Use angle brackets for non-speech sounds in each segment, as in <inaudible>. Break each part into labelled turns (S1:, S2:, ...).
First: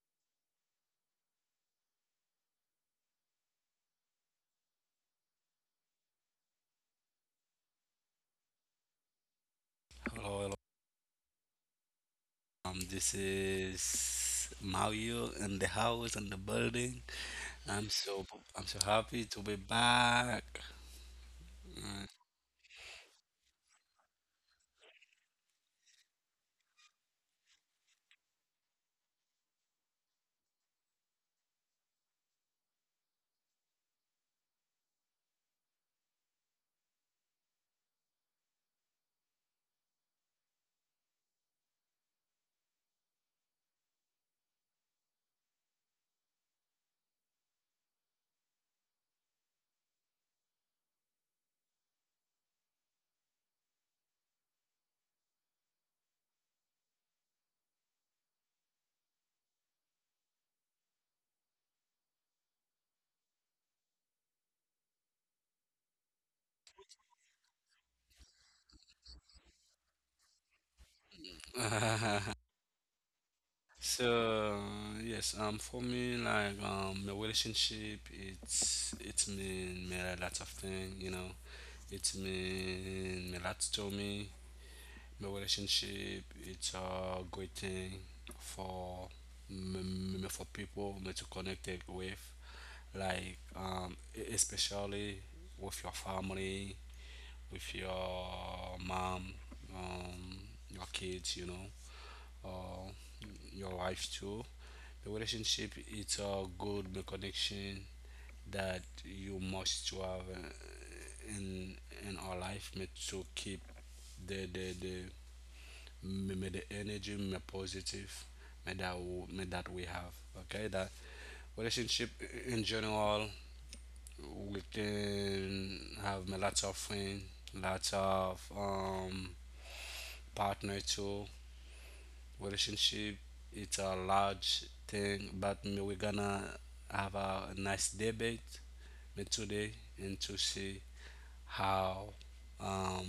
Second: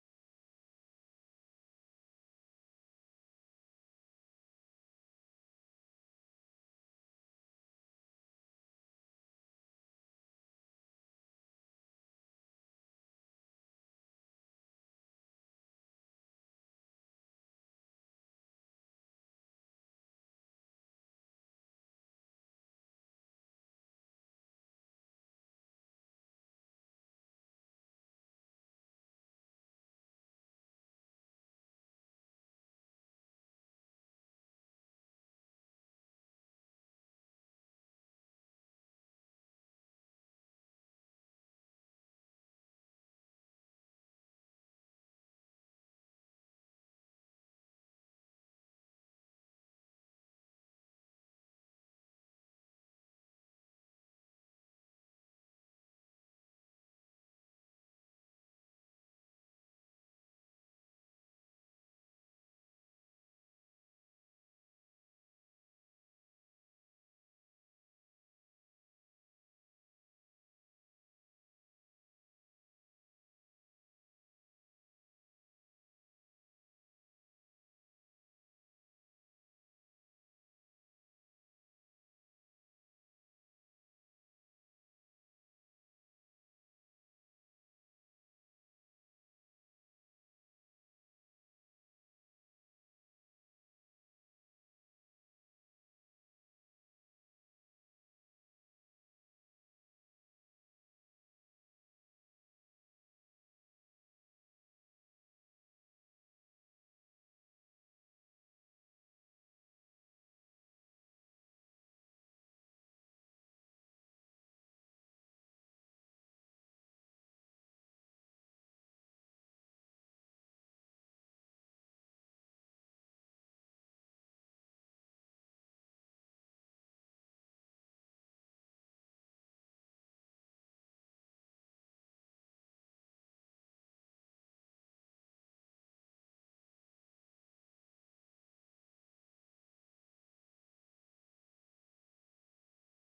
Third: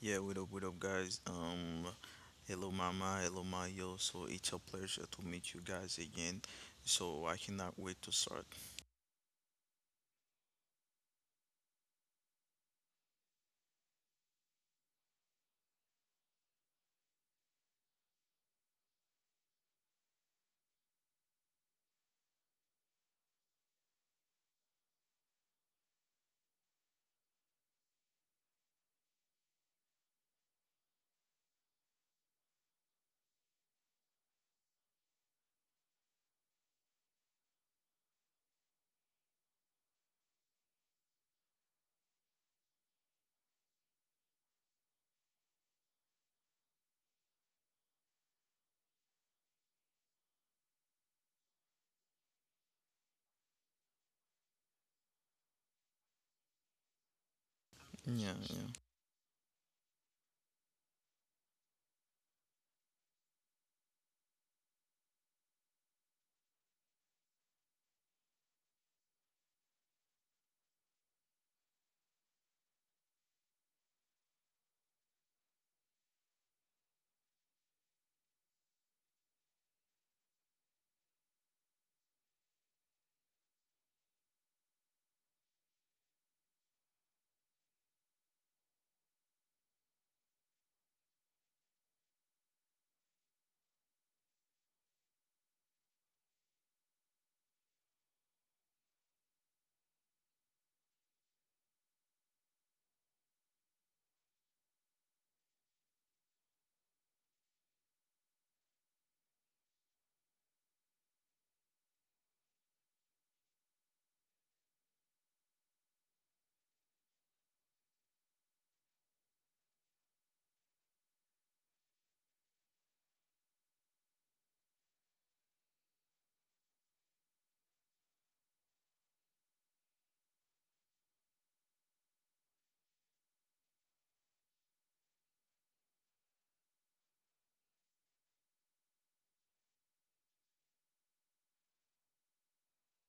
S1: Yeah, what up, guys? Hello, Mama, hello, Mayo. So it's a pleasure to meet you guys again. So I cannot wait to start.
S2: Hello, hello. This is Mario in the house and the building. I'm so I'm so happy to be back.
S1: Yeah, yeah.
S2: Uh, <laughs> so yes, for me, my relationship, it's mean me a lot of thing, you know. It's mean me a lot to me. My relationship, it's a great thing for for people me to connect it with. Especially with your family, with your mom, um, your kids, you know, or your wife too. The relationship it's a good connection that you must to have in our life to keep the me, me the energy me positive me that w- me that we have okay that relationship in general we can have a lots of friends, lots of partner too. Relationship, it's a large thing, but we're gonna have a nice debate me today and to see how um,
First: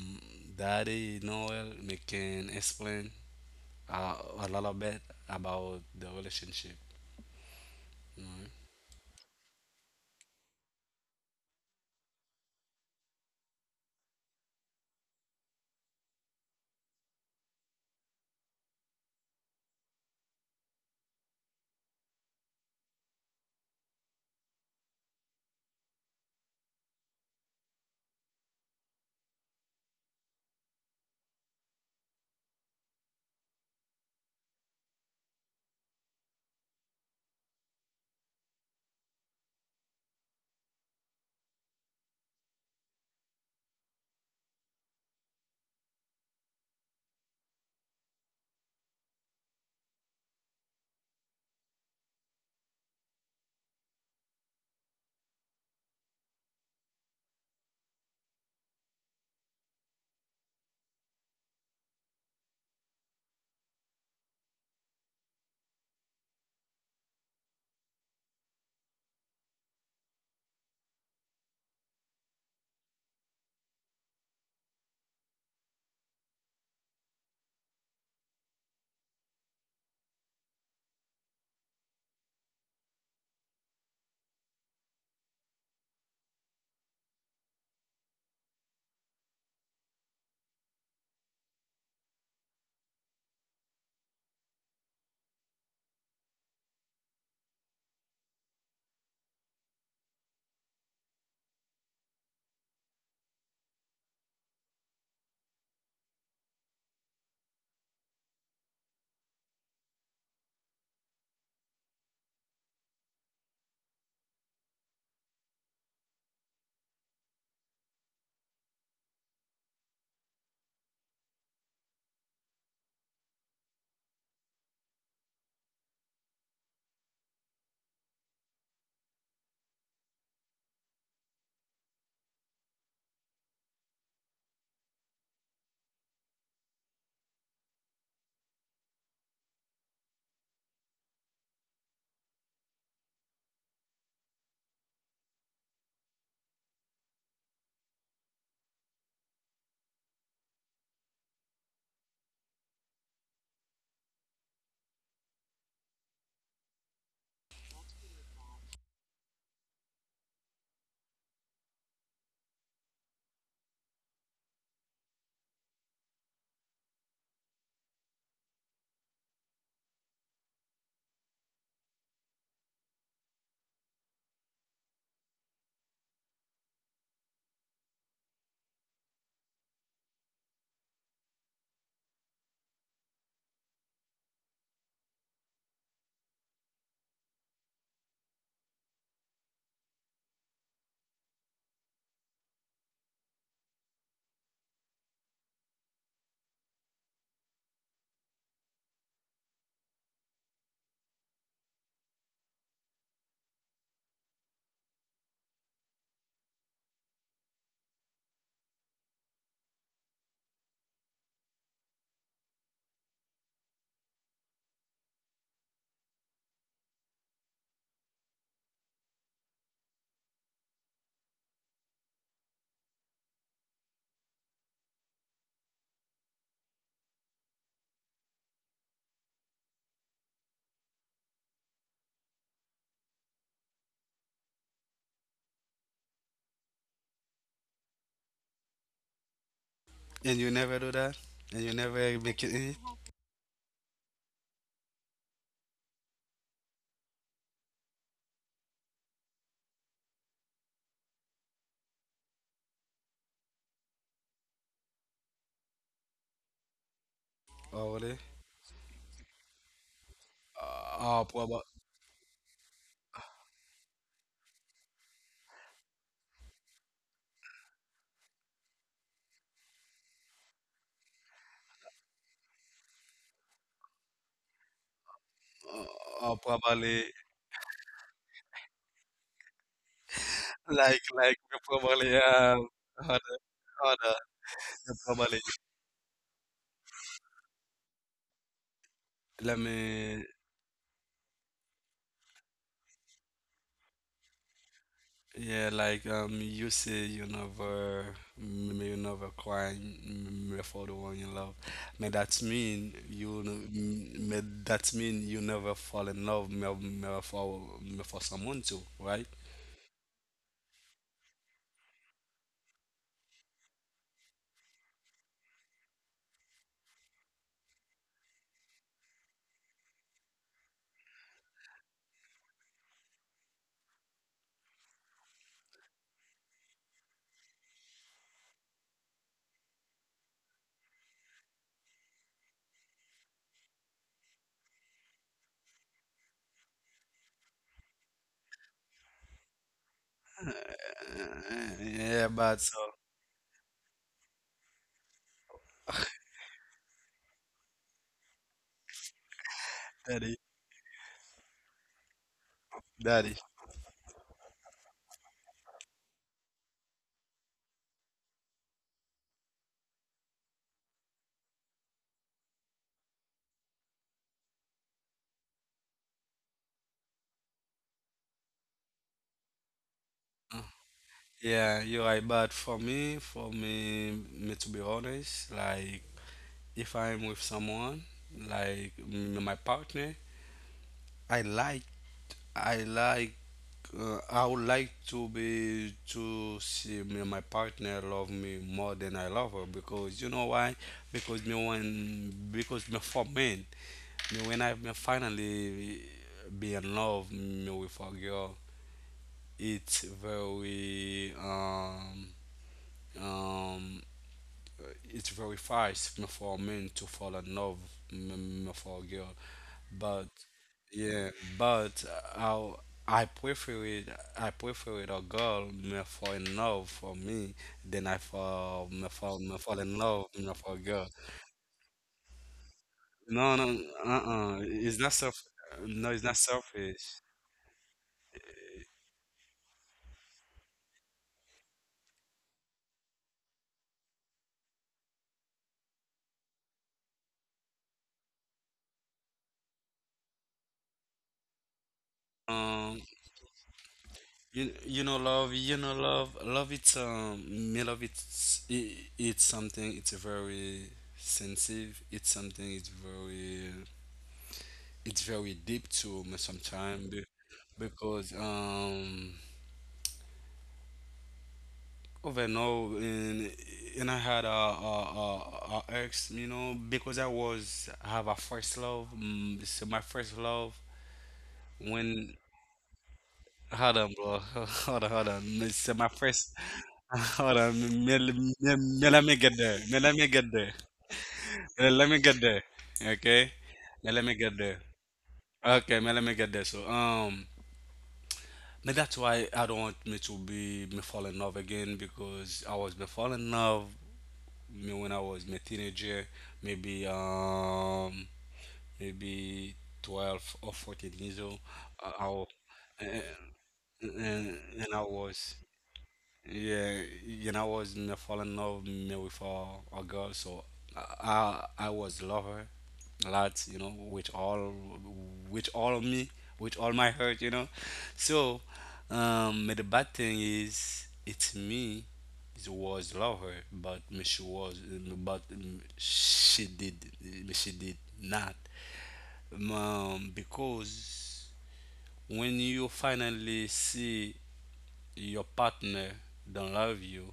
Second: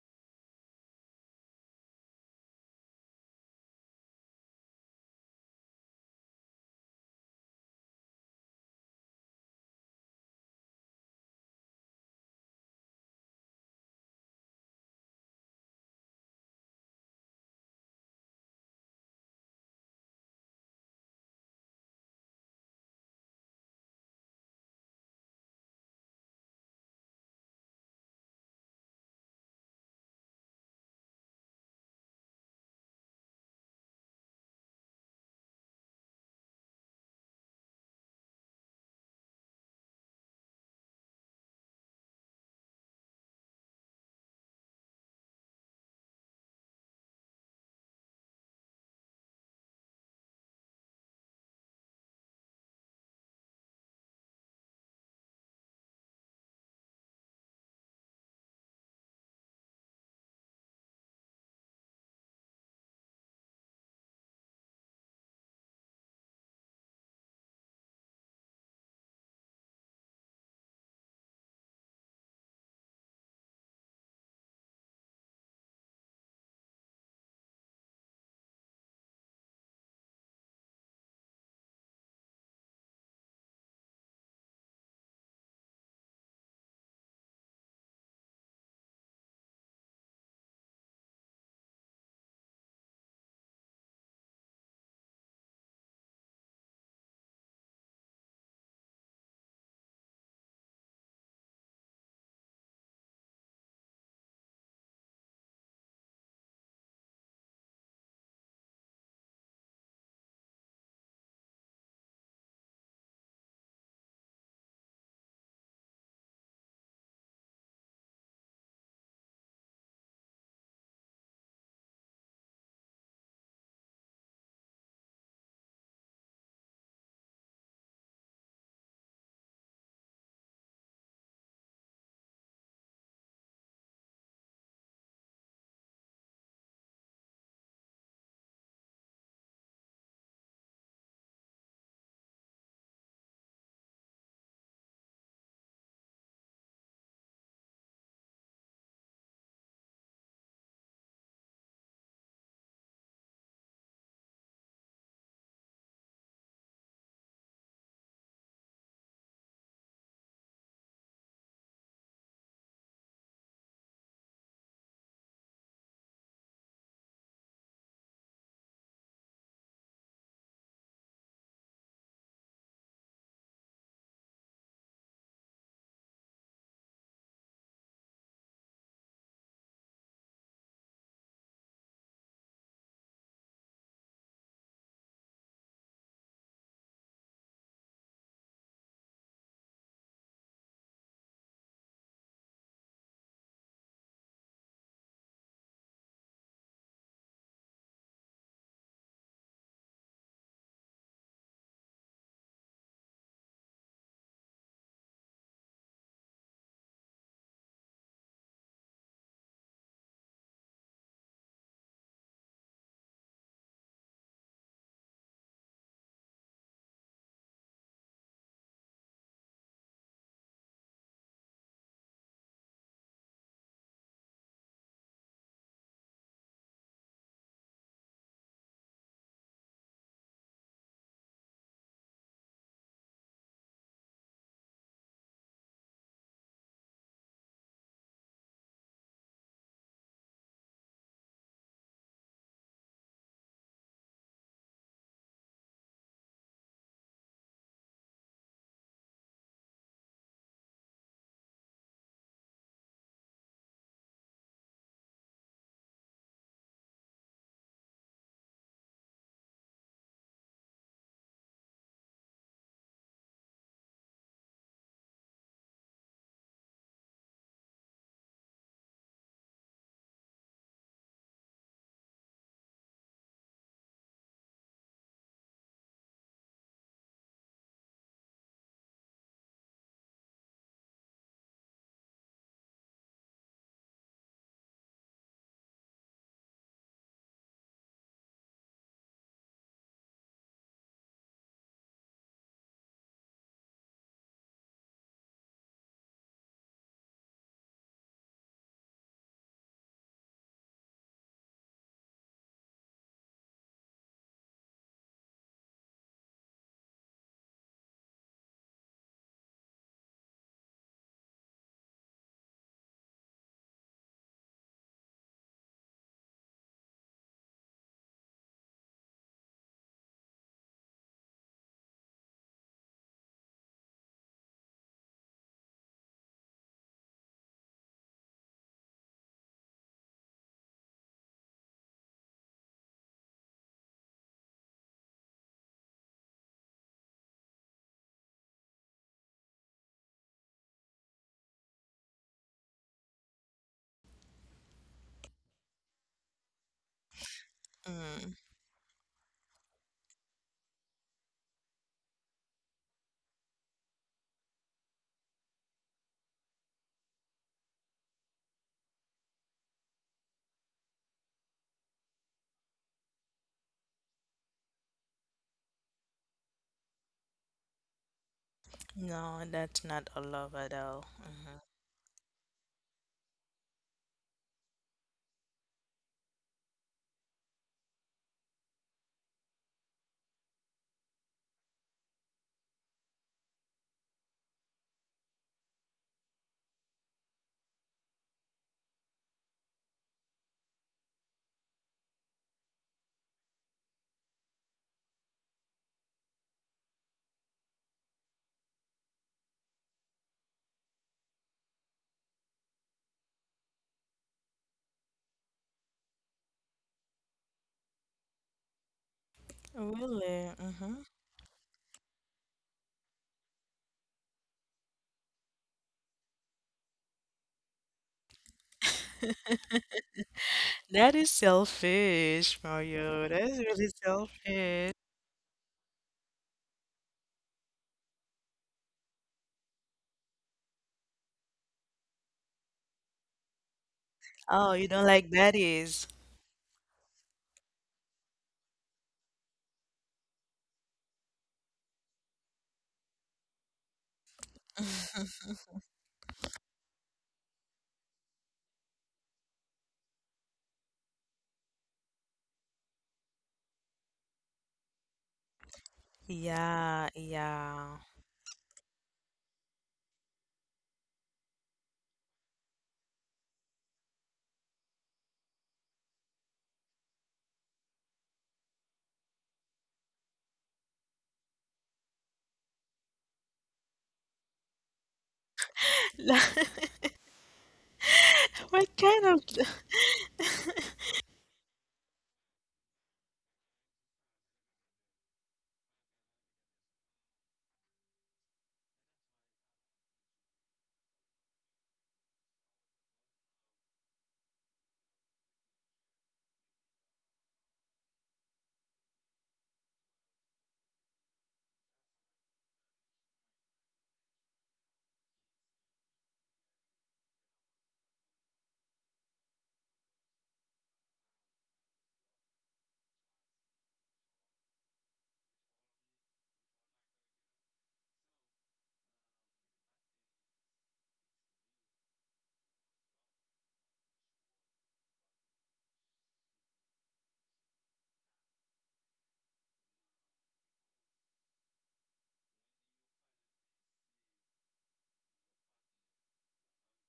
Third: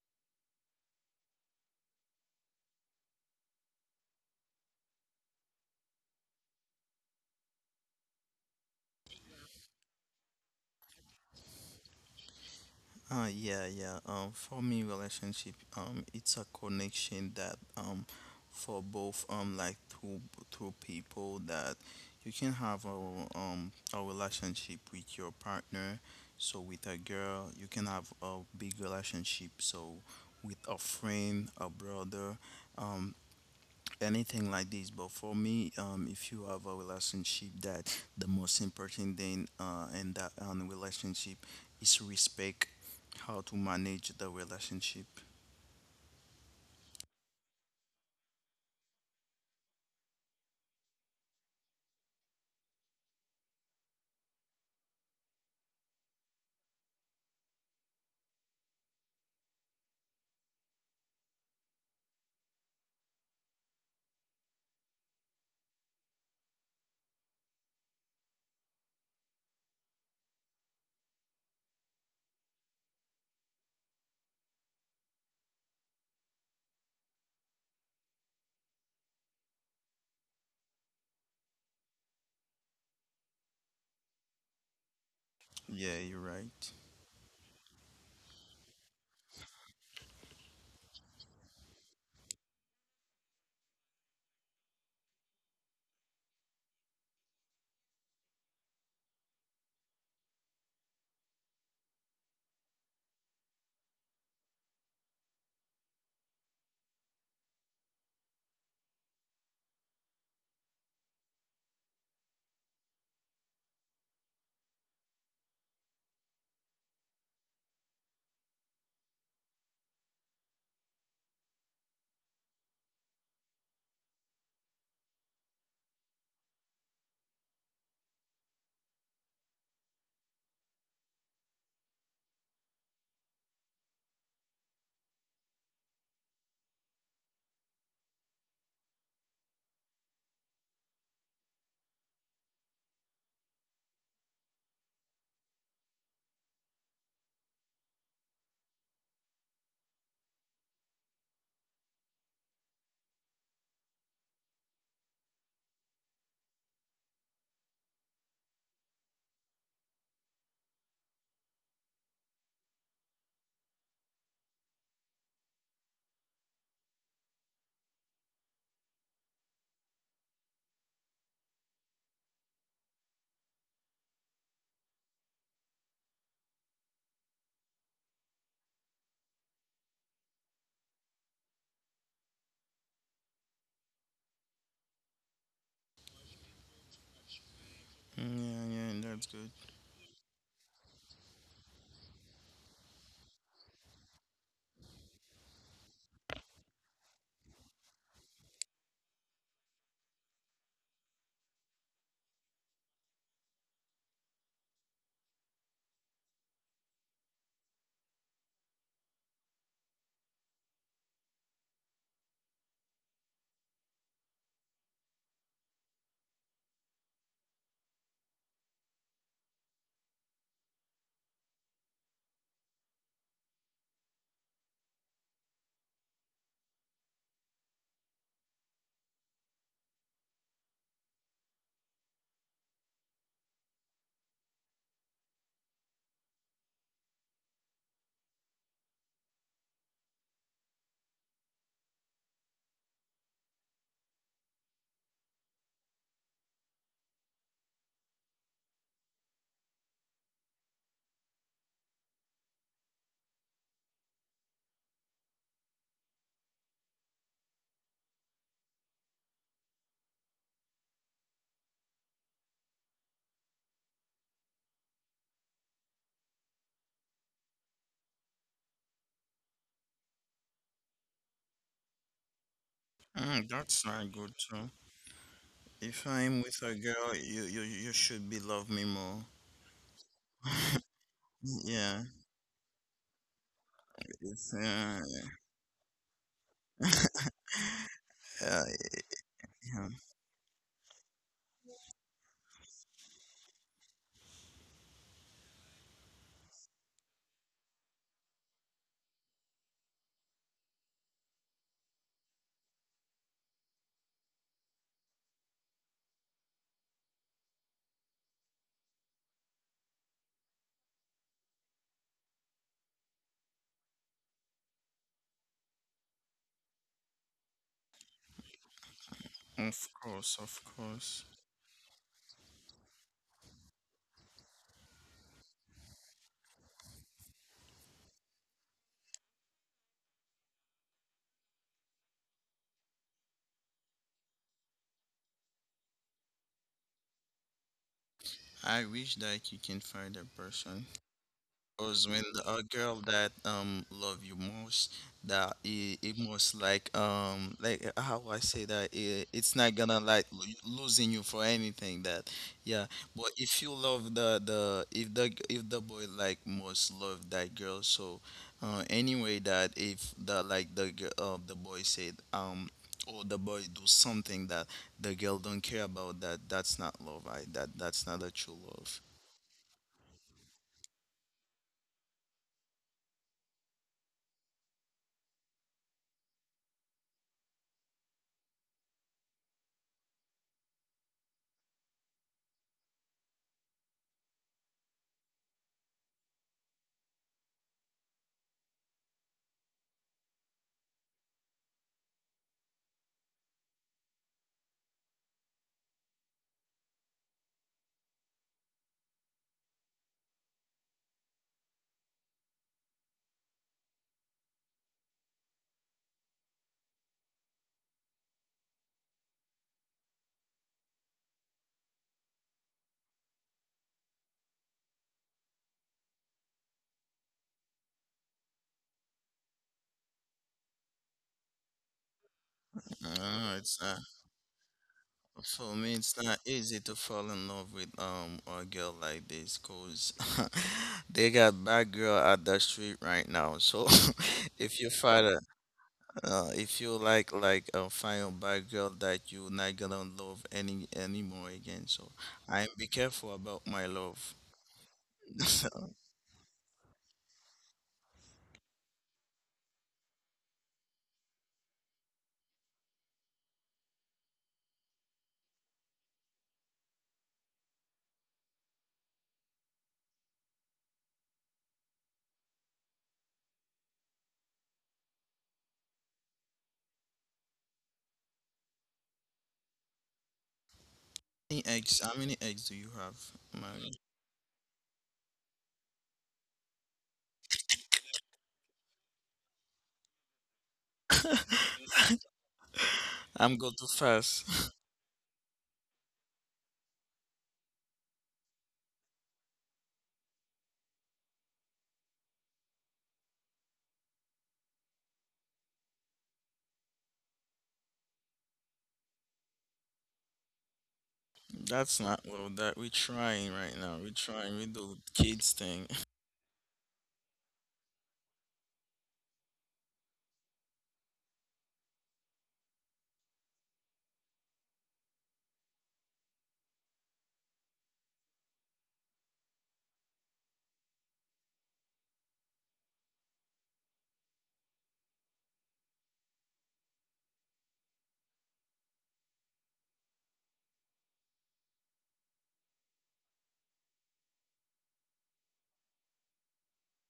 S2: Daddy Noel me can explain a, a little bit about the relationship. Mhm.
S1: Yeah, yeah. For me, relationship, it's a connection that, for both, like two people that you can have a relationship with your partner. So with a girl, you can have a big relationship. So with a friend, a brother, um, anything like this. But for me, if you have a relationship that the most important thing in that relationship is respect, how to manage the relationship. Yeah, you're right. Yeah, yeah, that's good.
S2: And you never do that? And you never make it in it? Or really? Probably.
S1: Mm, that's not good too.
S2: Oh,
S1: If
S2: oh,
S1: I'm with a
S2: probably
S1: girl, you should be love me more.
S2: like we
S1: Yeah,
S2: probably hold on.
S1: it's,
S2: Yeah,
S1: uh,
S2: probably
S1: uh,
S2: let
S1: yeah.
S2: me yeah you say you never m- you never crying for the one you love may that mean you n- may that mean you never fall in love may for someone too, right?
S1: Of course, of course. I wish that you can find a
S2: <laughs>
S1: person. Because
S2: Yeah,
S1: when
S2: but
S1: a
S2: so
S1: girl that love you most, that it most like how
S3: Mm,
S1: I say that it's not gonna
S2: daddy
S1: like losing you for anything that yeah.
S2: daddy.
S1: But if you love the if the if the boy like most love that girl, so anyway that if the like the the boy said or the boy do something that the girl don't care about that that's not love. I that that's not a true love.
S3: no, that's not a love at all. Mhm.
S2: Yeah, you're right. But for me, me to be honest, like if I'm with someone, like my partner, I like, I like, I would like to be to see me, my partner love me more than I love her, because you know why? Because me for men, me when I me finally be in love me with a girl, it's very um It verifies signal for men to fall in love, for a girl, but
S3: Really?
S2: yeah, but I I prefer it. I prefer it a girl me fall in love for me than I fall in love me for a girl.
S3: That is selfish, Mario.
S2: No,
S3: That
S2: no,
S3: is
S1: It's
S3: really
S2: it's not
S3: selfish.
S2: self.
S1: For
S2: No,
S1: me,
S2: it's not
S1: it's not easy to
S2: selfish.
S1: fall in love with a girl like this, cause <laughs> they got bad girl at the street right now. So <laughs>
S3: Oh,
S1: if
S3: you
S1: you
S3: don't
S1: find
S3: like baddies?
S1: if you find a bad girl that you not gonna love any anymore again. So I
S2: Um.
S1: be careful about my love.
S2: You,
S1: <laughs>
S2: you
S1: So,
S2: know love love it's me love it's it's something it's a very sensitive it's something it's very deep to me sometimes be,
S3: Yeah, yeah.
S2: because over now and I had a ex, you know, because I was have a first love, so my first love
S1: How
S2: when.
S1: many eggs do you have,
S2: Hold on,
S1: Mario?
S2: bro. <laughs> Hold on. This is my first. <laughs>
S3: <laughs>
S2: Hold on. Me,
S3: What
S2: let me
S3: kind
S2: get there.
S3: of...
S2: Let me get there. Let me get there. Okay.
S1: <laughs> I'm go too
S2: Let me get there.
S1: fast.
S2: Okay. Let me get there. So, that's why I don't want me to be me fall in love again, because I was me fall in love me when I was me teenager, maybe um, maybe 12 or 14 years old.
S1: That's
S2: I, wa-
S1: not well that we're
S2: and,
S1: trying right now. We're
S2: and
S1: trying we
S2: and I
S1: do
S2: was.
S1: kids thing.
S2: Yeah, you know, I was in a fall in love me with a girl, so I was love her a lot, you know, with all of me, with all my heart, you know. So, but the bad thing is, it's me. It was love her, but me she was, but she did not. Because when you finally see your partner don't love you,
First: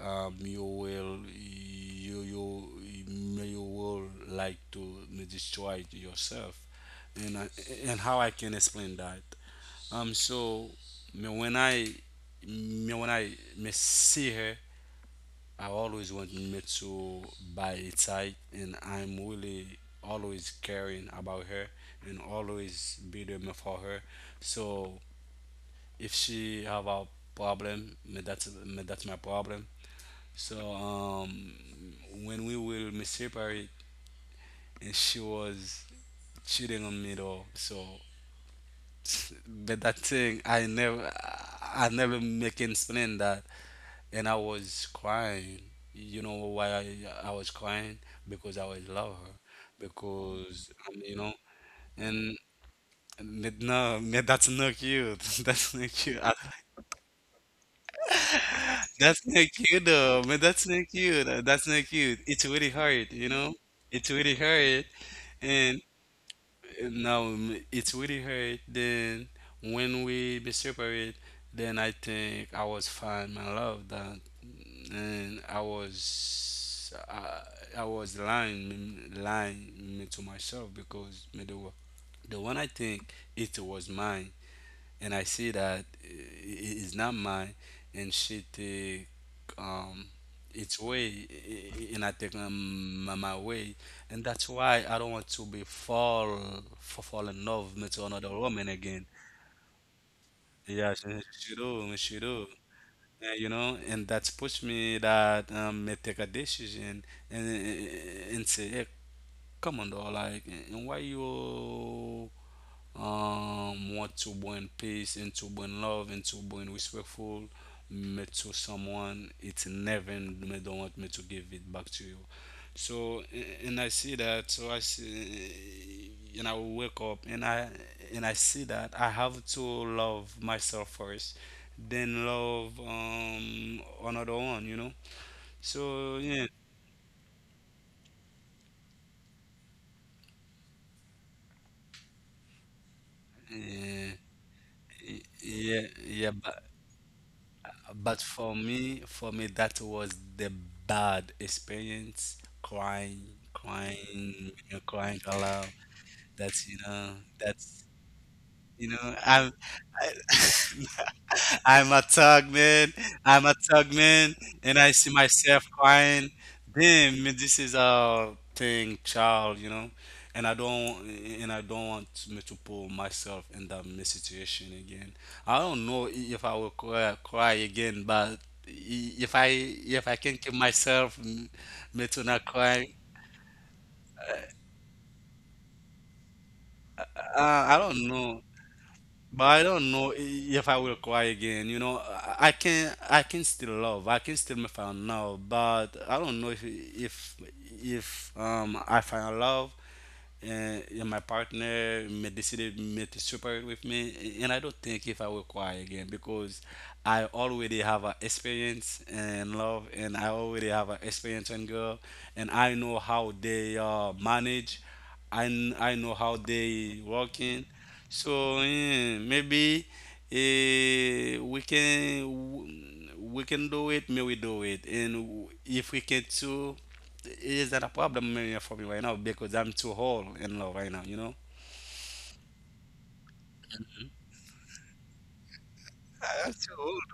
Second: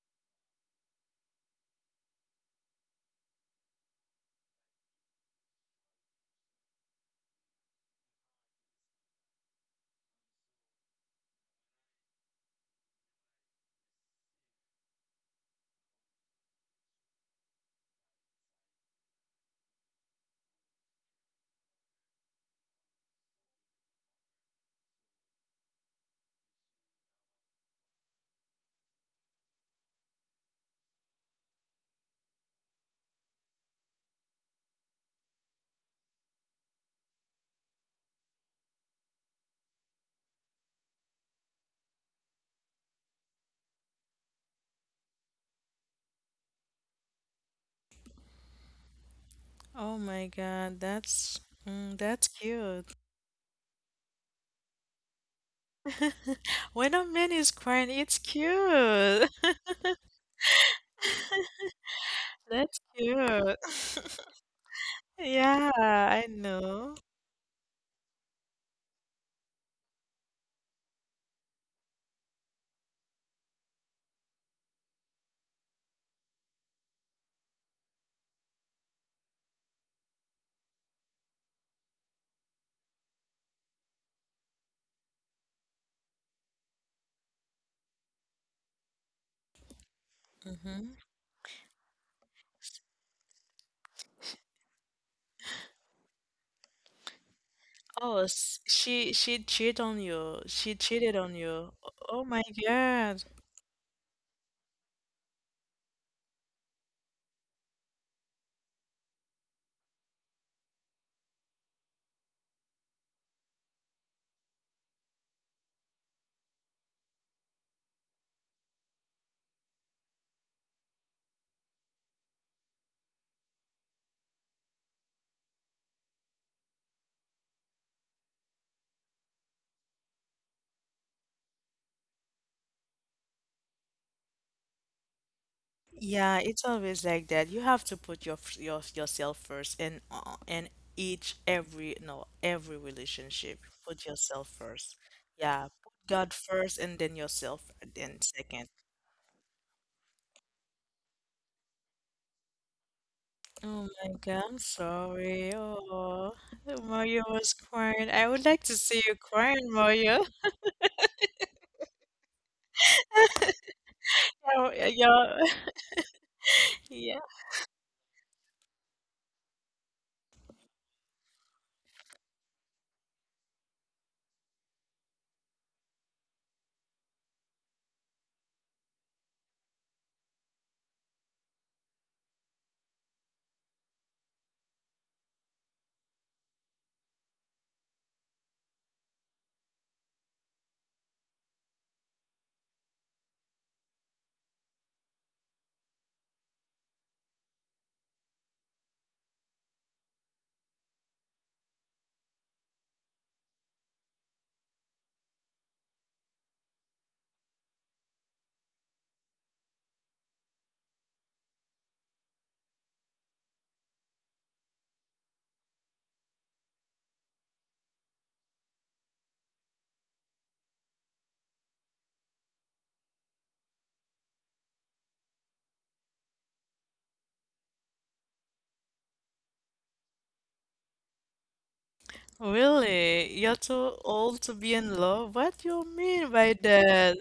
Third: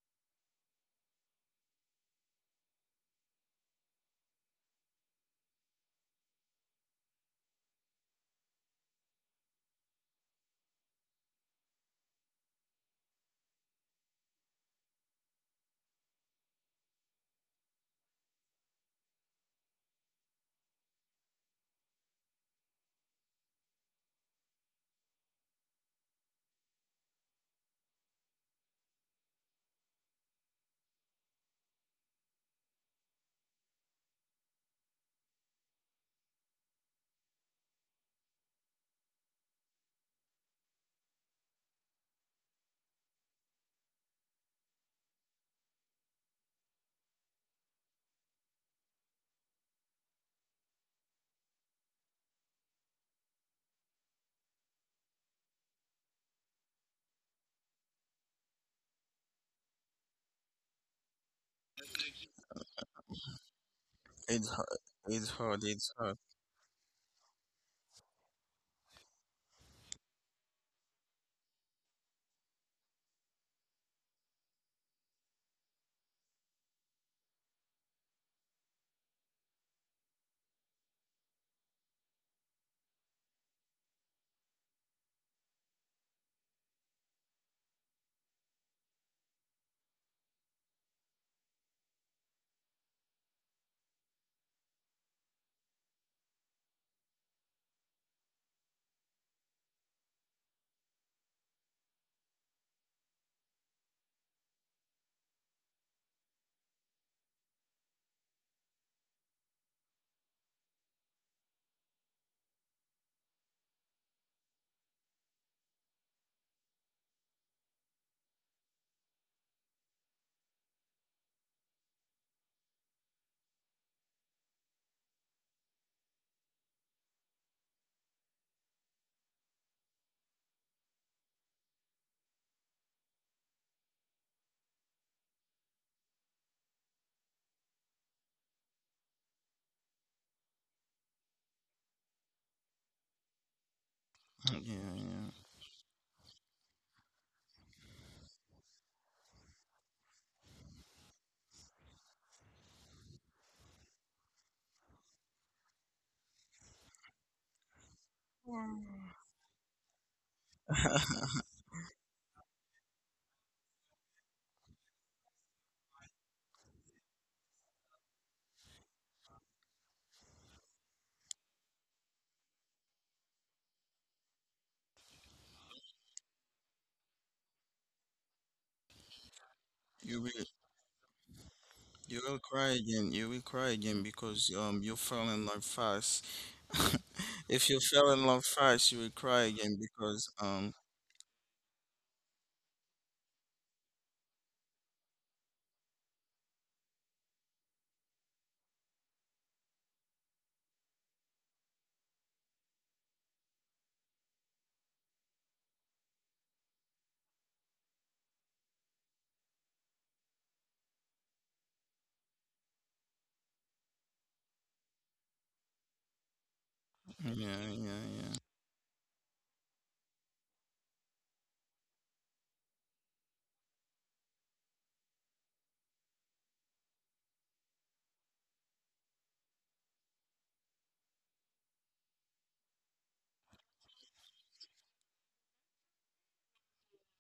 S2: you will you will like to destroy yourself. and I, and how I can explain that, so me when I me when I me see her, I always want me to buy it tight, and I'm really always caring about her and always be there me for her. So if she have a problem me, that's my problem. So when we will me separate, and she was cheating on me though. So <laughs> but that thing I never make explain that, and I was crying. You know why I, I was crying? Because I was love her.
S3: Oh my
S2: Because
S3: God,
S2: you know,
S3: that's
S2: and
S3: cute.
S2: but no, man, that's not cute. <laughs> That's not cute. I-
S3: <laughs> When a man is crying, it's
S2: That's
S3: cute.
S2: not cute though, man.
S3: <laughs>
S2: That's not cute. It's really
S3: That's
S2: hurt, you know.
S3: cute.
S2: It's
S3: <laughs>
S2: really
S1: It's hard.
S2: hurt,
S1: It's hard.
S3: Yeah,
S2: and.
S1: It's hard.
S3: I know.
S2: No, it's really hurt. Then when we be separate, then I think I was fine. My love that, and I was lying me to myself because the one I think it was mine, and I see that it is not mine, and she think um, its
S3: hmm
S2: way and I take, my my way, and that's why I don't want to be fall in love with
S3: Oh,
S2: another woman again.
S3: she cheated on you. She
S2: Yeah,
S3: cheated on
S2: she
S3: you.
S2: do, she
S3: Oh my
S2: do.
S3: God.
S2: You know, and that's pushed me that, may take a decision and and say, hey, come on, though, like, and why you, want to bring peace and to bring love and to bring respectful me to someone it's never me don't want me to give it back to you. So and I see that, so I see, and I will wake up, and I and I see that I have to love myself first, then love another one, you know. So
S3: Yeah,
S2: yeah,
S3: it's always like that. You have to put your your yourself first in each every no every relationship. Put
S2: yeah,
S3: yourself first.
S1: <laughs>
S3: Yeah,
S2: yeah,
S3: put
S2: yeah,
S3: God
S2: but.
S3: first and then yourself then
S2: But for
S3: second.
S2: me, that was the bad experience. Crying,
S3: Oh
S2: crying,
S3: my God,
S2: you
S3: I'm
S2: know, crying
S3: sorry.
S2: aloud.
S3: Oh,
S2: That's, you know,
S3: Mario was
S2: that's,
S3: crying. I would like to
S1: Yeah,
S2: you
S3: see you
S2: know, I'm
S3: crying,
S2: I,
S3: Mario. <laughs>
S1: yeah.
S2: <laughs> I'm a thug man. I'm a thug man,
S3: Oh,
S2: and I see myself crying.
S3: yeah.
S2: Damn,
S3: <laughs>
S2: man, this is a thing, child. You know, and I don't and I don't want me to put myself in that situation again. I don't know if I will cry again, but if I if I
S1: You
S2: can
S1: will.
S2: keep myself me
S1: You
S2: to
S1: will
S2: not
S1: cry
S2: cry,
S1: again. You will cry again because you fell in love fast. <laughs>
S2: uh,
S1: If
S2: I
S1: you
S2: don't
S1: fell in
S2: know.
S1: love fast, you will cry
S2: But I
S1: again
S2: don't know
S1: because
S2: if I will cry again. You know, I can still love. I can still me find love, but I don't know if I find love, and my partner may decided may to separate with me, and I don't think if I will cry again because I already have an experience in love, and I already have an experience in girl, and I know how they manage, and I know how they
S1: yeah
S2: working.
S1: yeah yeah.
S2: So maybe eh, we can we can do it, may we do it. And if we can too, it is not a problem maybe for me right now because I'm too whole in love right now, you know?
S3: Really? You're too old to be in love? What do you mean by
S2: I'm too old.
S3: that?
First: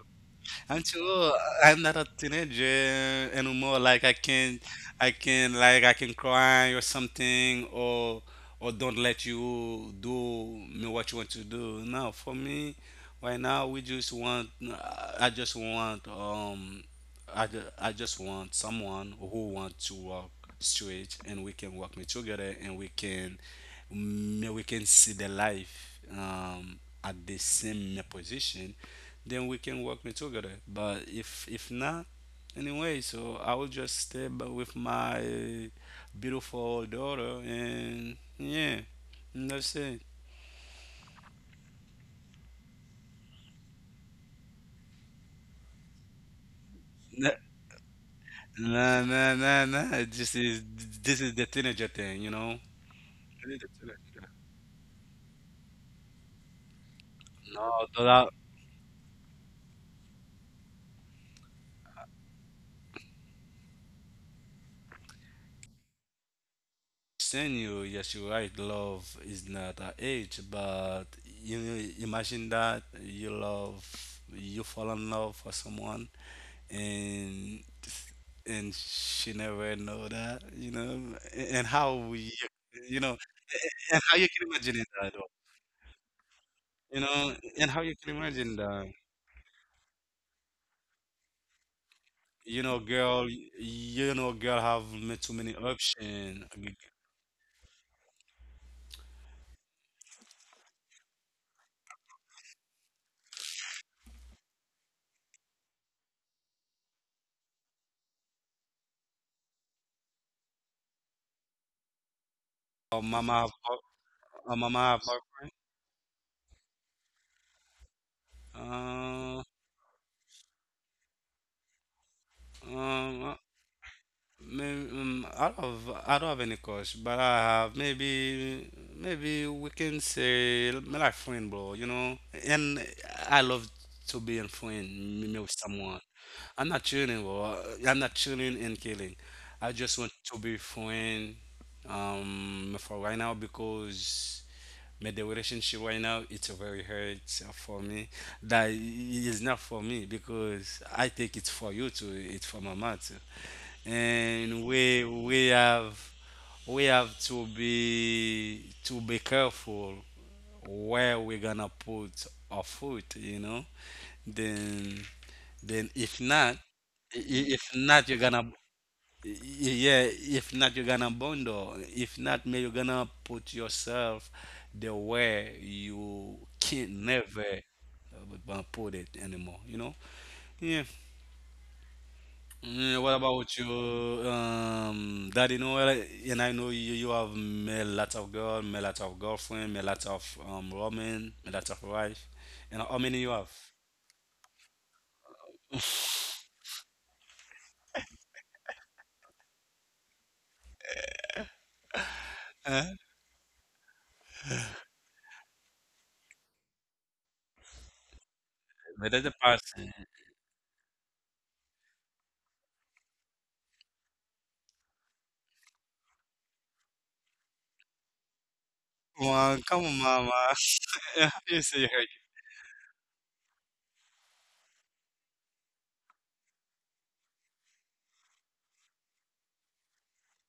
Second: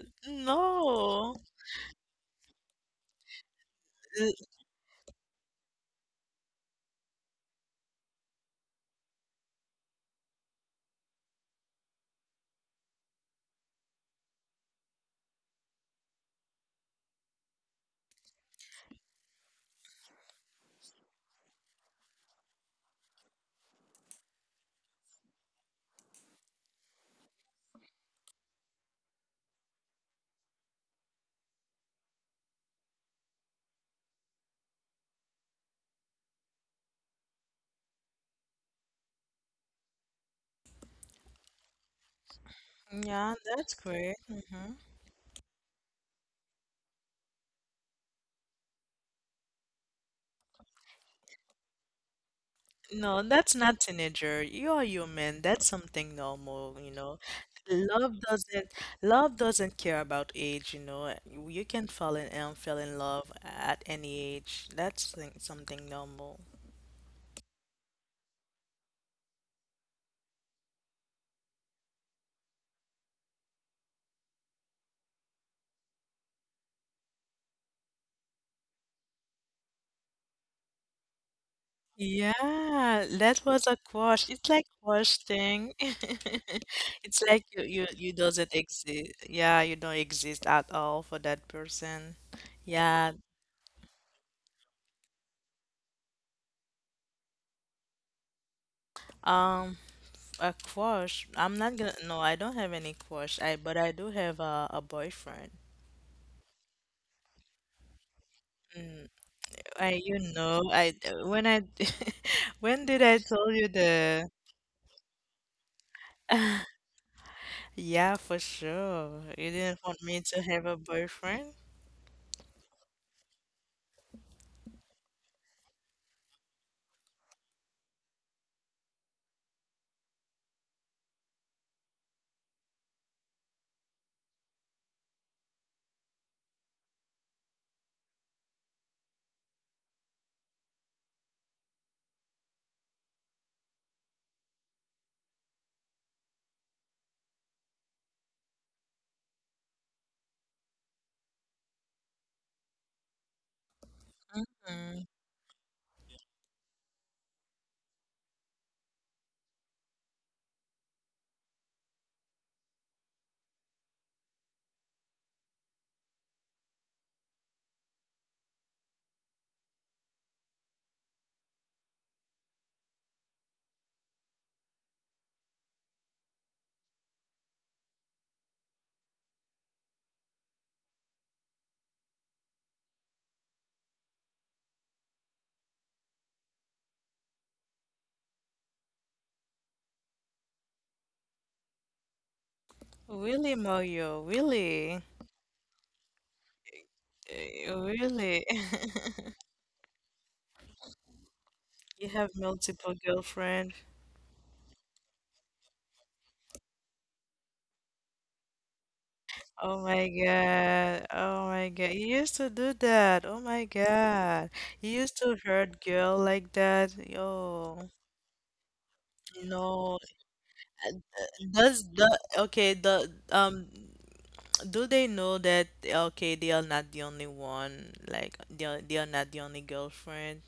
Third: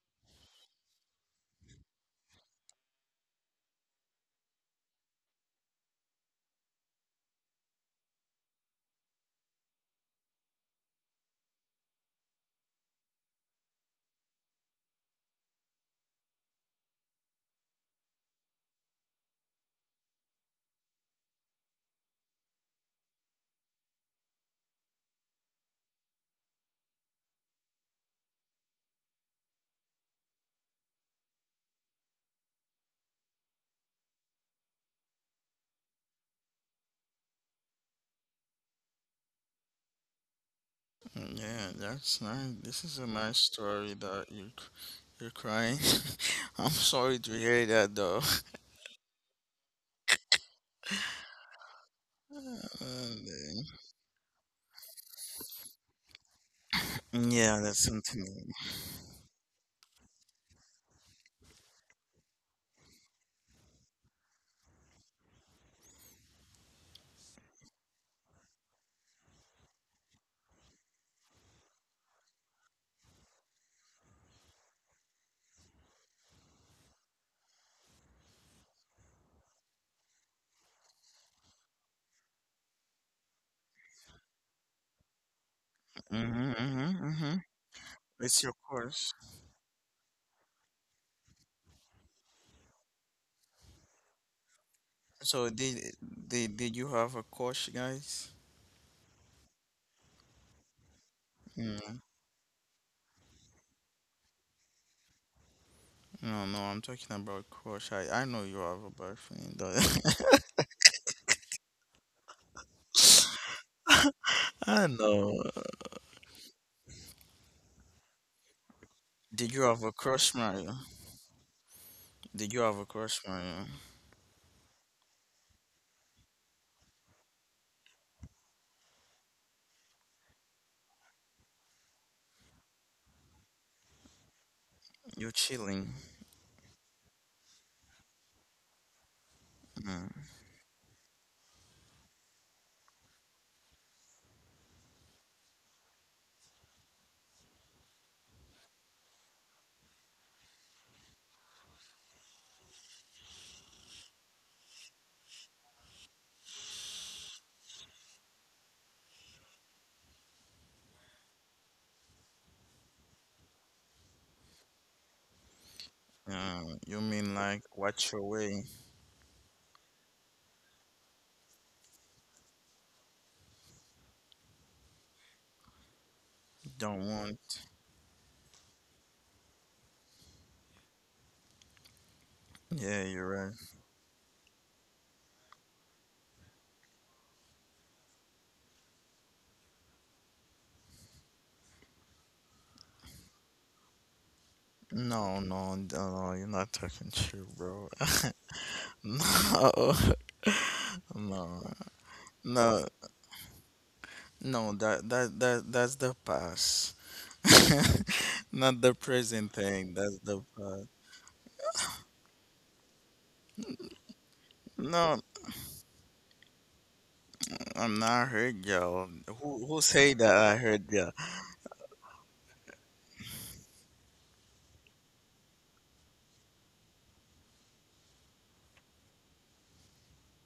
S2: I'm too old.
S3: No.
S2: I'm not a teenager anymore. Like
S3: Uh,
S2: I can like I can cry or something, or don't let you do me what you want to do. No, for me, right now we just want. I just want. I just want someone who want to walk straight, and we can walk me together, and we can, we can see the life. At the same position then we can work me together. But if not, anyway, so I will just with my beautiful daughter, and yeah, and that's it.
S1: Mm, yeah. That's nice. This is a
S3: Yeah,
S1: nice
S3: that's
S1: story
S3: great.
S1: that you're crying. <laughs> I'm sorry
S2: Nah,
S1: to hear that though. <laughs>
S2: nah. This is the teenager thing, you know.
S3: No,
S2: It
S3: that's
S2: is the
S1: Uh,
S3: not
S2: teenager.
S3: teenager. You're human. That's something normal, you know.
S1: yeah, that's
S3: Love
S2: No,
S1: something.
S3: doesn't love doesn't care about age, you know. You can fall in and fall in love at any age. That's something normal.
S2: Senor, yes, you're right. Love is not an age, but you imagine that you fall in love for someone, and and she never know that, you know, and how you, you
S3: Yeah,
S2: know,
S3: that was a
S2: and how you
S3: quash.
S2: can
S3: It's like
S2: imagine it that,
S3: quash thing. <laughs>
S1: Mm-hmm,
S2: you
S1: mm-hmm,
S3: It's
S2: know,
S1: mm-hmm.
S3: like you
S2: and how
S3: you
S2: you can
S3: you
S1: It's your
S2: imagine
S3: doesn't
S2: that,
S1: course.
S3: exist. Yeah, you don't exist at all for that person. Yeah.
S2: you know, girl have too
S1: So
S2: many
S1: did
S2: options.
S1: did did you have a crush, guys?
S3: Um, a quash. I'm not gonna.
S1: Mm.
S3: No, I don't have any quash. I but I do have a boyfriend.
S1: No, no, I'm talking about crush. I know you have a
S3: Mm,
S1: boyfriend, though.
S3: I you know I when I <laughs> when
S2: Or
S3: did I
S2: mama have,
S3: tell you the
S2: or
S1: <laughs>
S2: mama
S1: I
S2: have,
S1: know.
S3: yeah for sure
S2: uh,
S1: Did
S3: you
S1: you
S3: didn't
S1: have a
S3: want me
S1: crush,
S3: to have
S1: Mario?
S3: a boyfriend.
S1: Did you have a crush,
S2: um,
S1: Mario?
S2: Maybe, I don't have any crush, but I have maybe maybe we can say me like friend, bro. You know, and I love to be in friend
S1: You're
S2: me with
S1: chilling.
S2: someone. I'm not chilling, bro. I'm not chilling and killing. I just want
S1: Mm.
S2: to be friend for right now because me the relationship right now it's very hurt for me. That is not for me because I think it's for you too. It's for my mom too, and
S3: Mm.
S2: we have to be careful where we're gonna put our foot, you know, then then if not
S1: You mean like
S2: if not
S1: watch
S2: you're
S1: your
S2: gonna
S1: way?
S2: y- yeah if not you're gonna bundle if not, man, you're gonna put yourself the way you can
S1: Don't
S2: never,
S1: want.
S2: put it anymore, you know. Yeah. Mm,
S1: Yeah,
S2: what
S1: you're right.
S2: about you, Daddy Noel? And I know you, you have met lots of girl, met lots of girlfriend, met lots of woman, met lots of wife. And how many you have?
S3: Really, Mario, really.
S1: No, no, no, no, you're not talking true, bro. <laughs>
S3: Really? <laughs>
S1: No, <laughs> no,
S3: You have
S1: no,
S2: Eh?
S3: multiple girlfriend?
S1: no. That's the past. <laughs> Not the
S2: But that's a
S1: prison
S3: Oh
S2: person.
S1: thing.
S3: my
S1: That's the part.
S3: God. Oh my God. You used to do that. Oh my God. You used
S1: No,
S3: to hurt girl like that. Yo.
S1: I'm not hurt, y'all.
S2: Well,
S1: Who
S2: come on,
S3: No.
S1: say that
S2: mama.
S1: I hurt, y'all?
S2: <laughs> you see
S3: Does
S2: her.
S3: the okay, the do they know that okay, they are not the only one, like they are not the only girlfriend?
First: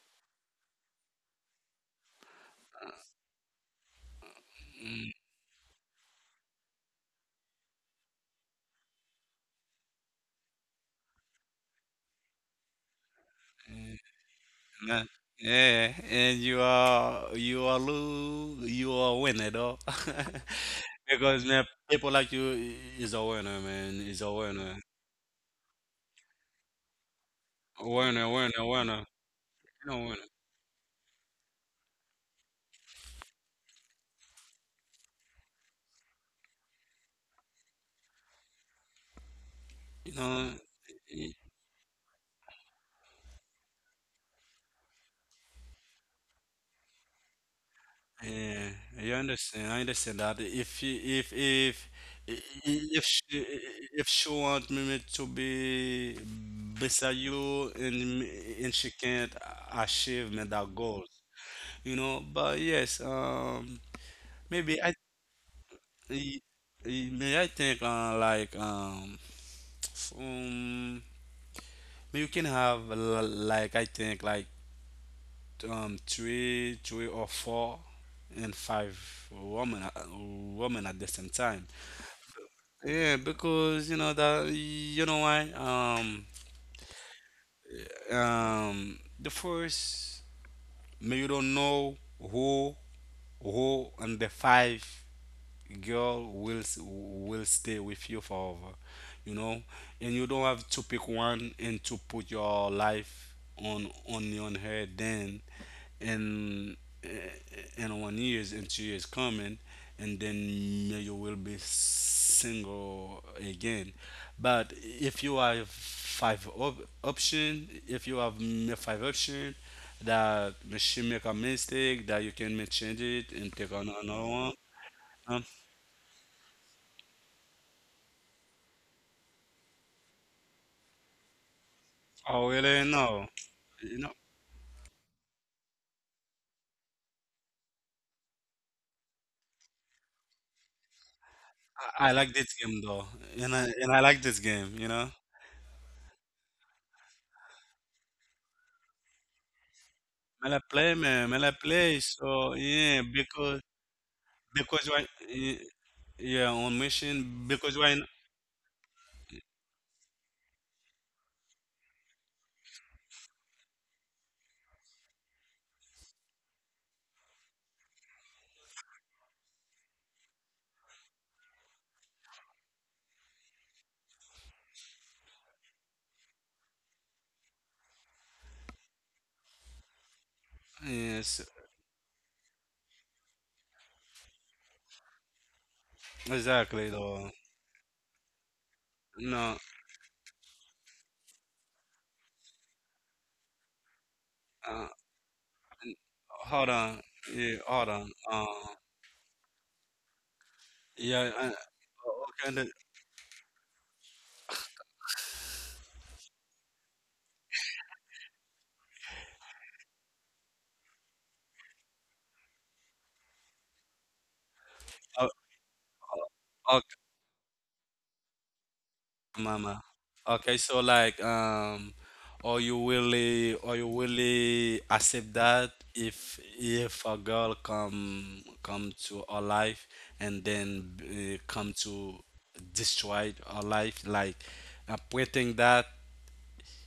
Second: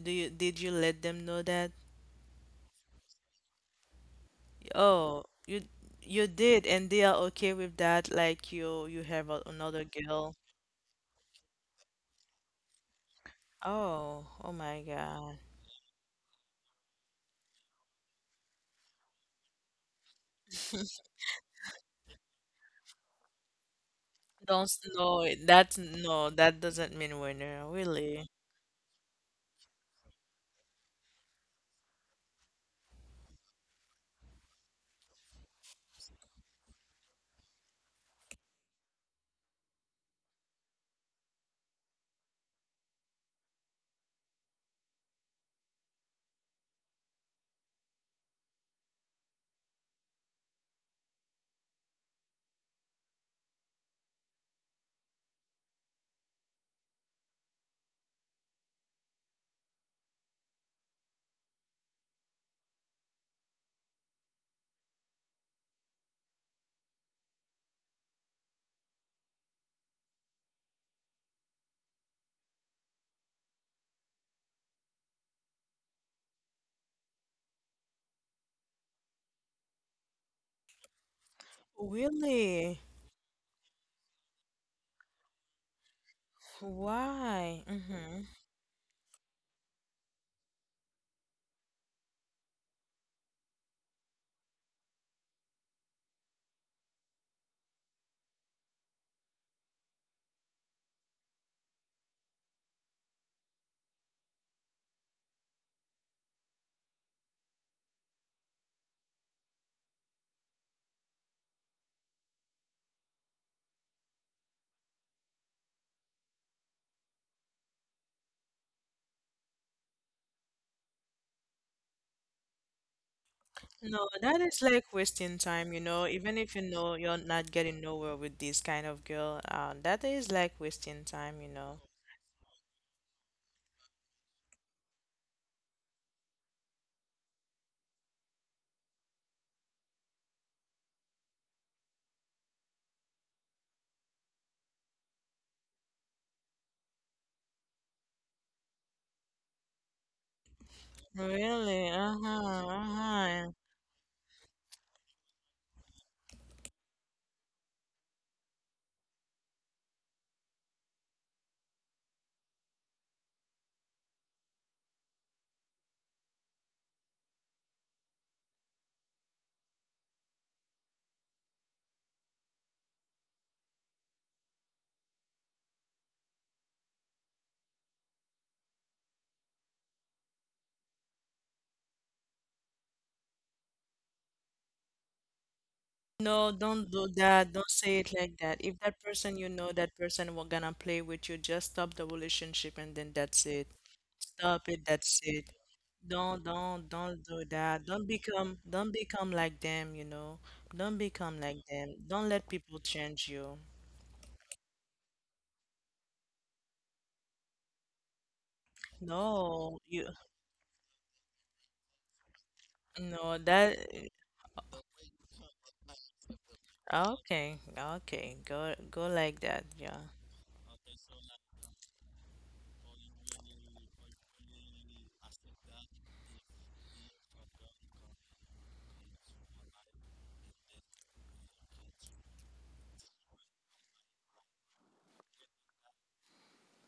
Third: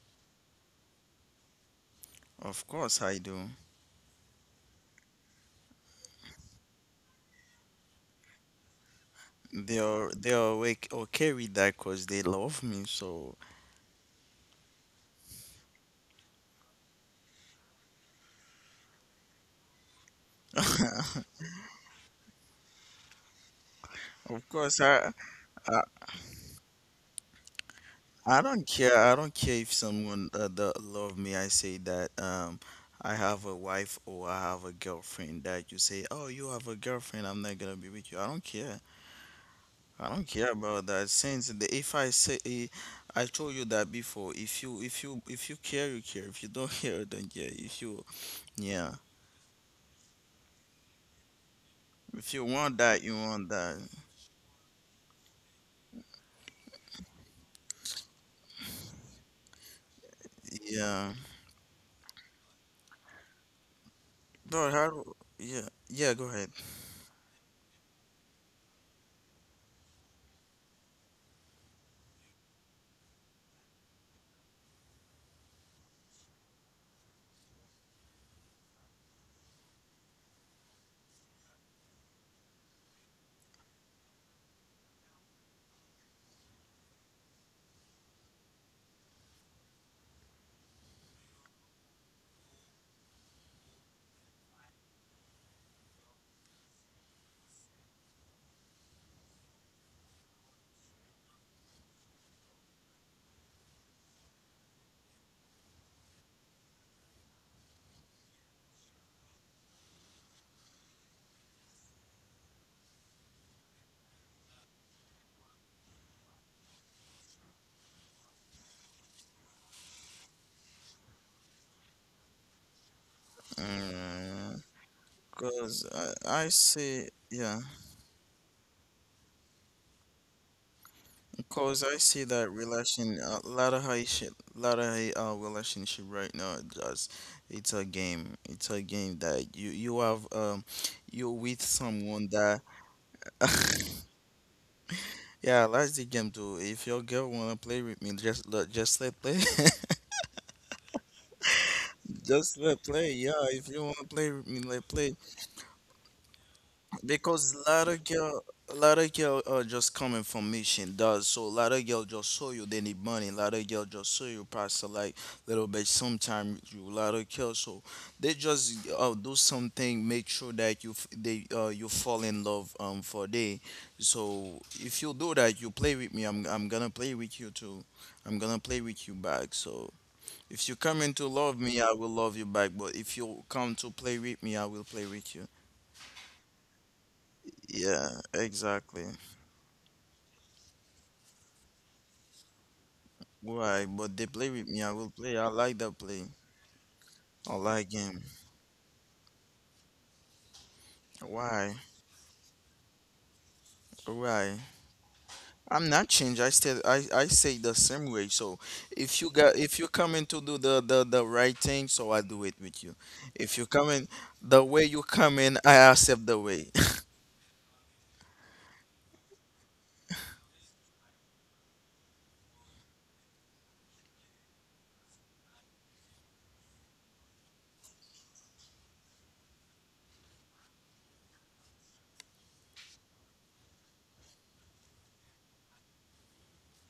S3: Do you did you let them know that?
S1: Of course I do.
S2: Mm,
S3: Oh, you did and they are okay with that, like you have a,
S1: They
S3: another
S1: are they
S3: girl.
S1: are wake okay with that because they love me. So
S2: mm,
S3: Oh, oh my
S2: nah.
S3: God.
S2: Yeah, and you are winner though,
S1: <laughs>
S2: <laughs>
S1: of
S2: because man, people like you is a winner, man, is a
S3: Don't
S2: winner,
S1: course
S3: s- no, that's
S1: I
S3: no, that doesn't mean winner,
S2: winner,
S3: really.
S1: I
S2: winner,
S1: don't care. I don't care if
S2: winner.
S1: someone that love me. I say that I have a wife or I have a girlfriend. That you say, oh, you have a girlfriend. I'm not gonna be with you. I don't care. I
S2: You
S1: don't care
S2: know,
S1: about that.
S2: y-
S1: Since the, if I say eh, I told you that before, if you if you care, you care. If you don't <laughs> care, you don't care. If you
S2: yeah,
S1: yeah,
S2: I understand. I understand that if i-
S1: if you want
S2: if
S1: that, you
S2: she,
S1: want that.
S2: if she want me to be beside you and and she can't achieve me that goal,
S1: Yeah.
S2: you know. But yes,
S1: But
S2: maybe
S1: how?
S2: I,
S1: Yeah. Yeah. Go
S2: I
S1: ahead.
S2: maybe I think like <tsk> um, you can have like I think like three or four, and five women, women at the same time.
S3: Really?
S2: Yeah, because you know that you know why.
S3: Why? Mm-hmm.
S2: The first, may you don't know who who and the five girl will stay with you forever, you know, and you don't have to pick one and to put your life on only on her. Then and and one years and two years coming, and then you will be single again. But if you have option, if you have five option that she make a mistake, that you can make change it and take on
S3: No,
S2: another
S3: that
S2: one.
S1: Uh,
S3: is like wasting
S2: um,
S3: time, you
S1: Cause
S3: know, even
S1: I
S3: if you know
S1: see
S3: you're not
S1: yeah.
S3: getting nowhere with this kind of girl, that is like wasting time, you know.
S1: Cause I see
S2: oh
S1: that
S2: really,
S1: relation
S2: no,
S1: a lot of
S2: you know,
S1: Haitian lot of relationship right now. Just it's a game. It's a game that you have you with
S2: I
S1: someone
S2: like this
S1: that.
S2: game though, and
S1: <laughs>
S2: and I like this game, you know.
S1: Yeah, I like the game too. If your girl wanna play with me, just let play. <laughs>
S2: I like play, man. I
S3: Really?
S2: like play,
S3: Uh-huh,
S1: Just
S2: so
S1: let play. Yeah,
S2: yeah,
S3: uh-huh.
S1: if you wanna play with me, let play.
S2: because why? Yeah, yeah, on mission
S1: Because a lot of
S2: because right,
S1: girl, a lot of girl are just coming from mission does. So a lot of girl just saw you they need money. A lot of girl just saw you pass a like little bit. Sometime you a lot of girl. So they just do something. Make sure that they you fall in love for day. So if you do that, you play with me. I'm gonna play with you too. I'm gonna play with you back. So if you come in to love
S2: yes,
S1: me, I will love you back. But if you come to play with me, I will play with you.
S3: No, don't do
S2: exactly
S3: that.
S2: though.
S3: Don't say it
S1: Yeah,
S3: like that. If that
S1: exactly.
S3: person you know,
S2: No,
S3: that person will gonna play with you, just stop the relationship and then that's it.
S1: Why? But they play with
S3: Stop
S1: me.
S3: it.
S1: I will
S2: uh,
S3: That's
S1: play. I
S3: it.
S1: like that play.
S3: Don't don't
S2: hold
S3: don't
S2: on,
S3: do
S1: I
S2: yeah,
S3: that.
S1: like
S3: Don't
S2: hold
S1: him.
S2: on.
S3: become don't become like them, you know. Don't become
S2: Yeah,
S3: like
S2: uh,
S1: Why?
S3: them. Don't let
S2: okay,
S3: people change you.
S1: Why? I'm not changed. I say the same way. So if you got if
S3: No,
S1: you
S3: you
S1: coming to do the right thing, so I do it with you.
S3: no
S1: If you
S3: that
S1: coming the way you
S2: uh,
S1: coming, I accept the way. <laughs>
S2: okay,
S3: okay, okay. Go go like that.
S2: mama.
S3: Yeah.
S2: Okay, so like, are you really accept that if a girl come to our life and then come to destroy our life, like pretending that.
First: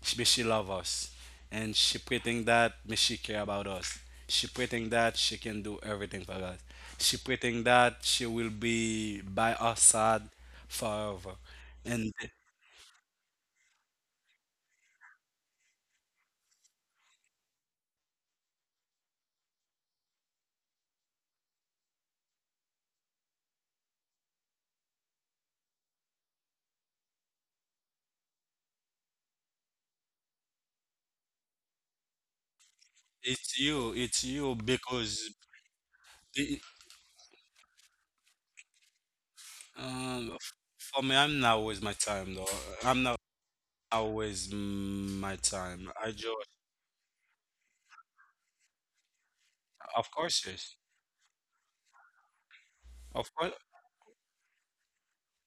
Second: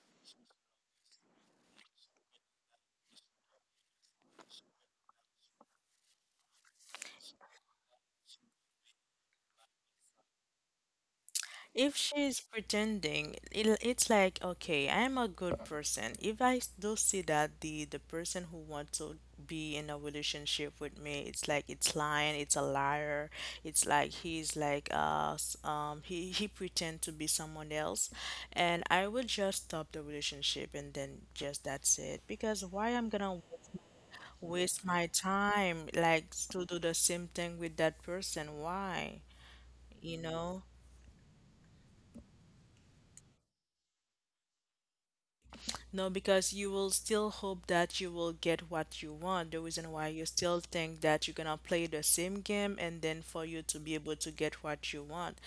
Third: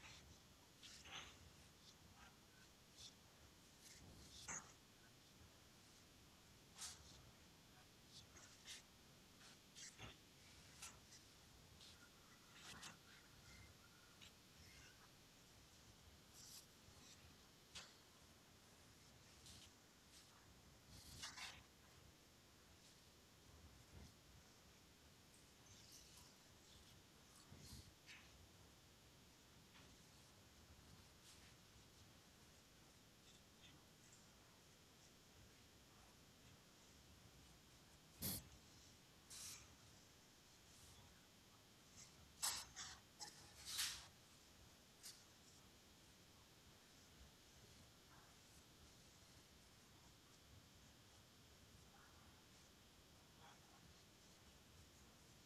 S2: She, but she love us, and she pretend that, but she care about us. She pretend that she can do everything for us. She pretend that she will be by our side forever.
S3: If
S2: And
S3: she's pretending, it's like, okay, I am a good person. If I s- do see that the person who wants to be in a relationship with me, it's like it's lying, it's a liar. It's like he's like he pretend to be someone else, and I will just stop the relationship and then just that's it. Because why I'm gonna
S2: it's you,
S3: waste my
S2: because
S3: time like
S2: it,
S3: to do the same thing with that person? Why? You
S2: um, f-
S3: know?
S2: for me, I'm not always my time though. I'm not always my time.
S3: No, because you will still hope that you will get what you want. The reason why
S2: Of
S3: you
S2: course,
S3: still
S2: yes.
S3: think that you're gonna play the same game and then
S2: Of
S3: for
S2: course,
S3: you to be able to get what you want.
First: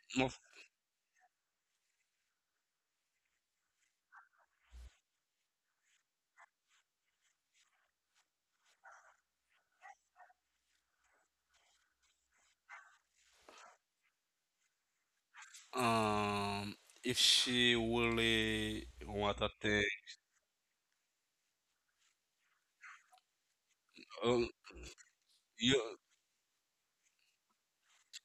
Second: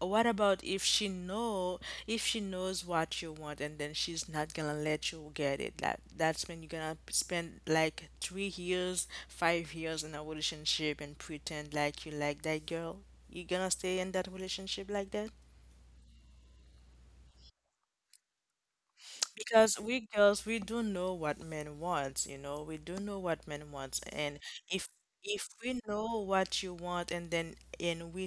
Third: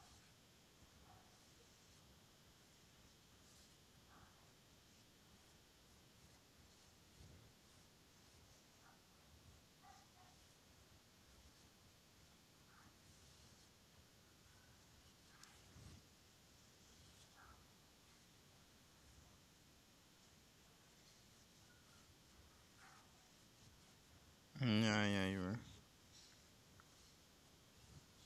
S3: What
S2: of,
S3: about if she know if she knows what you want and then she's not gonna let you get it? That that's when you're gonna spend like 3 years, 5 years in a relationship and pretend like you like that girl. You gonna stay in that relationship like that?
S2: um, if she really want a
S3: Because
S2: thing,
S3: we girls, we do know what men wants, you know, we do know what men wants, and
S2: um,
S3: if
S1: Yeah, yeah,
S3: if
S1: you.
S2: you
S3: we know what you want, and then and we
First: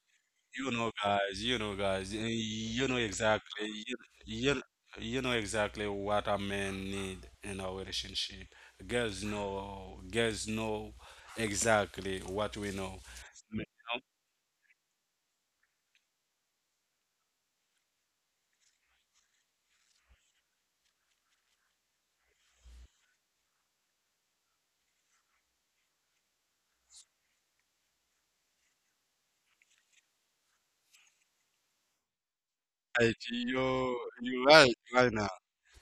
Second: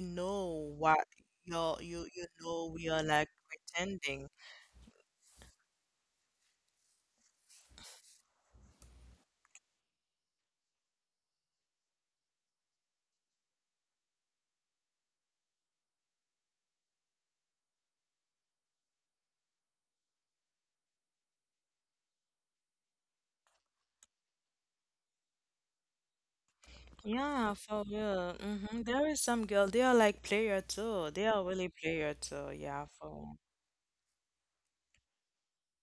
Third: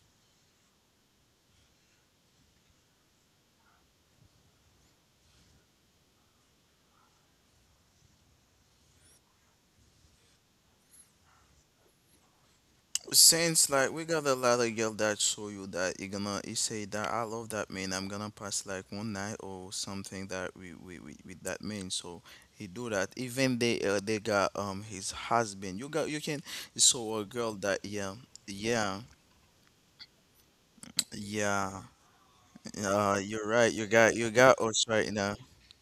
S2: you
S3: know
S2: know,
S3: what
S2: you know, guys,
S3: you know
S2: you
S3: we
S2: know
S3: are like
S2: exactly,
S3: pretending.
S2: you, you know exactly what a man need in our relationship. Girls know exactly what we know. You
S1: Since like
S2: know,
S1: we got a lot of girl that show you that you gonna you say that I love that man I'm gonna pass like one night or something that we with that man so he do that even they got his husband you got you can so a girl
S3: Yeah,
S1: that
S3: for
S1: yeah
S3: real. Mm-hmm.
S1: yeah
S3: There is some girl, they are like player too. They are really
S1: yeah
S3: player too. Yeah,
S2: like
S3: for.
S1: you're right
S2: you,
S1: you
S2: you
S1: got
S2: right
S1: us right
S2: right now.
S1: now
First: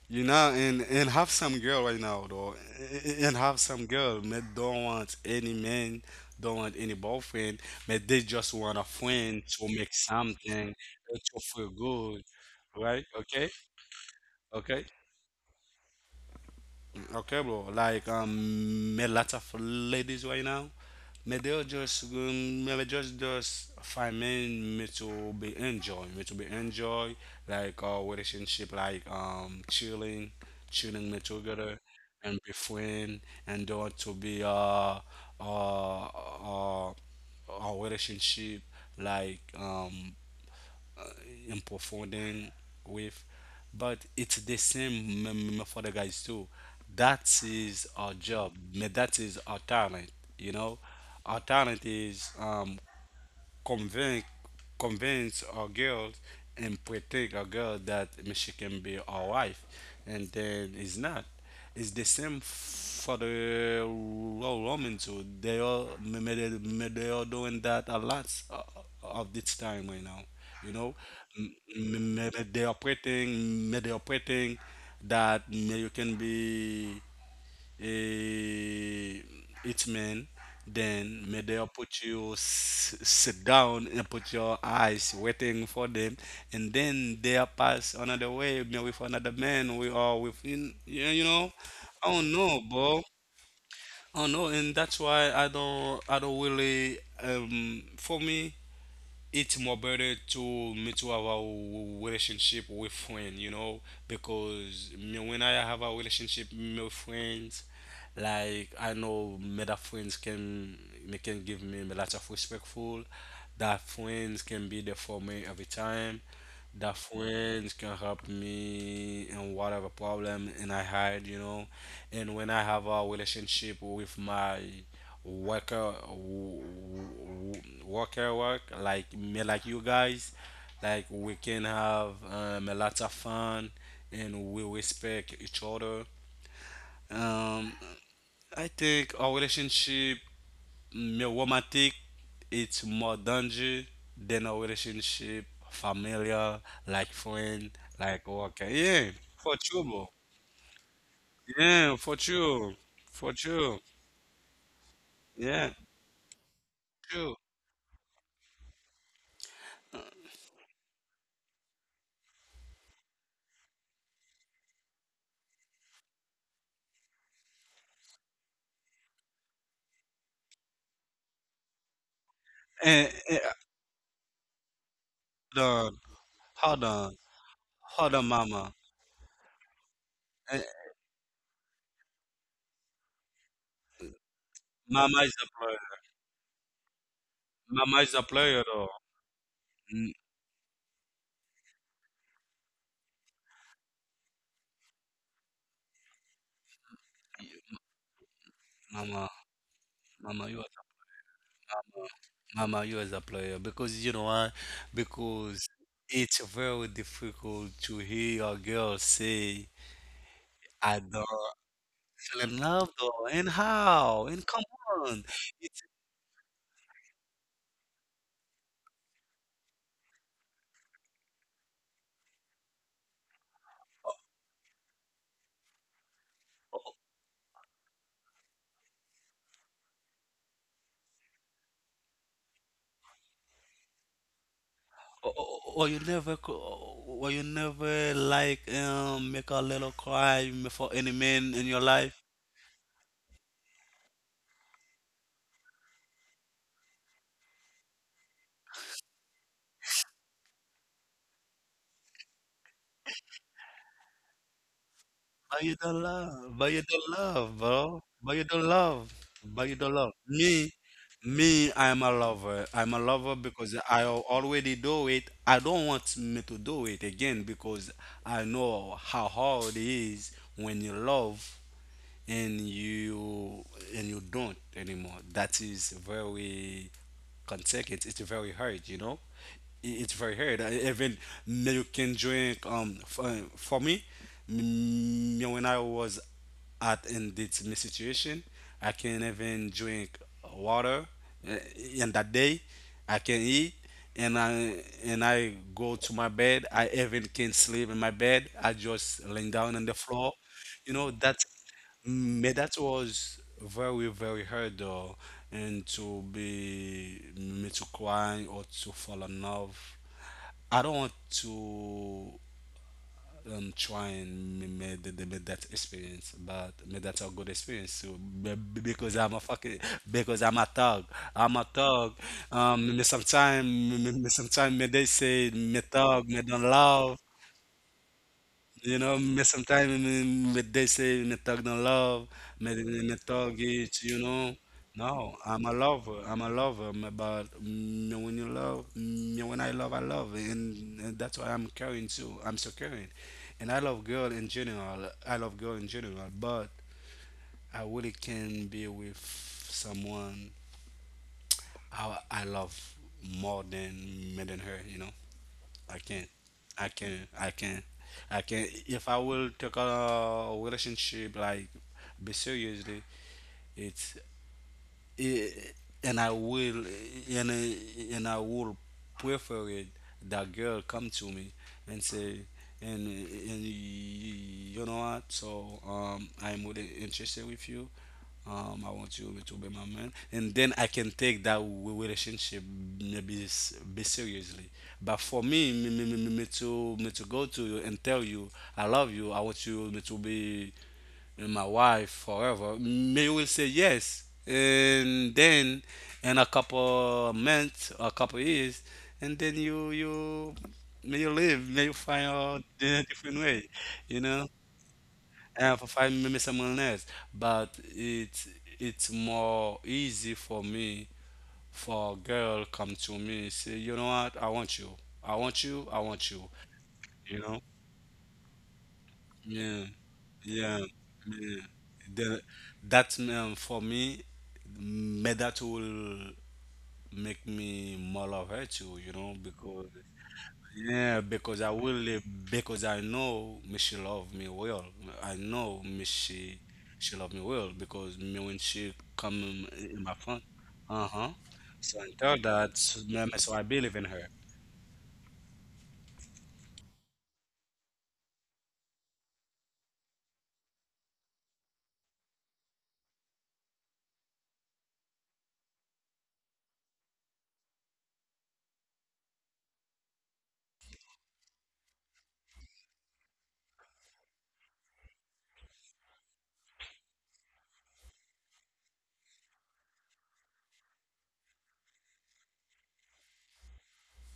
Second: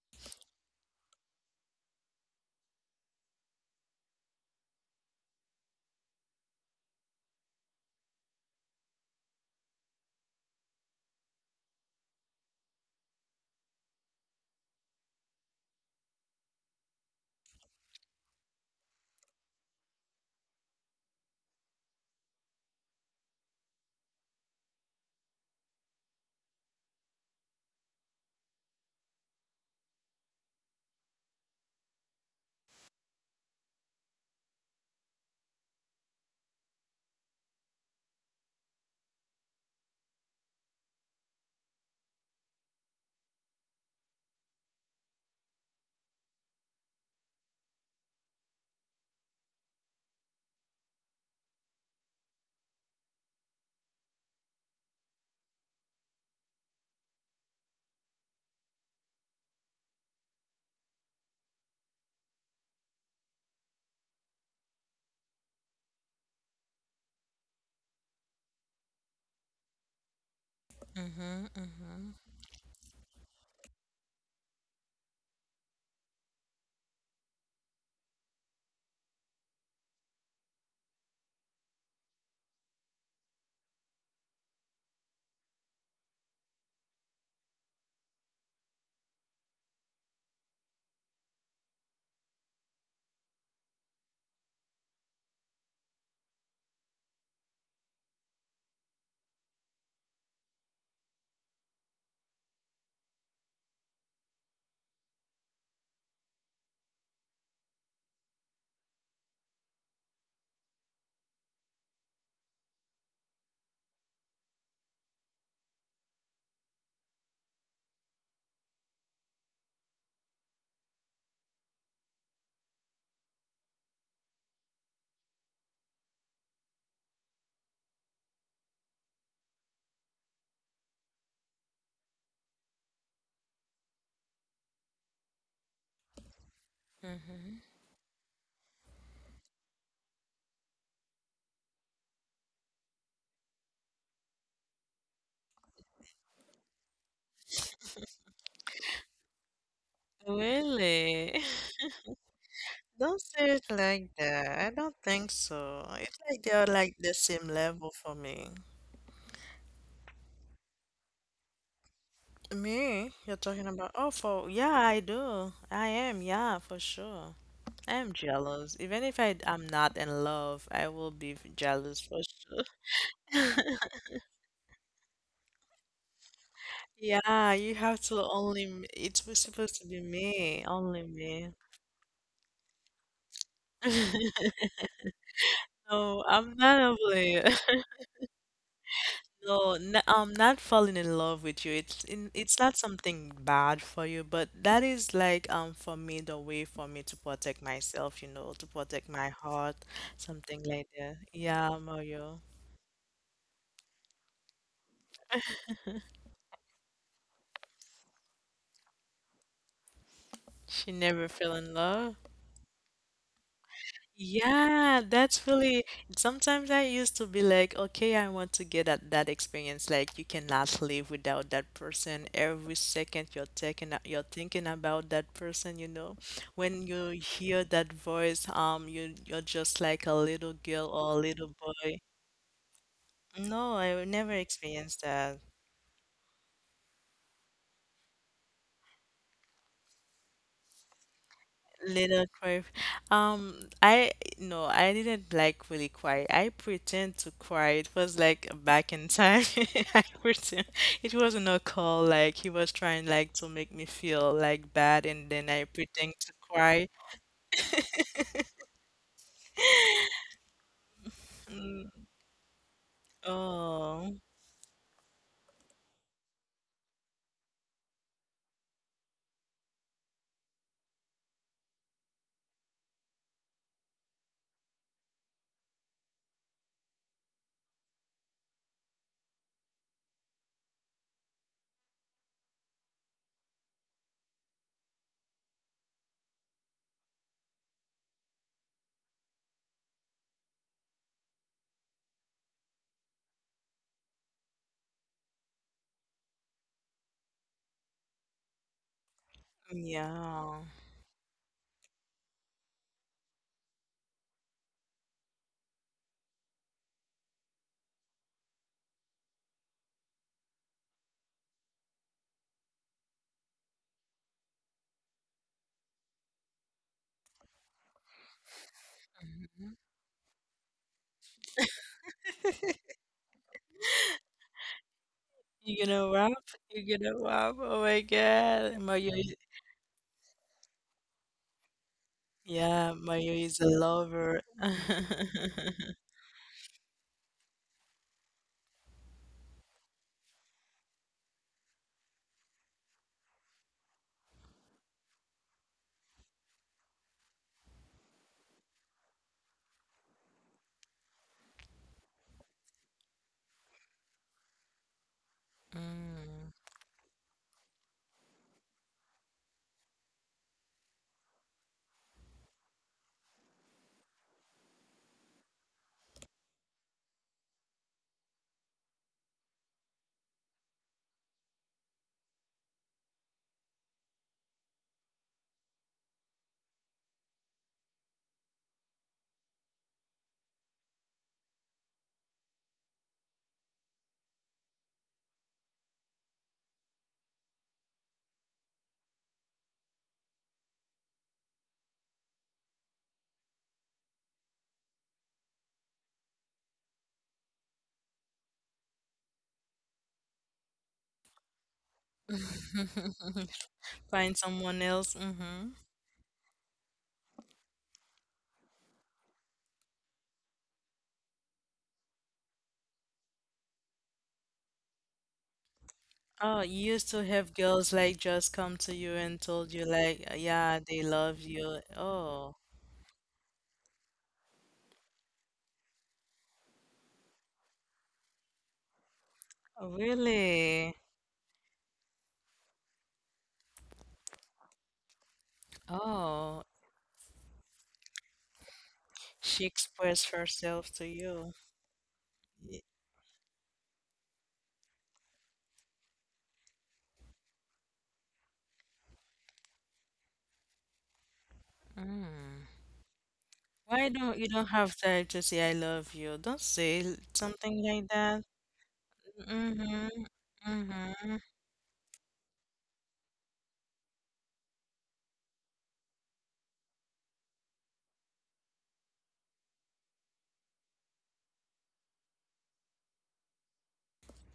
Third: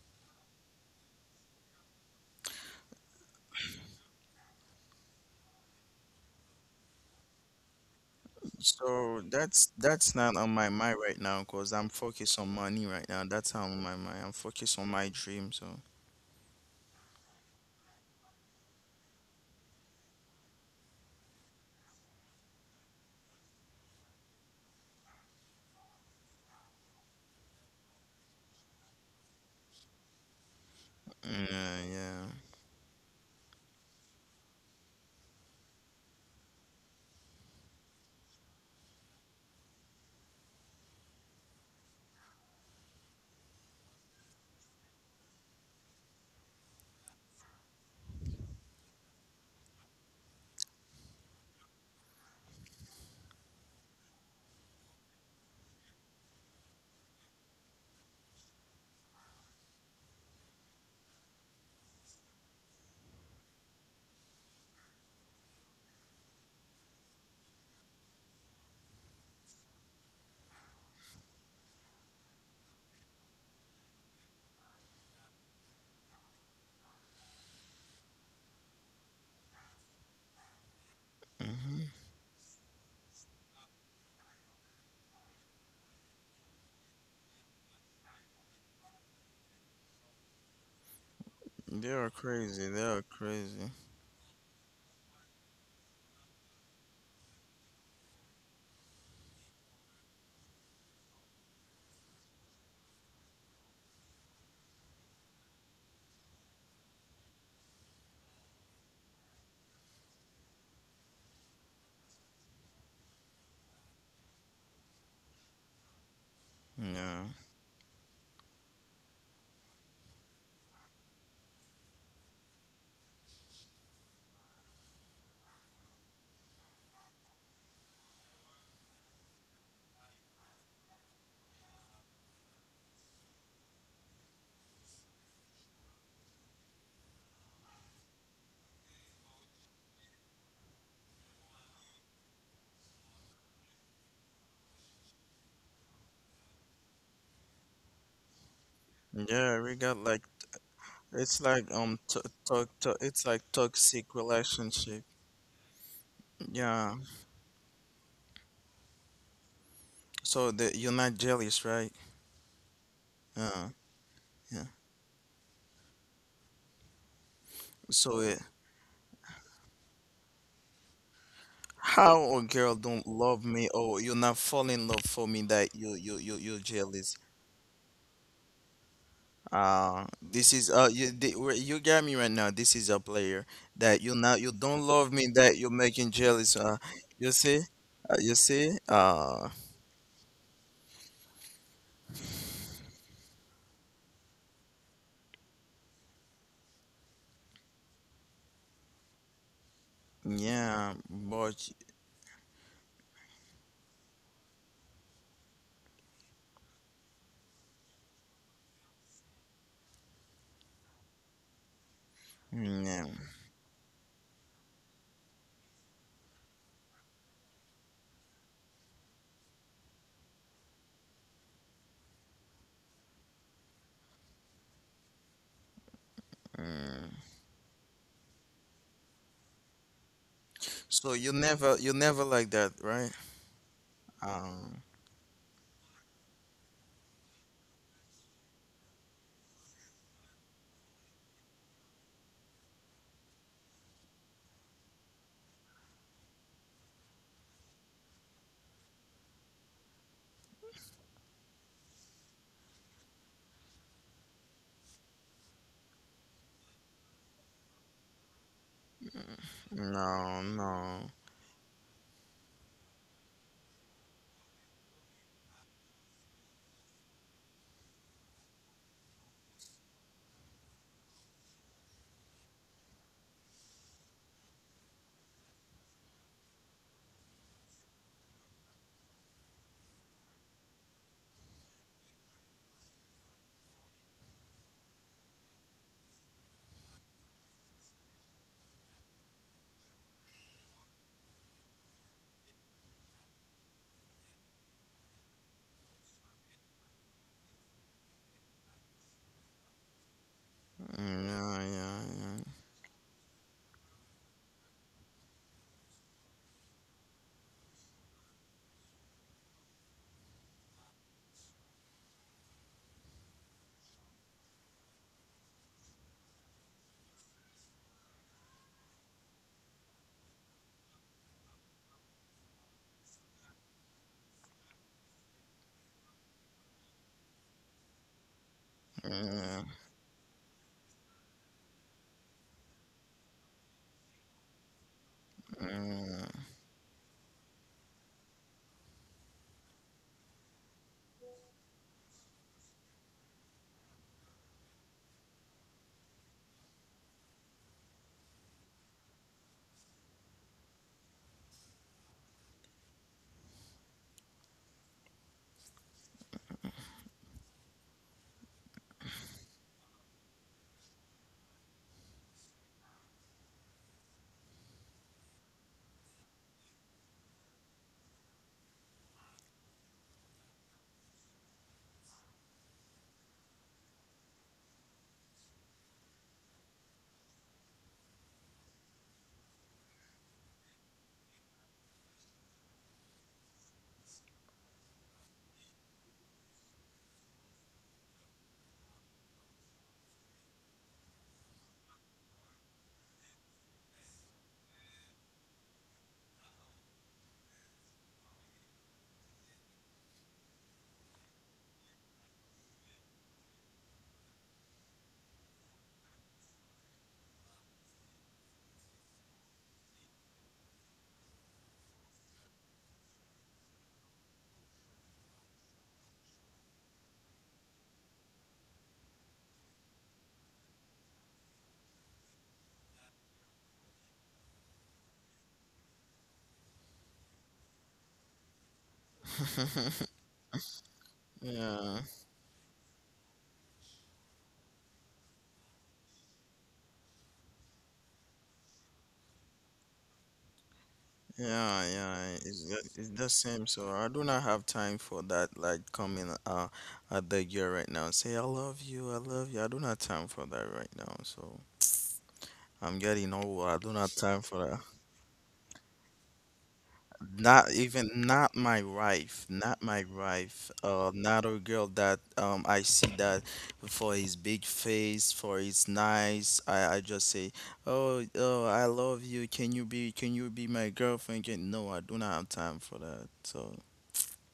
S2: You know, and have some girl right now though, and have some girl may don't want any man, don't want any boyfriend, but they just want a
S1: so
S2: friend to make
S1: that's not on my
S2: something,
S1: mind right now
S2: to
S1: because
S2: feel
S1: I'm
S2: good,
S1: focused on money right
S2: right?
S1: now
S2: Okay.
S1: that's on my mind I'm focused on
S2: Okay.
S1: my dream so
S2: Okay, bro. Like met lots of ladies right now. But they'll just maybe just find men me to be enjoy, me to be enjoy like our relationship, like chilling, chilling me together,
S1: yeah yeah.
S2: and be friend, and don't want to be uh uh our relationship like and profounding with, but it's the same for the guys too. That is our job, that is our talent. You know, our talent is convince convince a girl and protect a girl that she can be our wife. And then it's not, it's the same for the Roman too. They are they are doing that a lot of this time right now. You know,
S3: Mm-hmm, mm-hmm,
S2: May they are praying, may they are praying that may you can be eh, its men, then may they
S1: Mm-hmm.
S2: put you sit down and put your eyes waiting for them, and then they are pass another way, maybe with another man, we are within, yeah, you know.
S1: They are
S2: I don't know,
S1: crazy. They are
S2: bro.
S1: crazy.
S2: I don't know, and that's why I don't really, for me, it's more better to me to have a relationship with friend, you know, because me when I have a relationship with friends, like I know me that friends can me can give me lots of respectful, that friends can be there for me every time, that
S1: Yeah.
S2: friends can help me in whatever problem and I had, you know. And when I have a relationship with my worker, worker work, like me, like you guys, like we can have a lot of fun, and we respect each other.
S3: mm-hmm.
S2: Um, I think our relationship romantic, it's more danger than a relationship familiar, like friend, like worker. Yeah,
S1: Yeah, we got
S2: for
S1: like
S2: sure, bro.
S1: it's
S3: Really?
S1: like
S3: <laughs>
S2: Yeah, for sure.
S3: Don't
S1: it's like
S3: say it
S2: For
S3: like
S1: toxic
S2: sure,
S3: that. I don't
S1: relationship.
S3: think so.
S2: yeah,
S3: It's like they are
S1: Yeah.
S3: like the same
S2: true.
S3: level for me.
S1: So that you're not jealous, right?
S3: Me? You're talking
S1: Yeah.
S3: about oh for
S1: Yeah.
S3: yeah, I do. I am, yeah, for sure. I am
S1: So
S3: jealous. Even if I am not in love, I will be jealous for
S1: how a girl
S3: sure.
S1: don't
S2: and,
S1: love
S2: and
S1: me
S3: <laughs>
S1: or you're not fall in love for me
S2: hold
S1: that you
S2: on,
S1: you you you're
S2: hold on,
S1: jealous.
S3: Yeah, you have
S2: hold
S3: to
S2: on,
S3: only
S2: mama.
S3: it was supposed to be
S1: This
S3: me,
S2: Eh,
S1: is
S3: only
S1: you the,
S3: me.
S1: where- you got me right now. This is a player that you not
S3: <laughs>
S1: you don't love
S2: mama is
S1: me
S2: a
S1: that you're
S2: player,
S1: making
S3: No, I'm
S1: jealous.
S3: not a
S1: You
S3: player.
S1: see,
S2: mama is a
S1: you
S2: player
S1: see,
S2: though.
S1: uh.
S3: No, n
S2: Mm,
S3: not falling in love with you. It's not something bad for you, but that is like for me the way for me to protect myself, you know, to protect
S2: mama,
S3: my heart,
S2: mama you
S3: something
S2: are,
S3: like
S1: Yeah,
S3: that.
S1: but
S3: Yeah,
S2: mama.
S3: Mario.
S2: Mama, you as a player because you know why? Because it's very difficult to hear a girl say
S3: She never
S2: Adore
S3: fell in love.
S2: fell in love
S1: yeah.
S2: though, and how? And come
S3: Yeah,
S2: on,
S3: that's
S2: it's
S3: really. Sometimes I used to be like, okay, I want to get at that experience. Like, you cannot live without that person. Every second you're taking, you're thinking about that person. You know,
S2: or,
S3: when you
S1: Mm.
S3: hear that voice, you you're just like a little girl or
S1: So
S3: a little
S1: you
S3: boy.
S1: never like that, right?
S3: No, I would never
S1: Um,
S3: experienced that.
S2: or you never or you never like make a little cry for any man in your life.
S3: Little cry. I no, I didn't like really cry. I pretend to cry. It was like back in time. <laughs> I pretend it wasn't a call. Like he was trying like to make me feel like bad, and then
S2: But
S3: I
S2: you don't
S3: pretend to
S2: love, but you
S3: cry.
S2: don't love, bro. But you don't love, but you don't love
S1: no,
S2: me.
S1: no.
S2: Me, I'm a lover. I'm a lover because I
S3: Oh,
S2: already do it. I don't want me to do it again, because I know how hard it is when you love and you and you don't anymore. That is very consequence. It's very hard, you know. It's very hard. Even me, you can drink. For me, me when I was at in this my situation. I can't even drink water uh, in that day. I can eat, and I go to my bed. I even can't sleep in my bed. I just laying down on the floor.
S3: yeah.
S2: You know that.
S1: Yeah, yeah, yeah.
S2: That was very very hard though, and to be me to cry or to fall in love. I don't want to try and make, make that experience, but make that a good experience, so because I'm a
S3: Mhm.
S2: fucking, because I'm a thug, I'm a thug, sometimes they say me
S3: You gonna
S2: thug,
S3: rap?
S2: me don't
S3: You gonna
S2: love,
S3: rap? Oh my God,
S2: you
S3: Mario.
S2: know, mais sometimes when they say in a thug don't love, mais
S3: Yeah,
S2: in a
S3: Mario
S2: thug,
S3: is a
S2: you
S3: lover. <laughs>
S2: know, no,
S1: Yeah,
S2: I'm a lover, but me when you love, me when I love, and that's why I'm caring too. I'm so caring, and I love girl in general. I love girl in general, but I really can be with someone I love more than me than her, you know. I can't.
S3: Mm.
S2: I can't. I can't. I can't. If I will take a relationship like be seriously, it's it, and I will prefer it. That girl come to me and say, and you know what? So I'm really interested with you. I want you to be my man, and then I can take that relationship maybe be seriously. But for me, me to go to you and tell you I love you. I want you me to be my wife forever. May you will say yes, and then in a couple months, a couple years, and then you may you live, may you find out in a different way,
S3: <laughs>
S2: you
S3: Find
S2: know.
S3: someone else.
S2: And for find maybe someone else, but it's more easy for me for a girl come to me say, you know what, I want you, I want you, I want you,
S3: Oh, you used to
S2: you
S3: have
S2: know,
S3: girls like just come to you and told you
S2: yeah,
S3: like, yeah,
S2: yeah,
S3: they love
S2: yeah.
S3: you.
S2: Then
S3: Oh,
S2: that, for me, may that will make me more love her too, you know, because
S3: really?
S2: yeah, because I will, because I know me she love me well. I know me
S3: Oh,
S2: she love me well because me when she come
S3: she
S2: in my
S3: expressed
S2: front,
S3: herself to
S2: uh huh.
S1: yeah,
S3: you.
S1: yeah,
S2: So I
S1: yeah.
S2: tell that,
S3: Y-
S1: It's the
S2: so I
S1: same. So
S2: believe in
S1: I do
S2: her.
S1: not have time for that. Like coming at the girl right now, say I love you, I love you. I do not time for that right now. So
S3: Mm.
S1: I'm getting old. I do
S3: Why
S1: not
S3: don't
S1: time
S3: you
S1: for
S3: don't
S1: that.
S3: have time to say I love you? Don't say l-
S1: Not
S3: something like
S1: even
S3: that.
S1: not my wife, not my
S3: Mm-hmm.
S1: wife.
S3: Mm-hmm.
S1: Not a girl that I see that for his big face, for his nice. I just say, oh, I love you. Can you be my girlfriend? Can, no, I do not have time for that. So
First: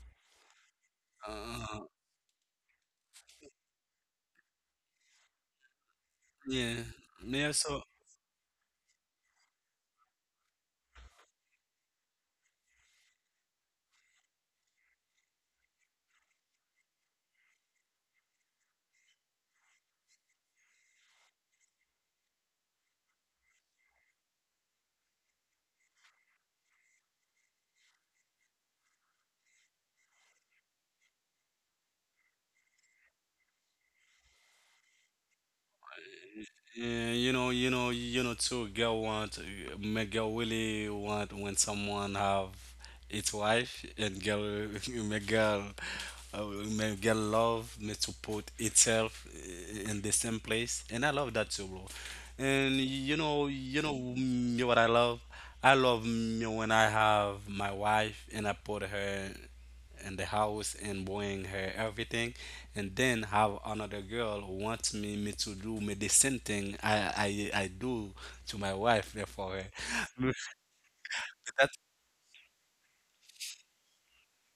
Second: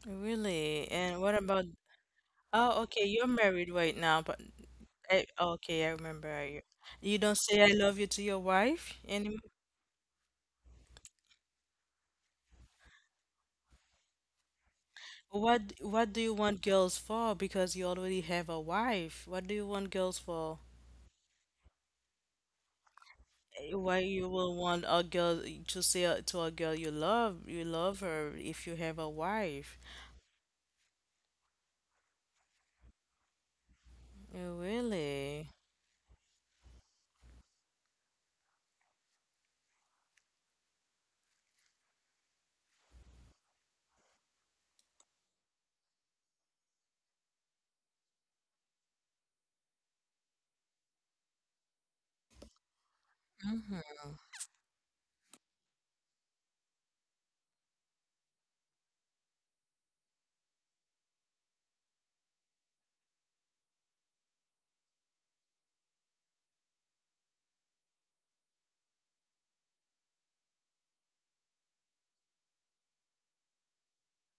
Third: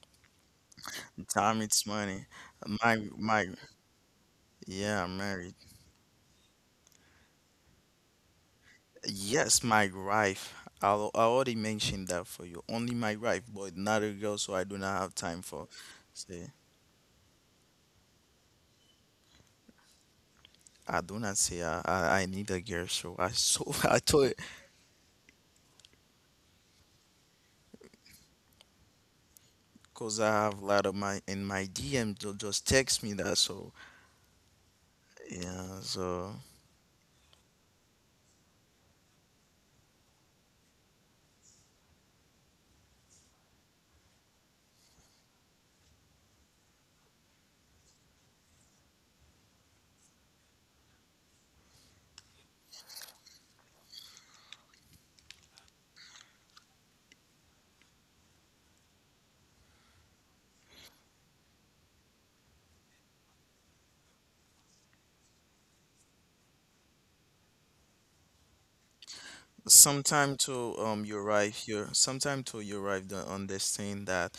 S3: Really? And what
S1: time
S3: about,
S1: it's
S2: Uh,
S1: money.
S3: oh,
S1: My
S3: okay, you're
S1: my
S3: married right now, but
S1: yeah, I'm
S3: I,
S1: married.
S3: okay, I remember. You,
S2: yeah,
S3: you don't
S2: yeah.
S3: say I
S2: So
S3: love you to your wife anymore?
S1: Yes, my wife. I already mentioned that for you. Only my wife, but not a girl. So I do not have time for.
S3: What do you
S1: Say.
S3: want girls for? Because you already have a wife. What do you want girls for?
S1: I do not say I need a girl, so I so <laughs>
S3: Why
S1: I told
S3: you
S1: it
S3: will want a girl to a girl you love her if you have a wife?
S1: because I have a lot of my in my DM to just text me that so
S3: Really?
S1: yeah so
S2: yeah, you know, you know, you know, too. Girl want, make girl really want when someone have its wife and girl, <laughs> make girl, uh, make girl love me to put itself in the same place. And I love that too, bro. And you know,
S3: Mm-hmm.
S2: me what I love. I love me when I have my wife and I put her in the house and buying her everything, and then have another girl who wants me, me to do me the same thing I do to my wife therefore
S1: sometime to you
S2: <laughs> that
S1: arrive here sometime to you arrive to understand that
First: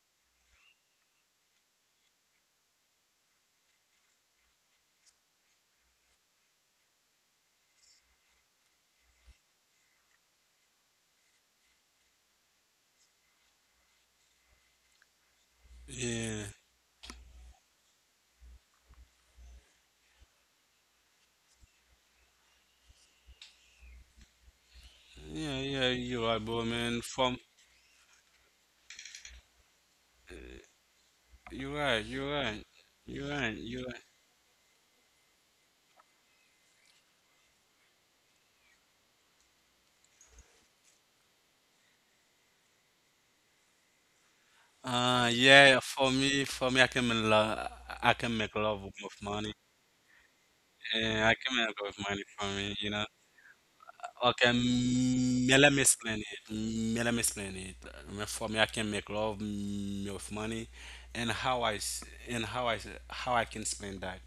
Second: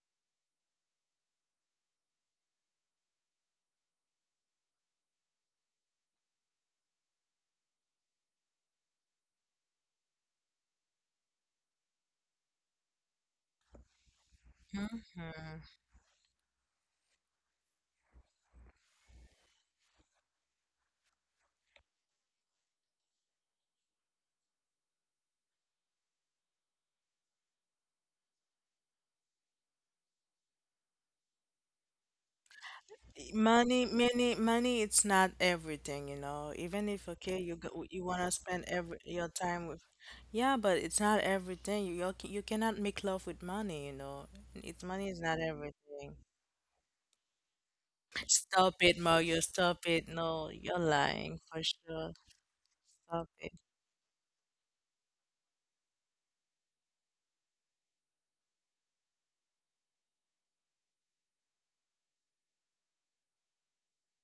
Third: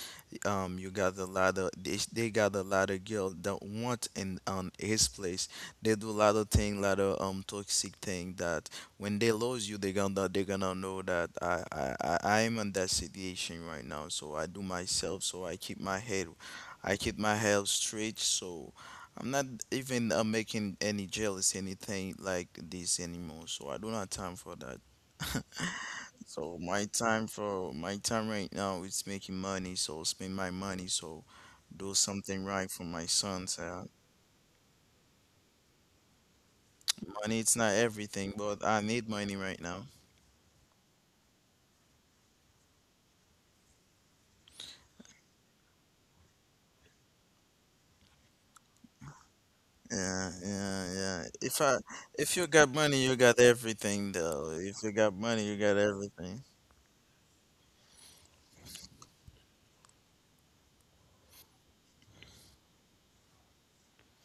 S1: you got a lot of they got a lot of girl that want in on his place they do a lot of thing lot of toxic thing that when they lose you they gonna know that I am in that situation right now so I do myself so I keep my head
S2: yeah
S1: I keep my head straight so I'm not even making any jealous anything like this anymore, so I don't have time for that.
S2: yeah
S1: <laughs>
S2: yeah you're right, bro,
S1: So my
S2: man
S1: time
S2: from,
S1: for my time right now is making money, so spend my money, so
S2: you're
S1: do
S2: right, you're
S1: something
S2: right,
S1: right for my
S2: you're right,
S1: sons.
S2: you're
S3: Money,
S2: right,
S3: money, money, it's not everything, you know. Even if okay,
S1: Money
S3: you
S1: it's not
S3: go, you wanna
S1: everything,
S3: spend
S1: but I
S3: every
S1: need
S3: your
S1: money right
S3: time with,
S1: now.
S3: yeah, but it's not everything. You cannot make love with money, you know. It's money is not
S2: yeah, for
S3: everything.
S2: me, for me I can make love, I can make
S3: Stop
S2: love
S3: it,
S2: with
S3: Mario.
S2: money,
S3: Stop it.
S1: Yeah,
S3: No, you're
S1: yeah,
S2: and
S1: yeah.
S2: I
S3: lying
S2: can
S1: If
S2: make
S3: for
S1: I
S2: love with
S3: sure.
S2: money
S1: if
S2: for
S1: you got
S2: me, you know.
S1: money, you
S3: Stop
S1: got
S3: it.
S1: everything
S2: Okay,
S1: though. If you got money, you
S2: yeah, let
S1: got
S2: me explain it.
S1: everything.
S2: Yeah, let me explain it. For me, I can make love with money, and and how I can explain that.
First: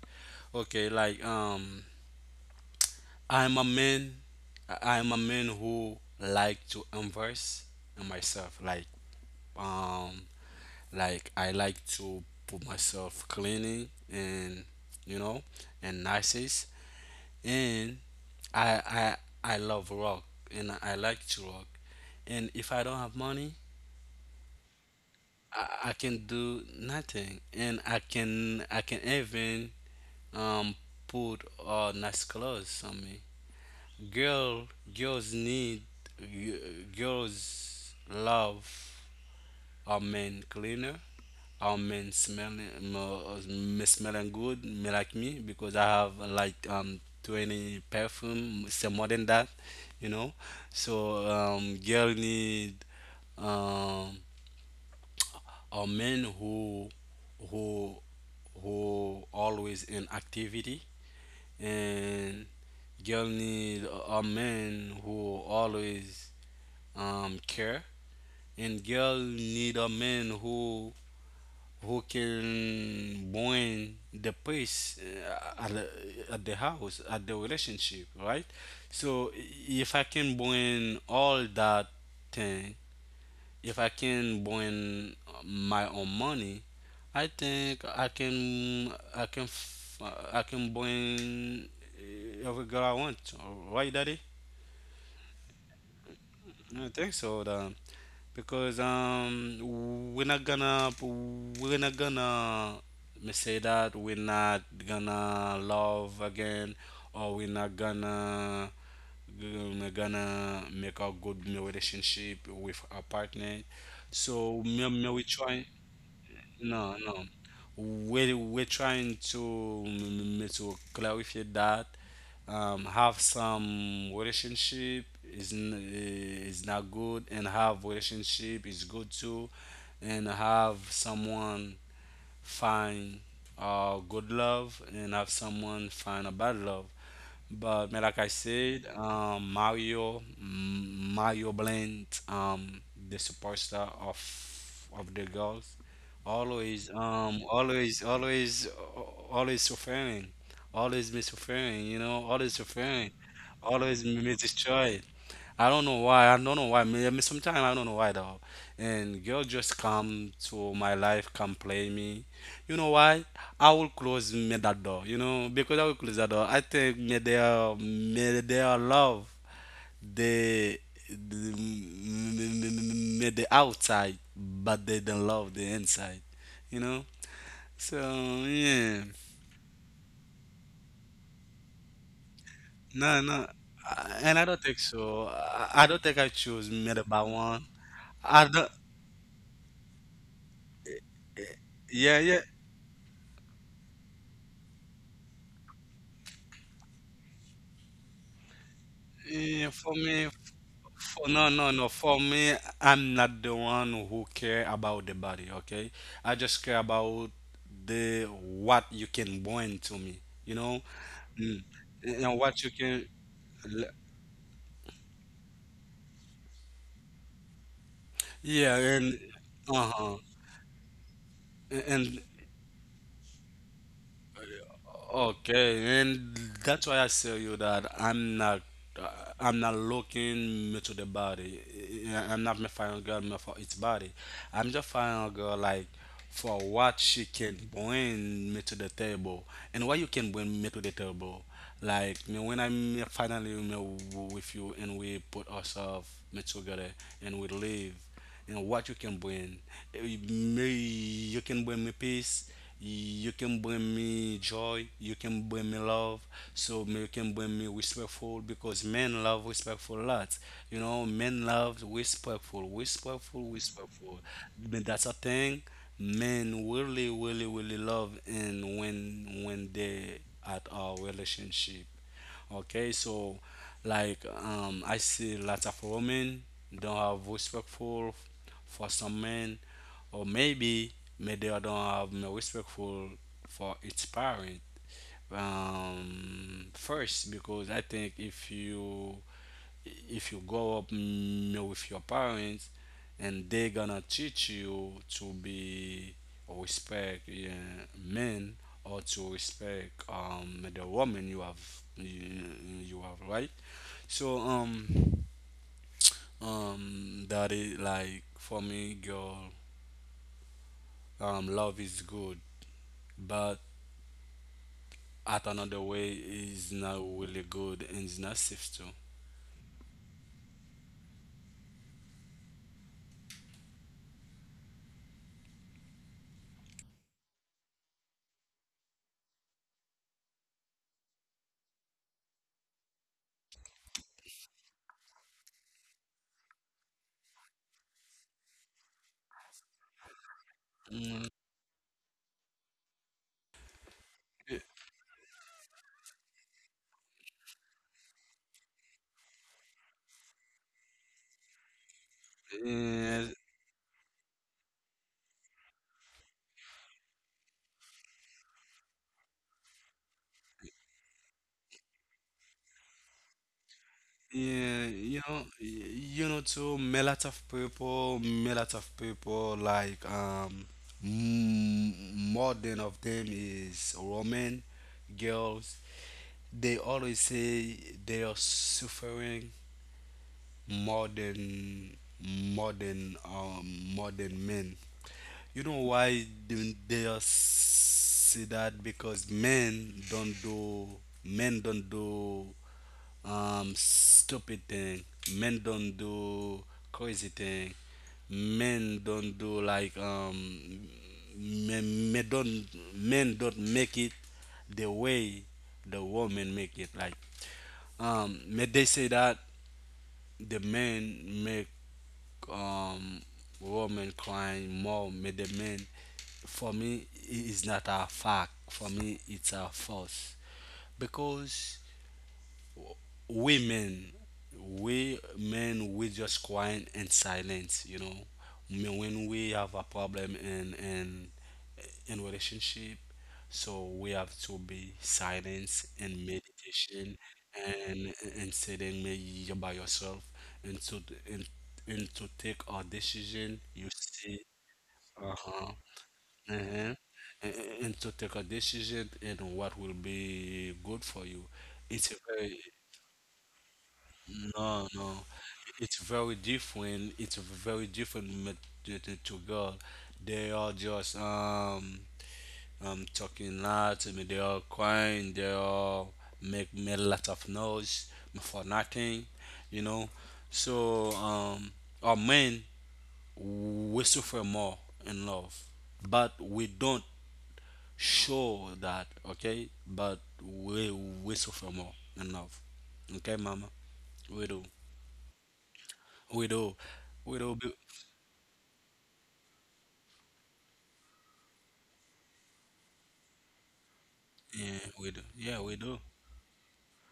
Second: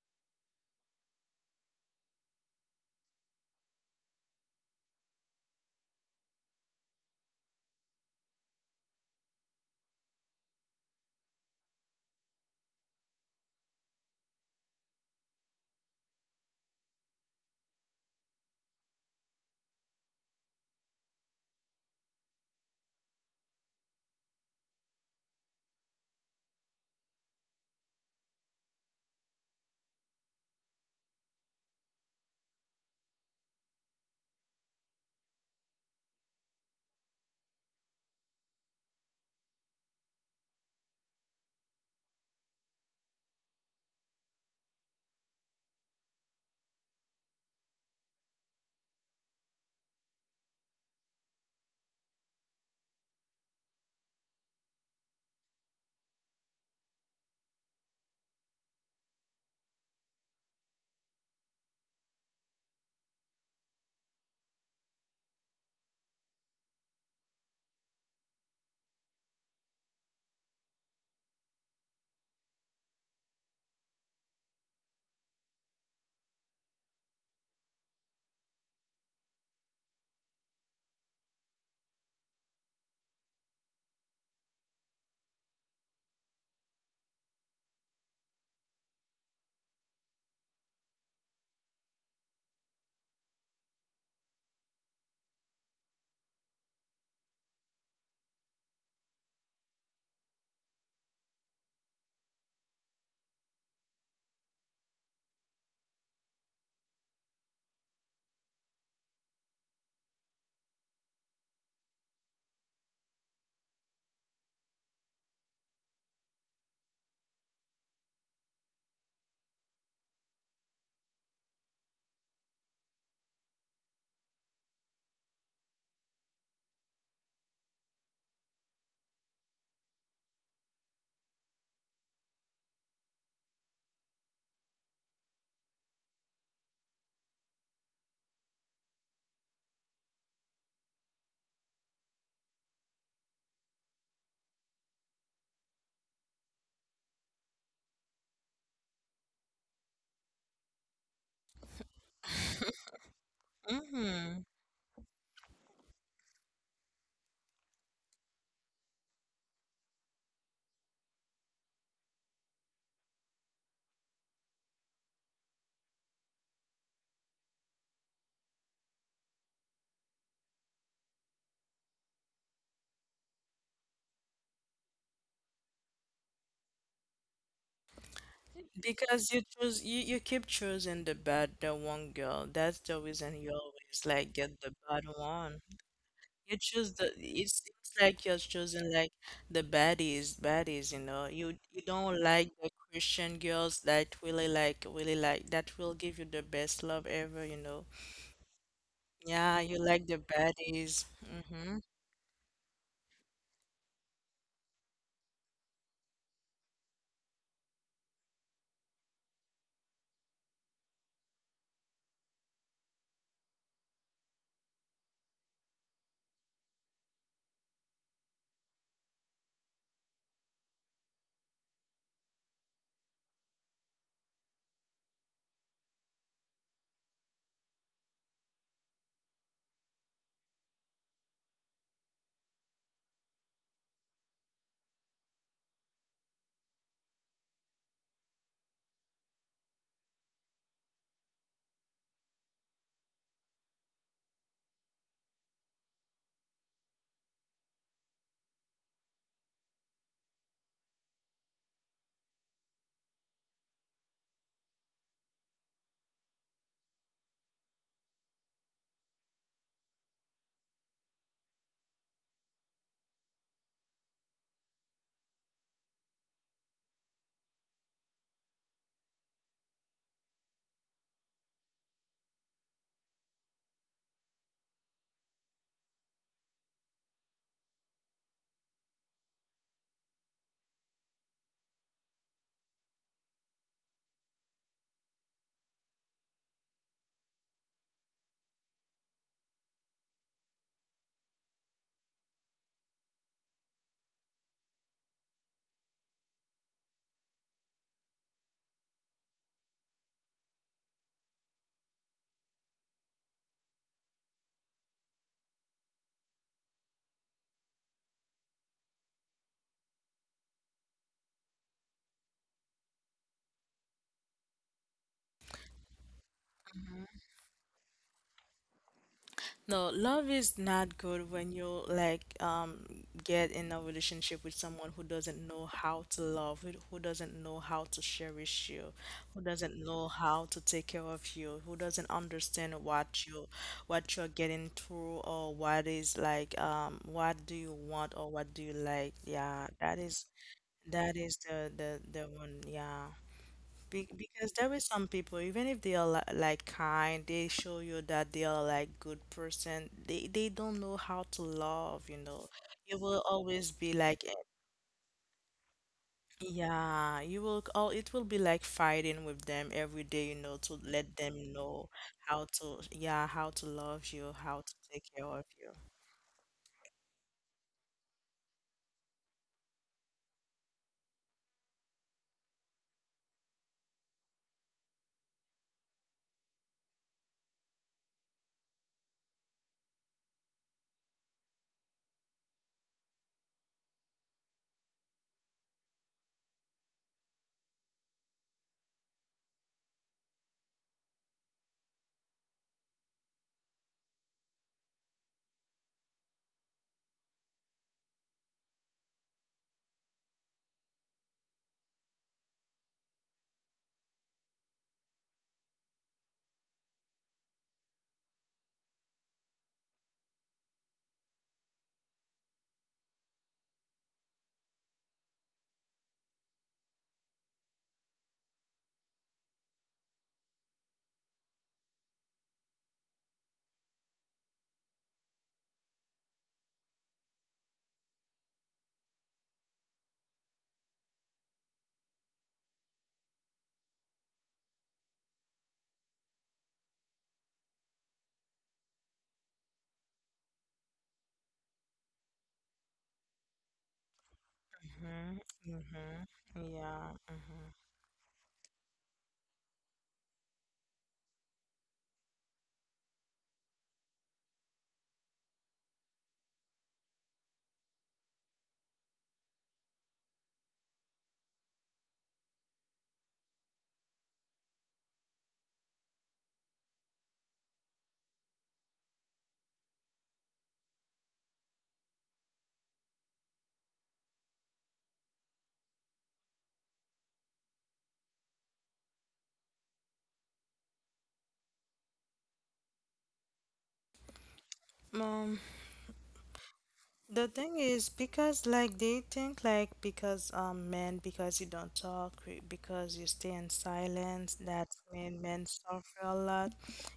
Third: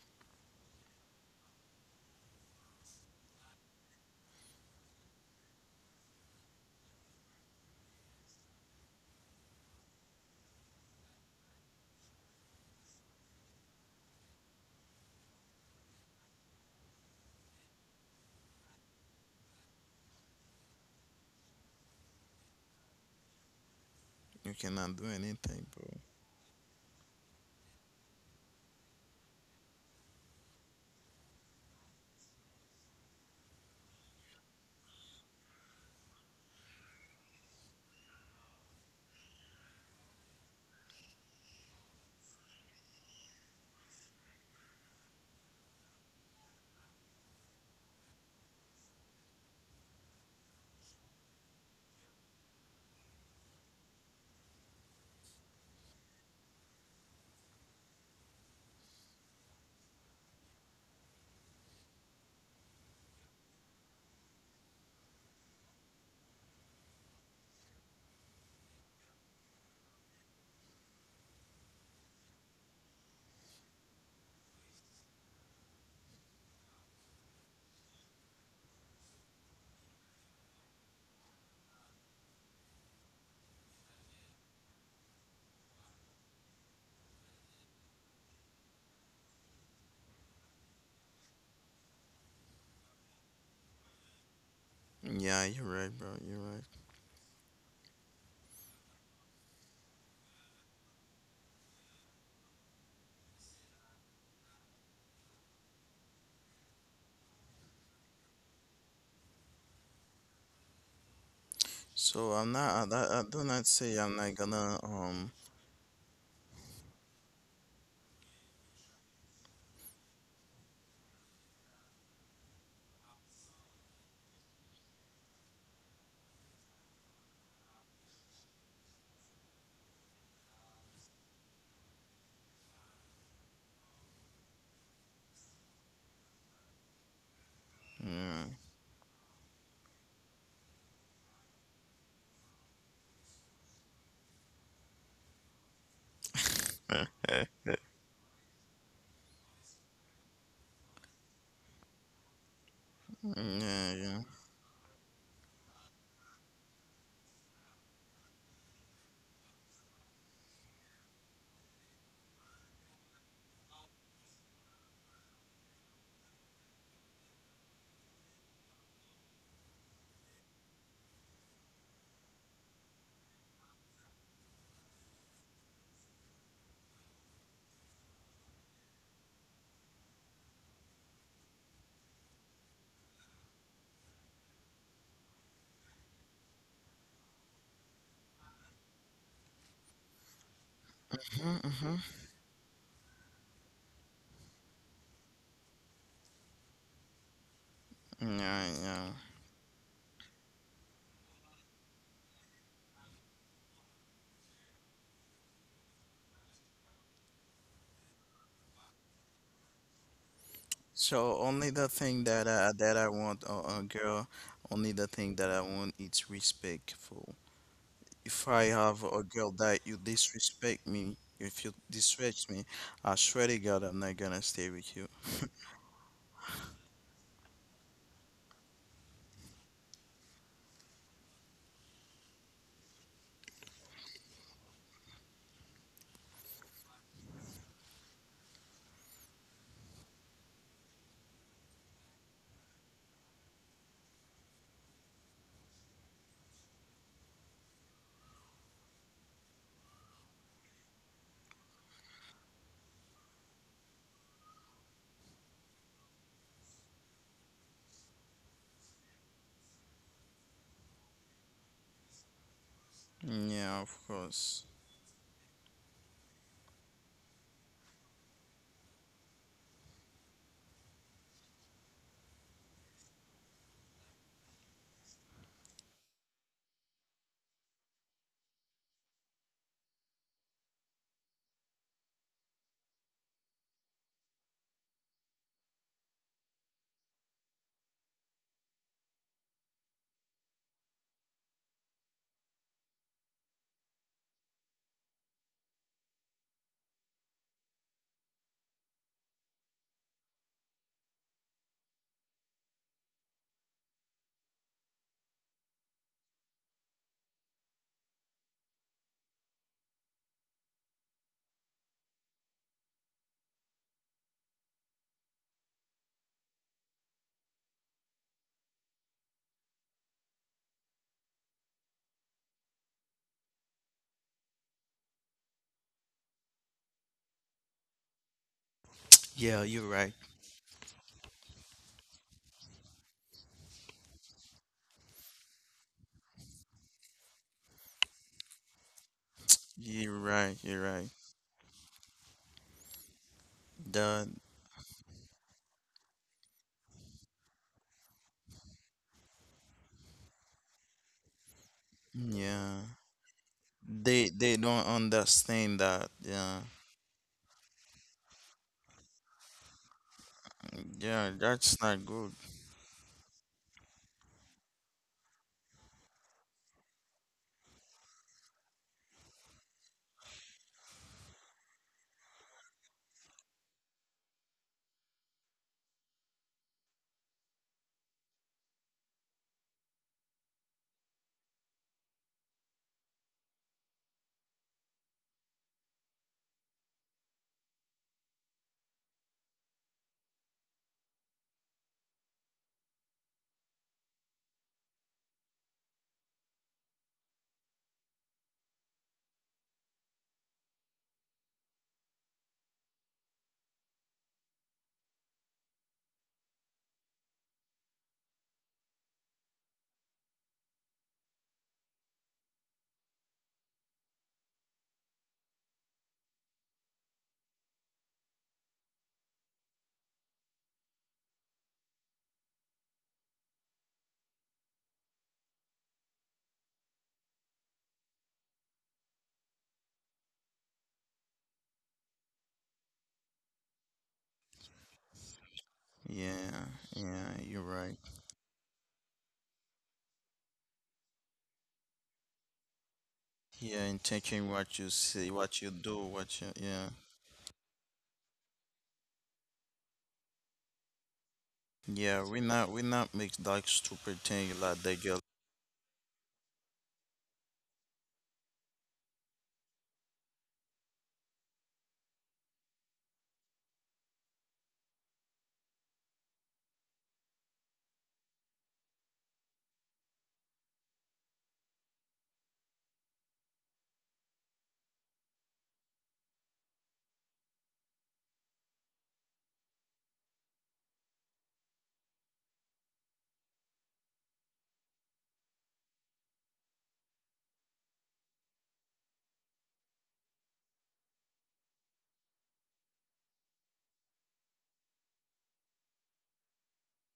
S2: Okay, like I'm a man. I'm a man who like to invest in myself. Um, like I like to put myself cleaning and you know and nices and I I I love rock and I like to rock. And if I don't have money,
S1: You cannot do anything, bro.
S2: I can do nothing, and I can even um put nice clothes on me. Girl, girls need g- girls love a man cleaner and me smelling good me like me because I have like 20 perfume say more than that. you know Girl need um a man who who who always in activity and girl need a man who always care and girl need a man who can win the peace at the house, at the relationship, right? So if I can win all that thing, if I can win my own money, I think I can I can win every girl I want. Right, Daddy?
S1: Yeah, you're right, bro. You're right.
S2: I think so. Because we're not gonna we're not gonna let me say that we're not gonna love again, or we're not gonna we're gonna make a good relationship with
S1: I
S2: our
S1: do not
S2: partner.
S1: say I'm not gonna.
S2: So me, me we try. No, no. We're trying to to clarify that have some relationship is is not good and have relationship is good too, and have someone find good love and have someone find a bad love. But man, like
S1: Yeah.
S2: I said, Mario, Mario Blend, the superstar of the girls, always,
S1: <laughs>
S2: always, always suffering, always me suffering, you know, always suffering, always
S1: Yeah.
S3: Mm-hmm.
S2: me destroy. I don't know why. I don't know why. Me sometimes I don't know why though. And girl just come to my life, come play me. You know why? I will close me that door. You know because I will close that door. I think me their love the the outside, but they don't love the inside. You know. So yeah,
S3: Because you keep choosing the bad, the one girl. That's the reason
S2: no,
S3: you
S2: no,
S3: always like get
S2: and I
S3: the
S2: don't
S3: bad
S2: think so.
S3: one.
S2: I don't think I
S3: You choose
S2: choose
S3: the,
S2: me the
S3: it
S2: bad
S3: seems
S2: one.
S3: like you're
S2: I
S3: choosing
S2: don't.
S3: like the baddies, baddies, you know. You
S1: Yeah. <laughs>
S3: don't
S2: Yeah,
S3: like
S2: yeah.
S3: the Christian girls that really like, that will give you the best love ever, you know.
S1: Yeah, yeah.
S3: Yeah, you
S2: Eh,
S3: like
S2: for
S3: the
S2: me,
S3: baddies.
S2: no,
S3: Mm-hmm.
S2: no, no. For me, I'm not the one who care about the body. Okay, I just care about the what you can bring to me. You know,
S1: So
S2: mm,
S1: only the thing
S2: and
S1: that
S2: what you
S1: I
S2: can.
S1: want a girl, only the thing that I want is respectful. If I
S2: Yeah,
S1: have a
S2: and
S1: girl that
S2: uh
S1: you
S2: huh,
S1: disrespect me, if you
S2: and
S1: disrespect me, I swear to God I'm not gonna stay with you.
S2: okay, and that's why I tell you that uh, I'm not looking to the body. I'm not my final girl me for its body. I'm just final girl like for what she can bring me to the table and what you can bring me to the table. Like me when I'm finally me with you and we put ourselves me together and we live and what you can bring. Me, you can bring me peace, you can bring me joy, you can bring me love, so you can bring me respectful because men love respectful lots, you know men love respectful respectful
S1: Yeah, of
S2: respectful,
S1: course.
S2: but that's a thing men really really really love, and when they at our relationship. Okay, so like I see lots of women don't have respectful for some men, or maybe maybe I don't have no respectful for its parent, first because I think if you grow up with your parents and they gonna teach you to be or respect, yeah, men, or to respect the woman you you have right. So that is like for me girl, love is good but at another way is not really good and it's not safe too.
S3: No, love is not good when you like get in a relationship with someone who doesn't know how to love, who doesn't know how to cherish you, who
S1: Yeah, you're
S3: doesn't know
S1: right.
S3: how to take care of you, who doesn't understand what you what you're getting through or what is like what do you want or what do you like. Yeah,
S1: You're right. You're right.
S3: that
S2: Mm,
S3: is the one. Yeah. Be
S1: That,
S3: because there is some people, even if they are li like kind, they show you that they are like good person. They don't know how to love, you know.
S1: yeah.
S3: You will
S2: yeah,
S3: always be like, eh,
S1: They don't understand that. Yeah.
S3: yeah, you will all. It will be like fighting with them every day, you know, to let
S1: Yeah,
S3: them
S1: that's
S3: know
S1: not good.
S3: how to, yeah, how to love you, how to
S2: yeah,
S3: take
S2: you
S3: care of
S2: know,
S3: you.
S2: you know too. Me lot of people, me lot of people like more than of them is women, girls. They always say they are suffering more than more than um more than men. You know why do they are say that? Because men don't do stupid thing. Men don't do crazy thing. Men don't do like men, men don't men don't make it the way the woman make it. Like may they say that the men make um woman crying more. May the men, for me it's not a fact, for me it's a force because w- women, we men we just quiet and silence, you know. When we have a problem in relationship, so we have to be silence and
S1: Yeah.
S2: meditation
S1: Yeah, you're right.
S2: and and sitting maybe you by yourself and and, and to take a decision,
S1: Yeah,
S2: you
S1: and
S2: see.
S1: checking what you see,
S3: Mm-hmm.
S1: what you
S2: Uh-huh.
S1: do, what you
S3: Mm-hmm.
S1: yeah.
S2: uh
S3: Yeah.
S2: and to take a decision and what will be good for you. It's a
S1: Yeah, we
S2: very
S1: not we not make like stupid thing like
S2: no,
S1: that
S2: no.
S1: girl
S2: It's very different. It's very different to girl. They are just talking lots. I mean, they are crying. They are make a lot of noise for nothing, you know. So our men we suffer more in love, but we don't show that, okay? But we suffer more enough. Okay, mama? We do.
S3: Mm-hmm.
S2: We do. We
S3: The
S2: do be,
S3: thing is because like they think like because men because you don't because you stay in silence
S2: yeah,
S3: that's
S2: we do.
S3: when
S2: Yeah,
S3: men
S2: we do.
S3: suffer a lot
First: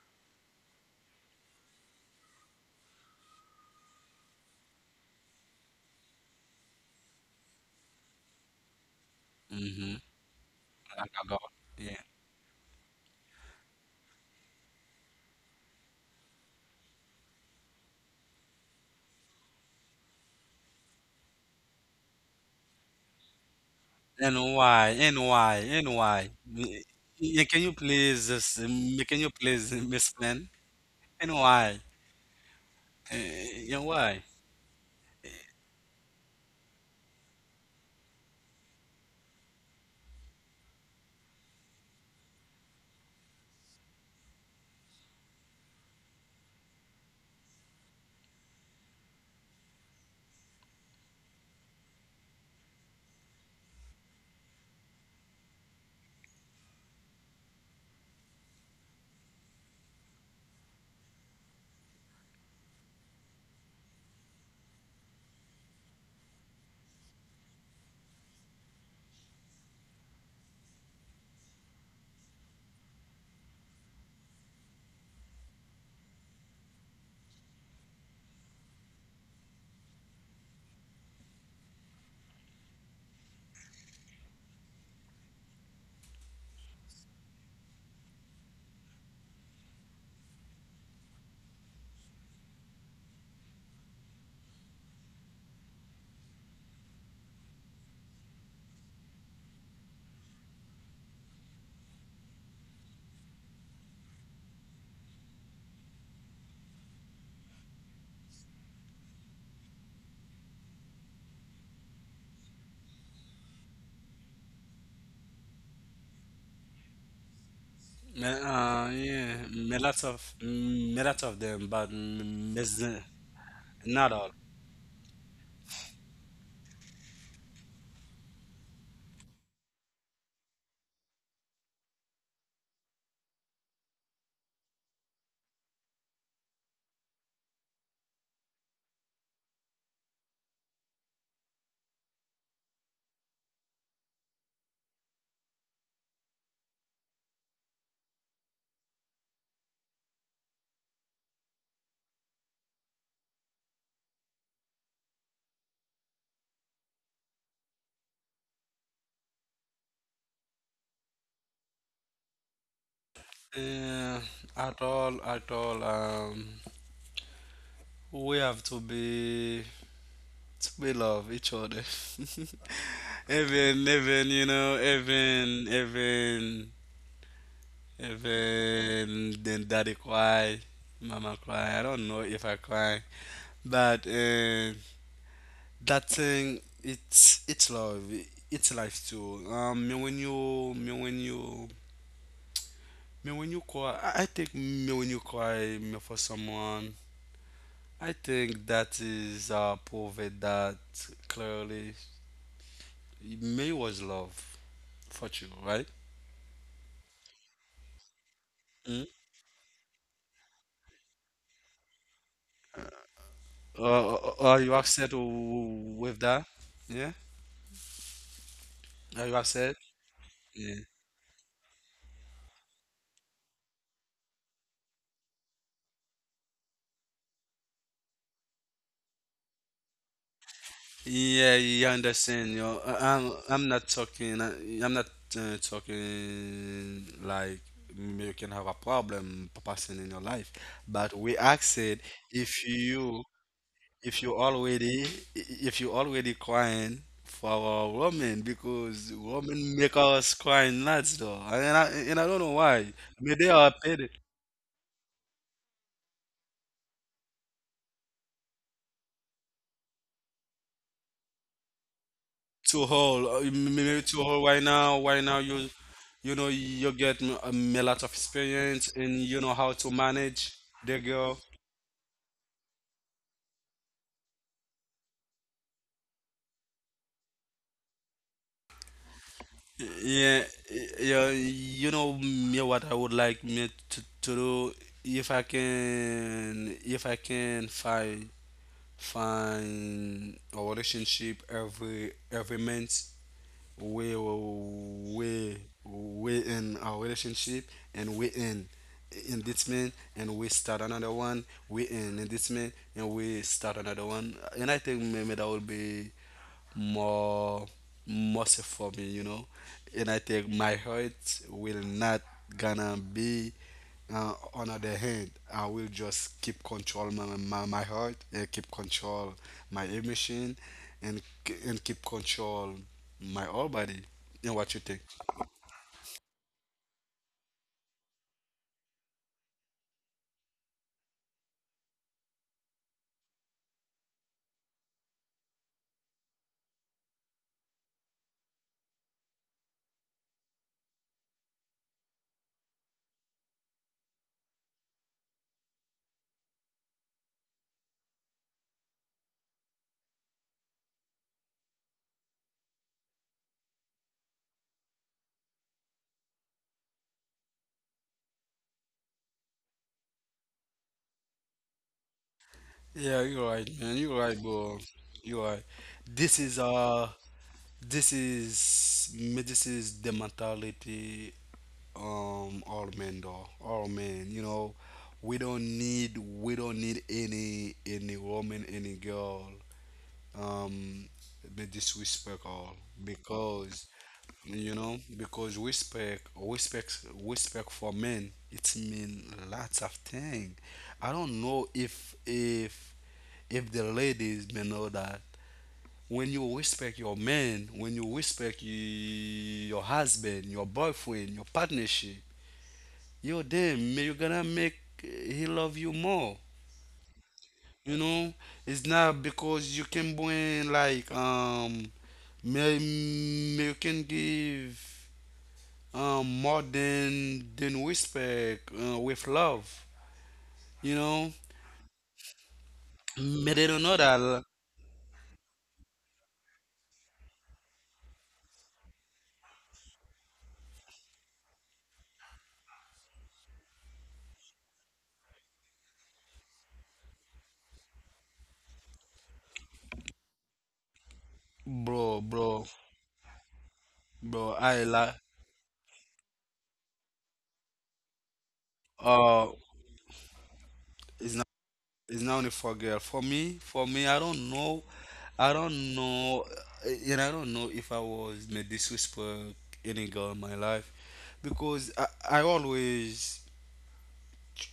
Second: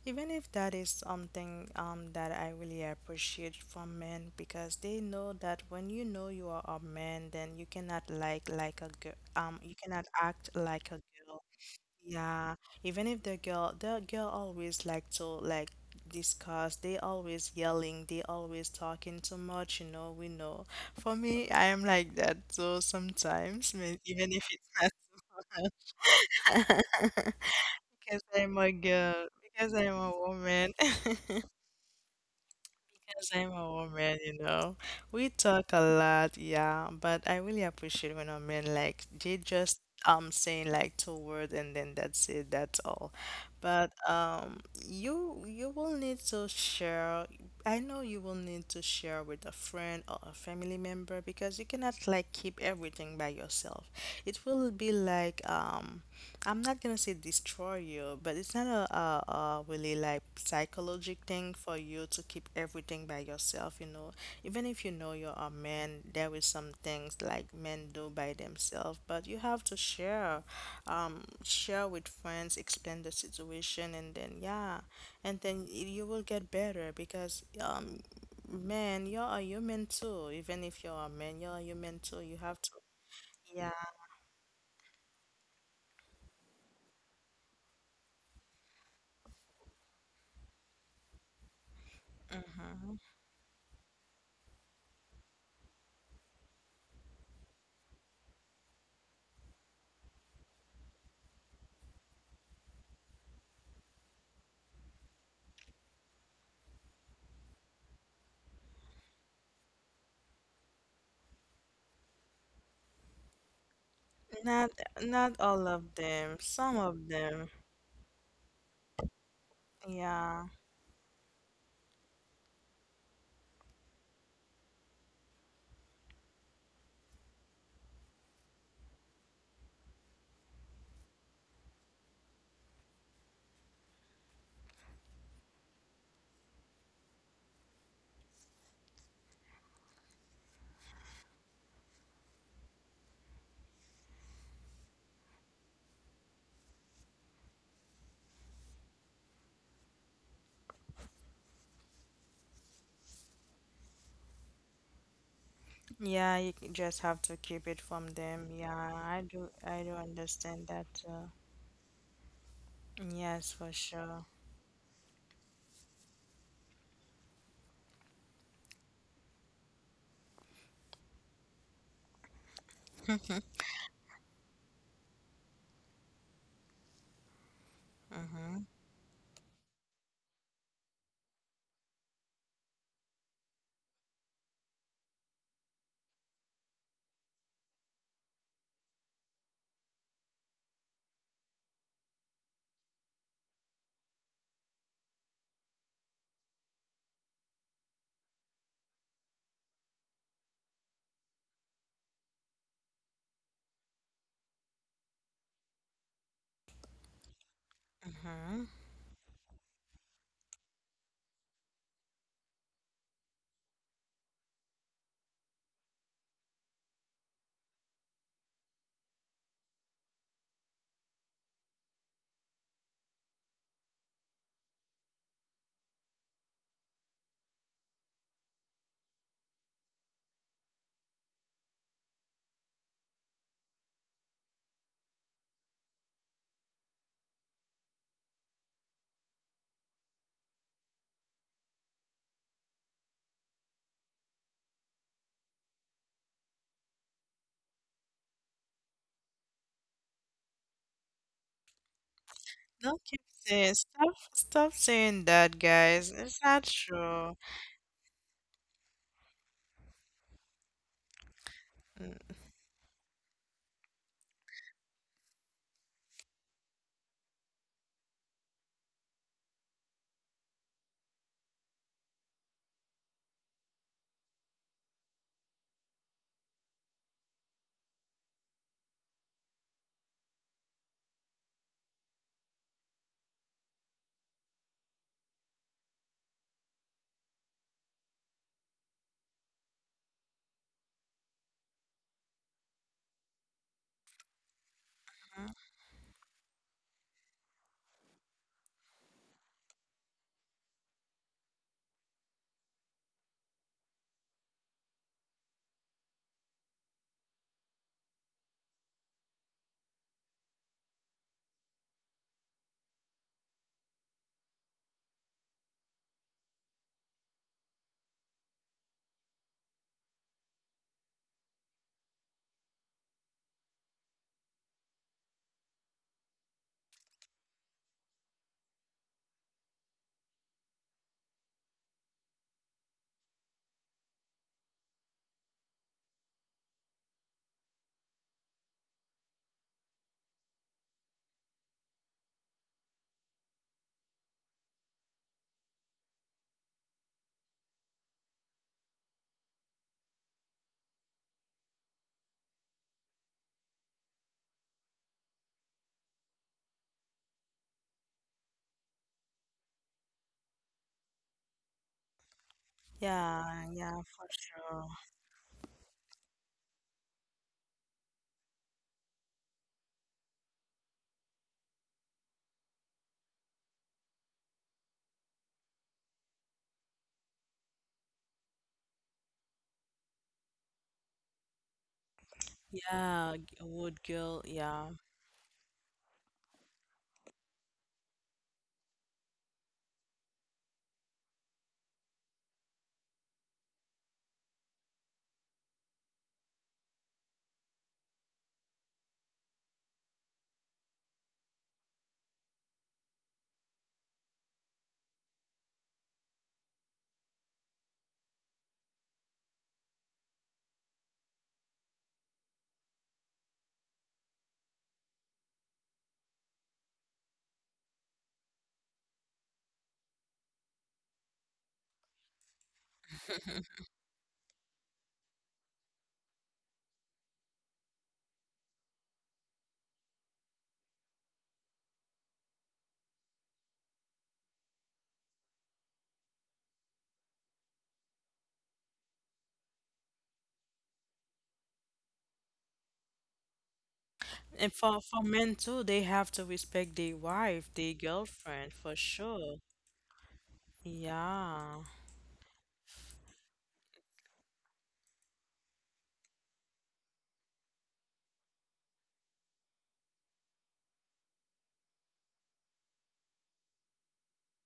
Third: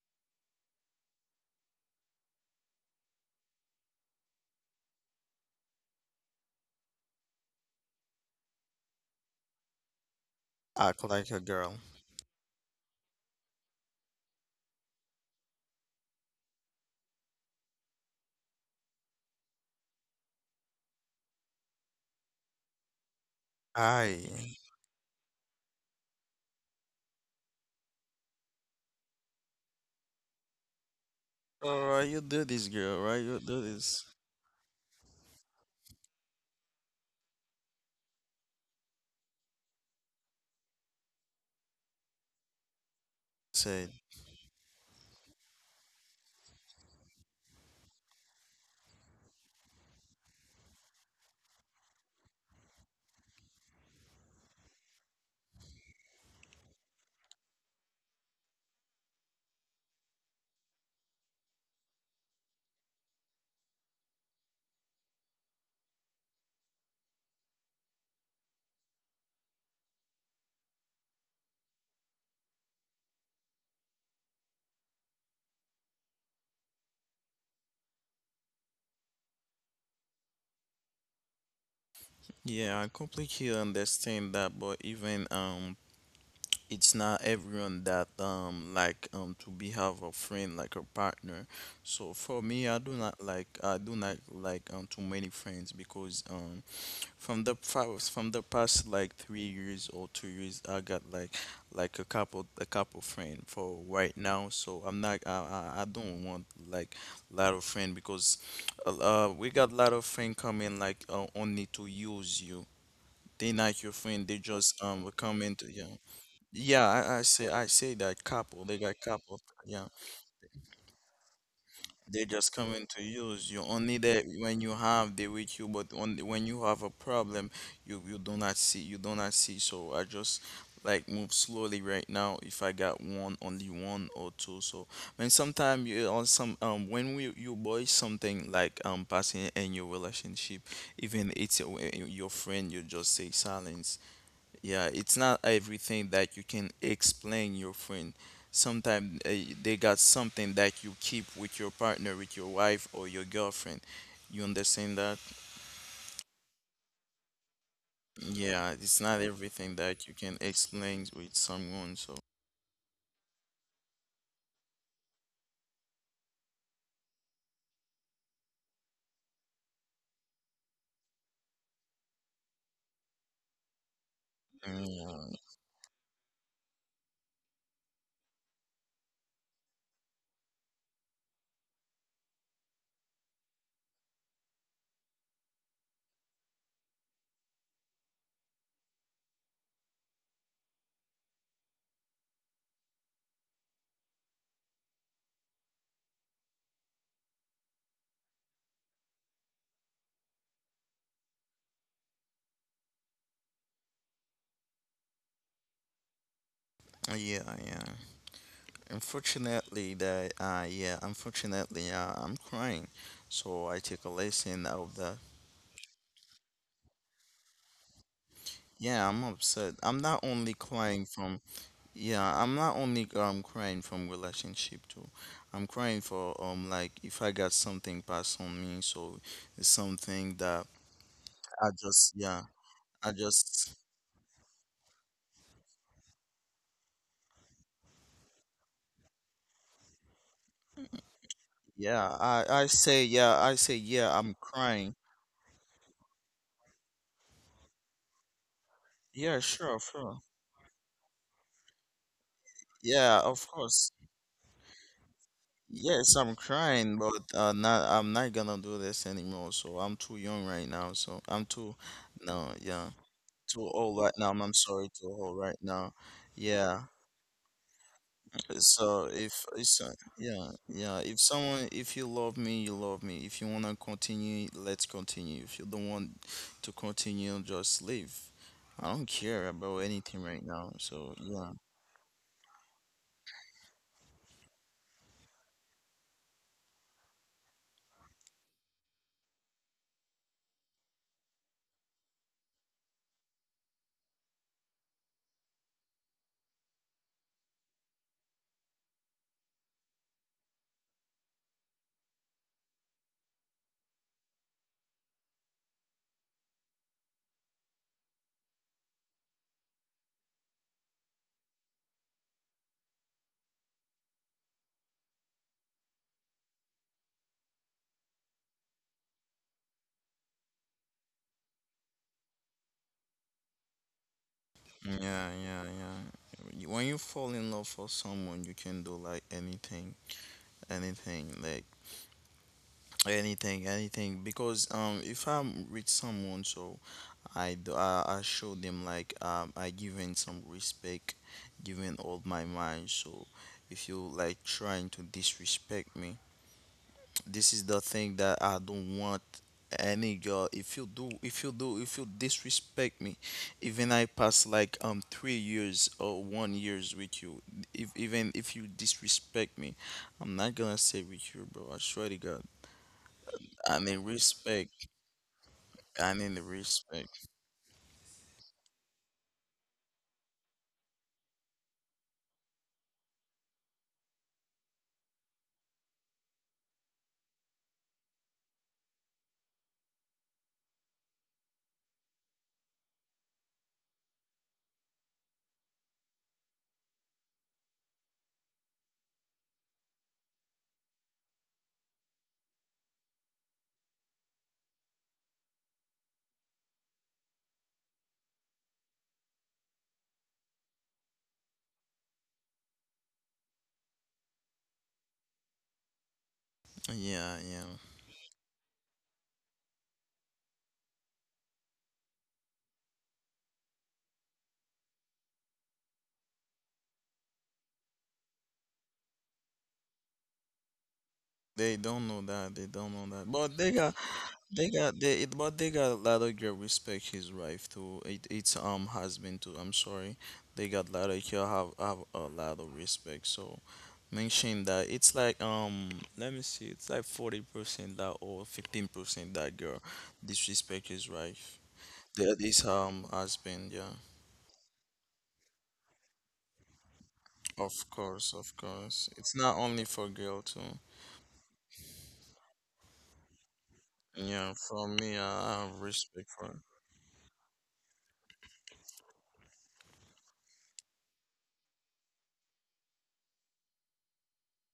S3: even if that is something that I really appreciate from men because they know that when you know you are a man then you cannot like like a girl you
S2: Mm-hmm.
S3: cannot act like a
S1: act
S2: Like I
S1: like a
S3: girl
S2: got.
S1: girl.
S2: Yeah.
S3: yeah, even if the girl always like to like discuss, they always yelling, they always talking too much, you know, we know. For me, I am like that so sometimes, even if
S2: And
S1: Aye.
S3: it's
S2: why?
S3: not
S2: And why? And why? Mm,
S3: <laughs>
S2: yeah, can you
S3: because
S2: please
S3: I'm
S2: just,
S3: a
S2: can
S3: girl,
S2: you please
S3: because I'm a
S2: Miss Len?
S3: woman.
S2: And
S3: <laughs>
S2: why?
S1: Alright, you do this girl,
S2: Uh,
S1: right?
S3: Because
S1: You
S3: I'm
S1: do
S3: a
S2: yeah,
S1: this.
S3: woman,
S2: why?
S3: you know. We talk a lot, yeah, but I really appreciate when a man like they just saying like 2 words and then that's it, that's all.
S1: Said.
S3: But you you will need to share I know you will need to share with a friend or a family member because you cannot like keep everything by yourself. It will be like I'm not gonna say destroy you, but it's not a really like psychologic thing for you to keep everything by yourself, you know. Even if you know you're a man, there is some things like men do by themselves, but you have to share, share with friends, explain the situation, and then yeah, and then you will get better because man, you're a human too. Even if you're a man, you're a human too. You have to.
S1: Yeah, I completely
S3: Yeah.
S1: understand that, but even it's not everyone that like to be have a friend like a partner. So for me I do not like I do not like too many friends because from the past like 3 years or 2 years, I got like like a couple friend for right now. So I'm not I I don't want like lot of friend because we got lot of friend coming like only to use you. They not your friend. They
S3: Not
S1: just
S3: not
S1: come
S3: all
S1: into you.
S3: of them. Some
S1: Yeah,
S3: of
S1: I, I say
S3: them.
S1: I say that couple. They got
S2: Yeah,
S1: couple. Yeah.
S3: Yeah.
S2: me lots of them, but
S1: They just
S2: miss
S1: coming to use you. Only
S2: not
S1: that
S2: all.
S1: when you have they with you, but only when you have a problem, you do not see you do not see. So I just like move slowly right now. If I got one, only one or two. So when sometime you on some when we you buy something like passing in your relationship, even it's your friend, you just say silence, yeah, it's not everything that you can explain your friend. Sometimes they got something that you keep with your partner, with your wife or your girlfriend. You understand that?
S3: Yeah, just have to keep it from them.
S1: Yeah,
S3: Yeah,
S1: it's not
S3: I do
S1: everything
S3: I do
S1: that you can
S3: understand that
S1: explain
S3: too.
S1: with someone. So
S3: Yes, for
S2: Uh,
S3: sure.
S2: at all, at all. We have to be love each other. <laughs>
S1: yeah,
S2: Even, even. Then daddy cry, mama cry. I don't know if I cry, but that thing, it's love. It's life too. Me when you cry. I think me when you cry, me for someone. I think that is proved that clearly May was love for you, right?
S1: yeah, yeah.
S3: Mm-hmm.
S1: Unfortunately, that
S2: Mm?
S1: unfortunately, I'm crying. So I take a lesson out of that.
S2: Are you upset with that? Yeah?
S1: Yeah, I'm upset. I'm not only
S2: Are you
S1: crying
S2: upset?
S1: from.
S2: Yeah.
S1: Yeah, I'm not only crying from relationship too. I'm crying for like if I got something passed on me, so it's something that
S2: Yeah,
S1: I
S2: you
S1: just yeah,
S2: understand. You know,
S1: I just
S2: I'm not talking. I'm not talking like you can have a problem passing in your life, but we asked
S1: yeah,
S2: if you if
S1: I'm
S2: you
S1: crying.
S2: already if you already crying for our woman because
S1: Yeah,
S2: women
S1: sure,
S2: make
S1: sure.
S2: us crying lots though, and and I don't know why.
S3: Don't
S1: Yeah,
S3: keep
S1: of
S2: Maybe they are
S3: saying
S1: course.
S2: paid
S3: stop saying that, guys.
S1: Yes, I'm
S3: It's not
S1: crying, but
S3: true.
S1: not, I'm not gonna do this anymore. So I'm too young right now. So I'm too, no, yeah,
S2: to hold,
S1: too old
S2: maybe
S1: right
S2: to
S1: now.
S2: hold.
S1: I'm
S2: Right
S1: sorry,
S2: now,
S1: too
S2: why
S1: old
S2: now
S1: right
S2: you
S1: now.
S2: you know
S1: Yeah.
S2: you get a lot of experience
S1: So
S2: and
S1: if
S2: you know how
S1: it's
S2: to manage the
S1: if
S2: girl.
S1: someone, if you love me you love me, if you wanna continue let's continue, if you don't want to continue just leave. I don't care about anything right
S2: Yeah,
S1: now, so
S2: yeah,
S1: yeah,
S2: you know me what I would like me to do. If I can, if I can find find a relationship every month, we
S3: Mm-mm.
S2: we we in our relationship and we in this man and we start another one, we in this man and we start another one, and I think maybe that will be more mercy for me, you know. And I think my heart will not gonna be on other hand, I will just keep control my heart and keep control my emotion and and keep control my whole body. And what you think?
S1: yeah you— when you fall in love for someone you can do like anything, anything like anything, because if I'm with someone, so I show them like I giving some respect, giving all my mind. So if you like trying to disrespect me, this is the thing that I don't want any girl. If you disrespect me, even I pass like 3 years or 1 years with you. If even if you disrespect me, I'm not gonna stay with you, bro. I swear to God.
S2: Yeah, you're right,
S3: Yeah,
S1: I
S2: man.
S1: mean
S3: yeah,
S2: You're
S3: for
S2: right, bro.
S1: respect.
S3: sure.
S2: You're right.
S1: I mean
S2: This
S1: the
S2: is
S1: respect.
S2: this is the mentality all men though. All men, you know, we don't need any woman, any girl um the disrespect all,
S3: Yeah,
S2: because
S3: wood girl,
S2: you
S3: yeah.
S2: know because respect respect respect for men it mean lots of thing. I don't know if the ladies may know that when you respect your man, when you respect your husband, your boyfriend, your partnership, yo damn may you gonna make he love you more.
S1: Yeah, yeah.
S2: You know, it's not because you can bring like may, may you can give more than respect with love. You know,
S1: They don't know that. They don't know that. But they got,
S2: may they don't know that,
S1: they got, they. It, but they got a lot of girl respect his wife too. It, it's husband too. I'm sorry. They got a lot of girl have a lot of respect. So mention that it's like let me see. It's like 40% that or 15% that girl disrespect his wife.
S2: bro,
S1: That is
S2: bro,
S1: husband. Yeah.
S2: bro.
S3: And
S2: I
S3: for
S2: like
S3: men too, they have to respect their wife,
S1: Of
S3: their
S1: course. Of
S3: girlfriend, for
S1: course. It's
S2: uh,
S1: not
S3: sure.
S1: only for girl too.
S2: it's not
S3: Yeah.
S2: it's not only for girl. For me,
S1: Yeah. For me,
S2: I
S1: I have
S2: don't
S1: respect
S2: know,
S1: for.
S2: and I don't know if I was may disrespect any girl in my life, because I always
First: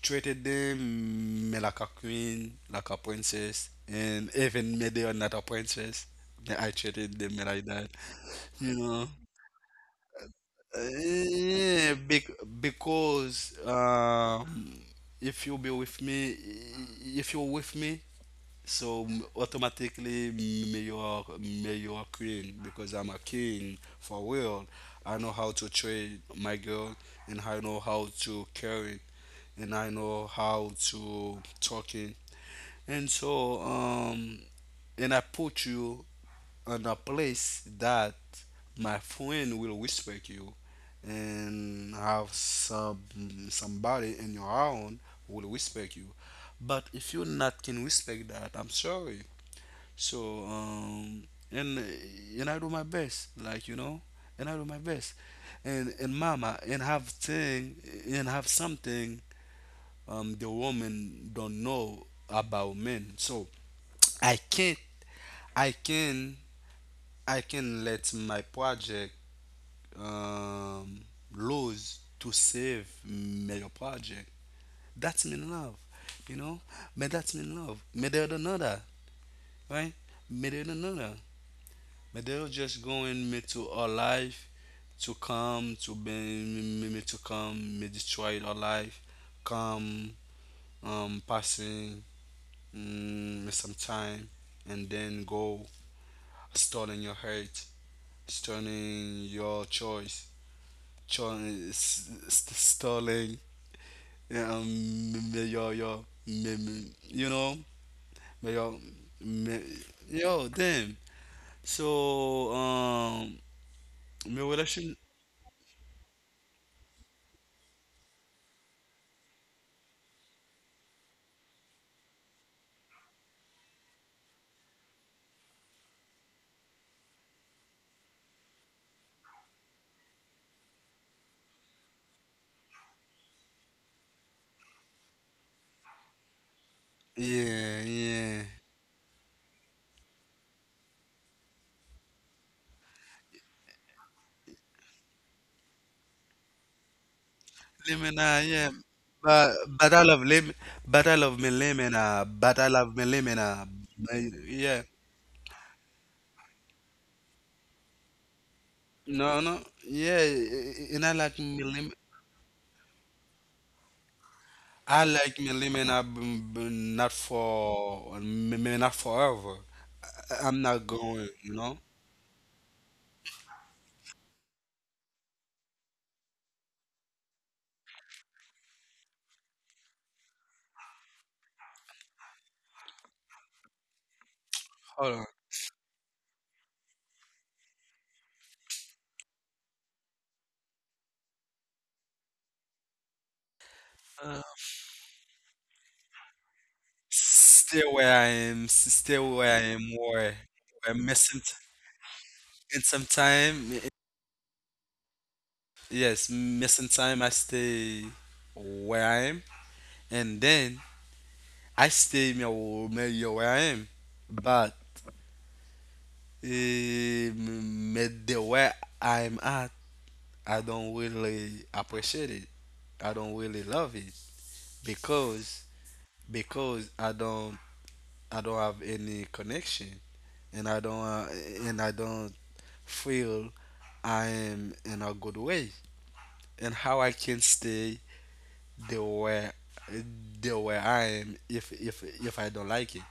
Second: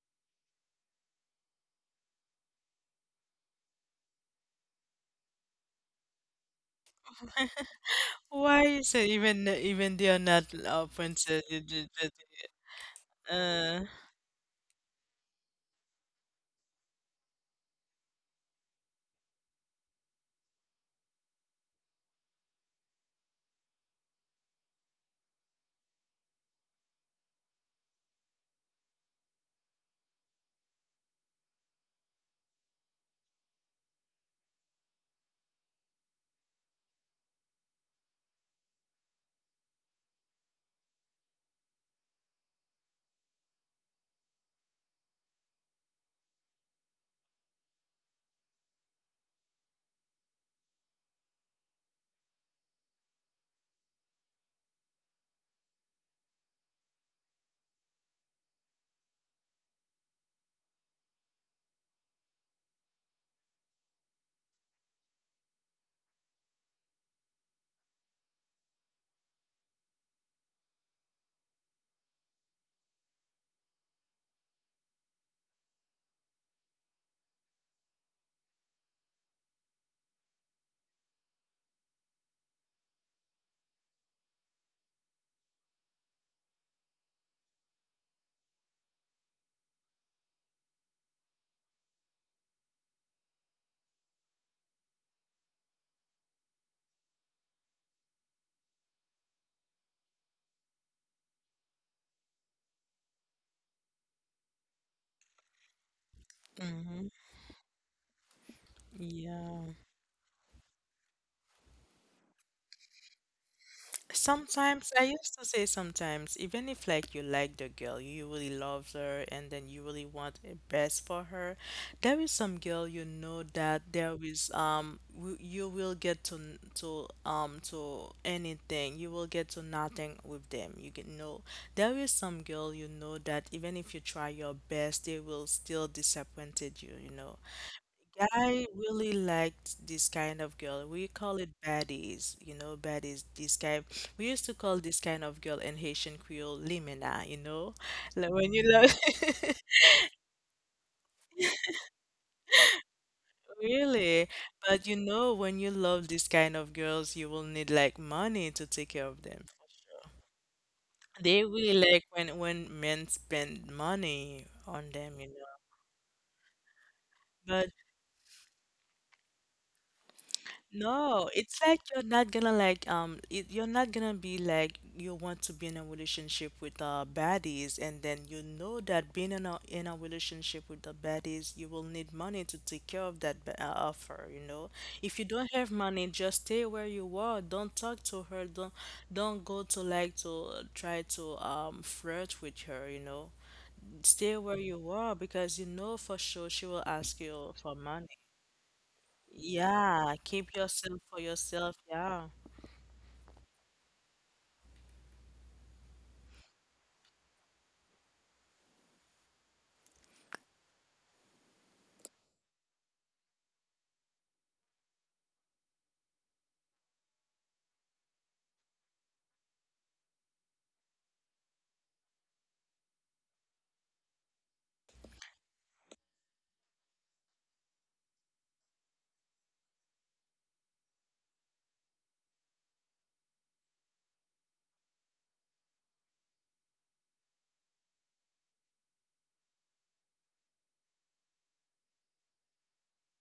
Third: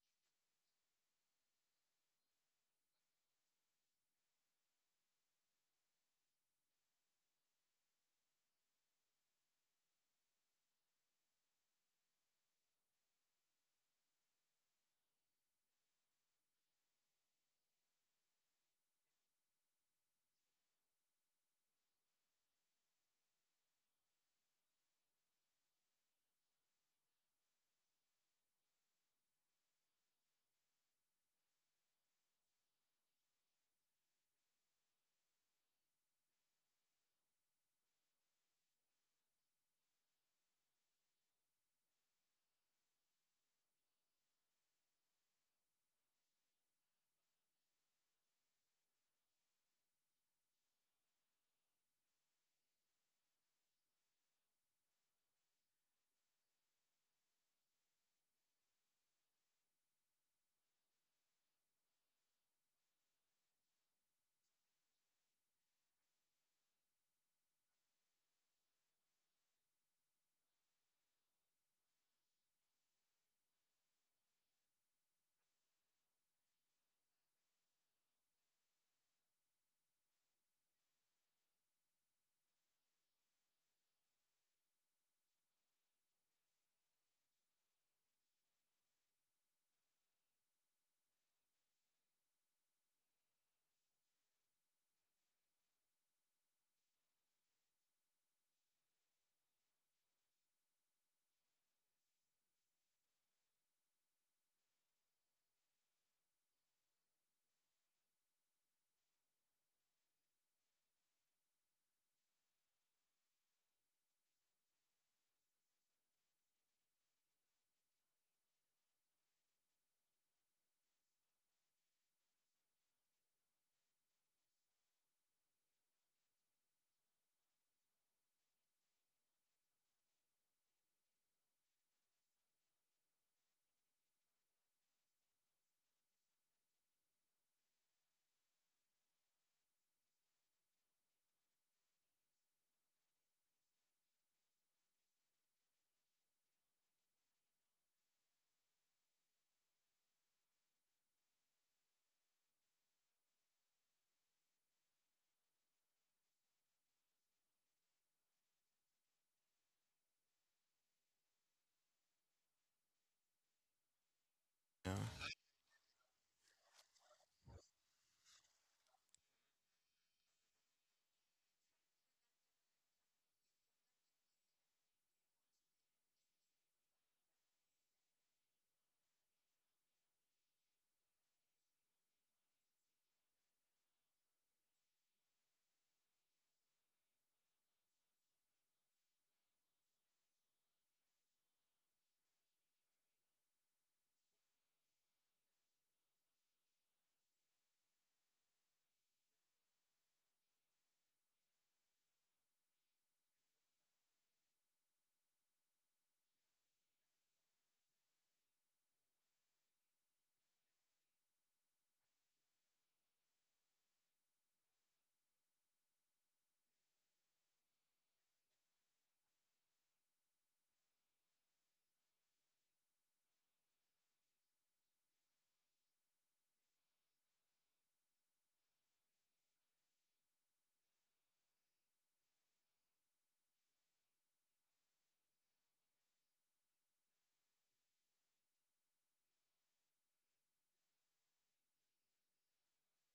S2: treated them like a queen, like a princess, and even me they are not a princess, then I treated them like that,
S3: Why
S2: you
S3: is it
S2: know.
S3: even they are not princess?
S2: Yeah, because
S3: Uh,
S2: if you be with me, if you're with me, so automatically me you are queen because I'm a king for real. I know how to treat my girl and I know how to care and I know how to talking. And so and I put you on a place that my friend will respect you and have some somebody in your own will respect you. But if you not can respect that, I'm sorry. So and and I do my best, like you know, and I do my best, and mama, and have thing and have something the women don't know about men. So I can't, I can, I can let my project um, lose to save my project. That's mean love, you know. But that's mean love. But they don't know that, right? But they don't know that. But they're just going me to our life to come to be me, me to come me destroy our life, come passing some time, and then go starting your hurt, starting your choice, cho- starting um, your your
S3: mhm.
S2: m- you know your
S3: Yeah.
S2: me- yo damn. So my
S3: Sometimes I
S2: relation,
S3: used to say sometimes, even if like you like the girl, you really love her and then you really want the best for her, there is some girl you know that there is you will get to to anything. You will get to nothing with them. You can know there is some girl you know that even if you try your best, they will still disappointed you, you know.
S2: yeah, yeah,
S3: I really liked this kind of girl. We call it baddies, you know, baddies. This kind, we used to call this kind of girl in Haitian Creole limina, you know, like
S2: Lemena,
S3: when you
S2: yeah.
S3: love,
S2: But I love lem, but I love me lemina, but I love me lemina,
S3: <laughs> really. But
S2: yeah.
S3: you know, when you love this kind of girls, you will need like money to take care of them.
S2: No, no, yeah, and I
S3: They
S2: like
S3: really
S2: me lim
S3: like when men spend money on
S2: I
S3: them, you
S2: like
S3: know.
S2: me lemon up, mm, not
S3: But
S2: for, not forever. I'm not
S3: no,
S2: going,
S3: it's
S2: you
S3: like
S2: know.
S3: you're not gonna like you're not gonna be like you want to be in a relationship with baddies and then you know that being in a relationship with the baddies you will need money to take care of that offer, you know. If
S2: Hold
S3: you
S2: on,
S3: don't have money, just stay where you are. Don't talk to her. Don't go to like to try to flirt with her, you know. Stay
S2: Uh,
S3: where you are because you know for sure she will ask you for
S2: stay
S3: money.
S2: where I am, stay where I am,
S3: Yeah,
S2: where
S3: keep yourself
S2: I'm
S3: for
S2: missing
S3: yourself. Yeah.
S2: in some time. Yes, missing time. I stay where I am, and then I stay where I am, but eh, me the where I'm at. I don't really appreciate it. I don't really love it because because I don't have any connection, and I don't feel I am in a good way. And how I can stay the way the way I am if if I don't like it.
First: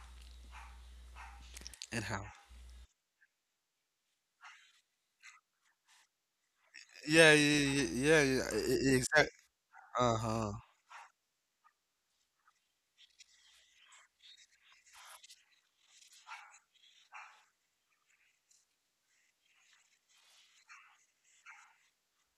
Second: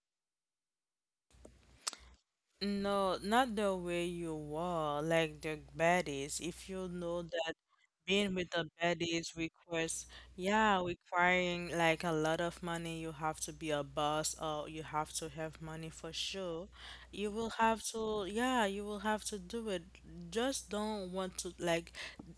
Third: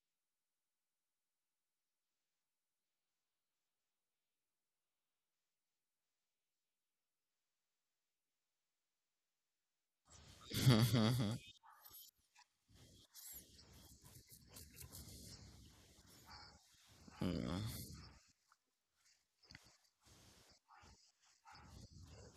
S2: And how?
S3: No, not the way you were, like the baddies. If you know
S2: Yeah,
S3: that
S2: yeah, yeah,
S3: being with the
S2: yeah, exactly.
S3: baddies requires
S2: Uh huh.
S3: yeah,
S1: Yeah. <laughs>
S3: requiring like a lot of money. You have to be a boss or you have to have money for sure. You will
S1: Mm-hmm.
S3: have to, yeah, you will have to do it. Just don't want to like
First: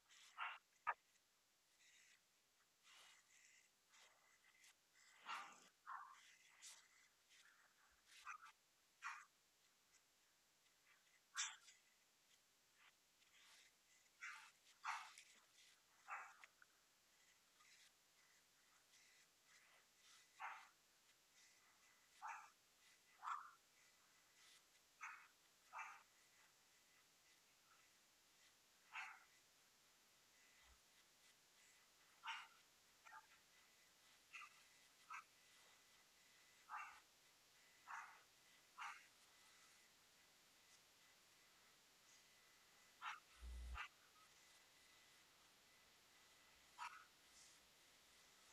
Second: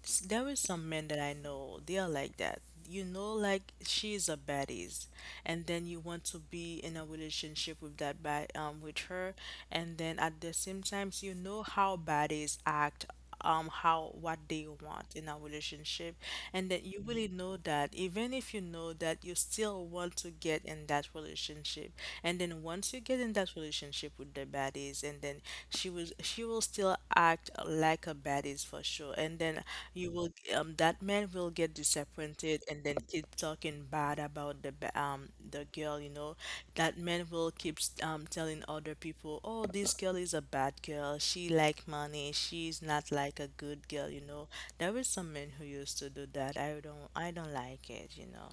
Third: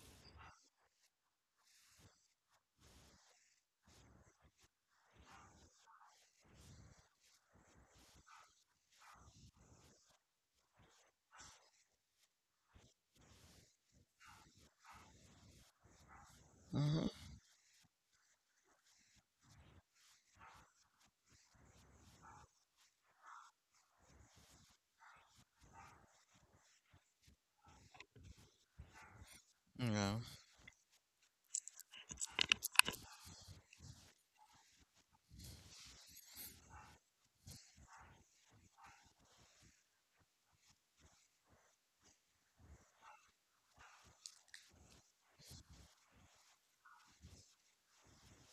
S3: there is some men that I know, they are like that. You know, like she's a baddies, and then you want to be in a relationship with that bad with her, and then at the same times you know how baddies act how what they want in a relationship and that you
S1: Mm-hmm.
S3: really know that even if you know that you still want to get in that relationship and then once you get in that relationship with the baddies and then she will still act like a baddies for sure and then you
S1: Yeah.
S3: will that man will get disappointed and then keep talking bad about the the girl, you know. That man will keep telling other people, "Oh, this girl is a bad girl. She like money. She's not like a good girl," you know. There were some men who used to do that. I don't like it, you know.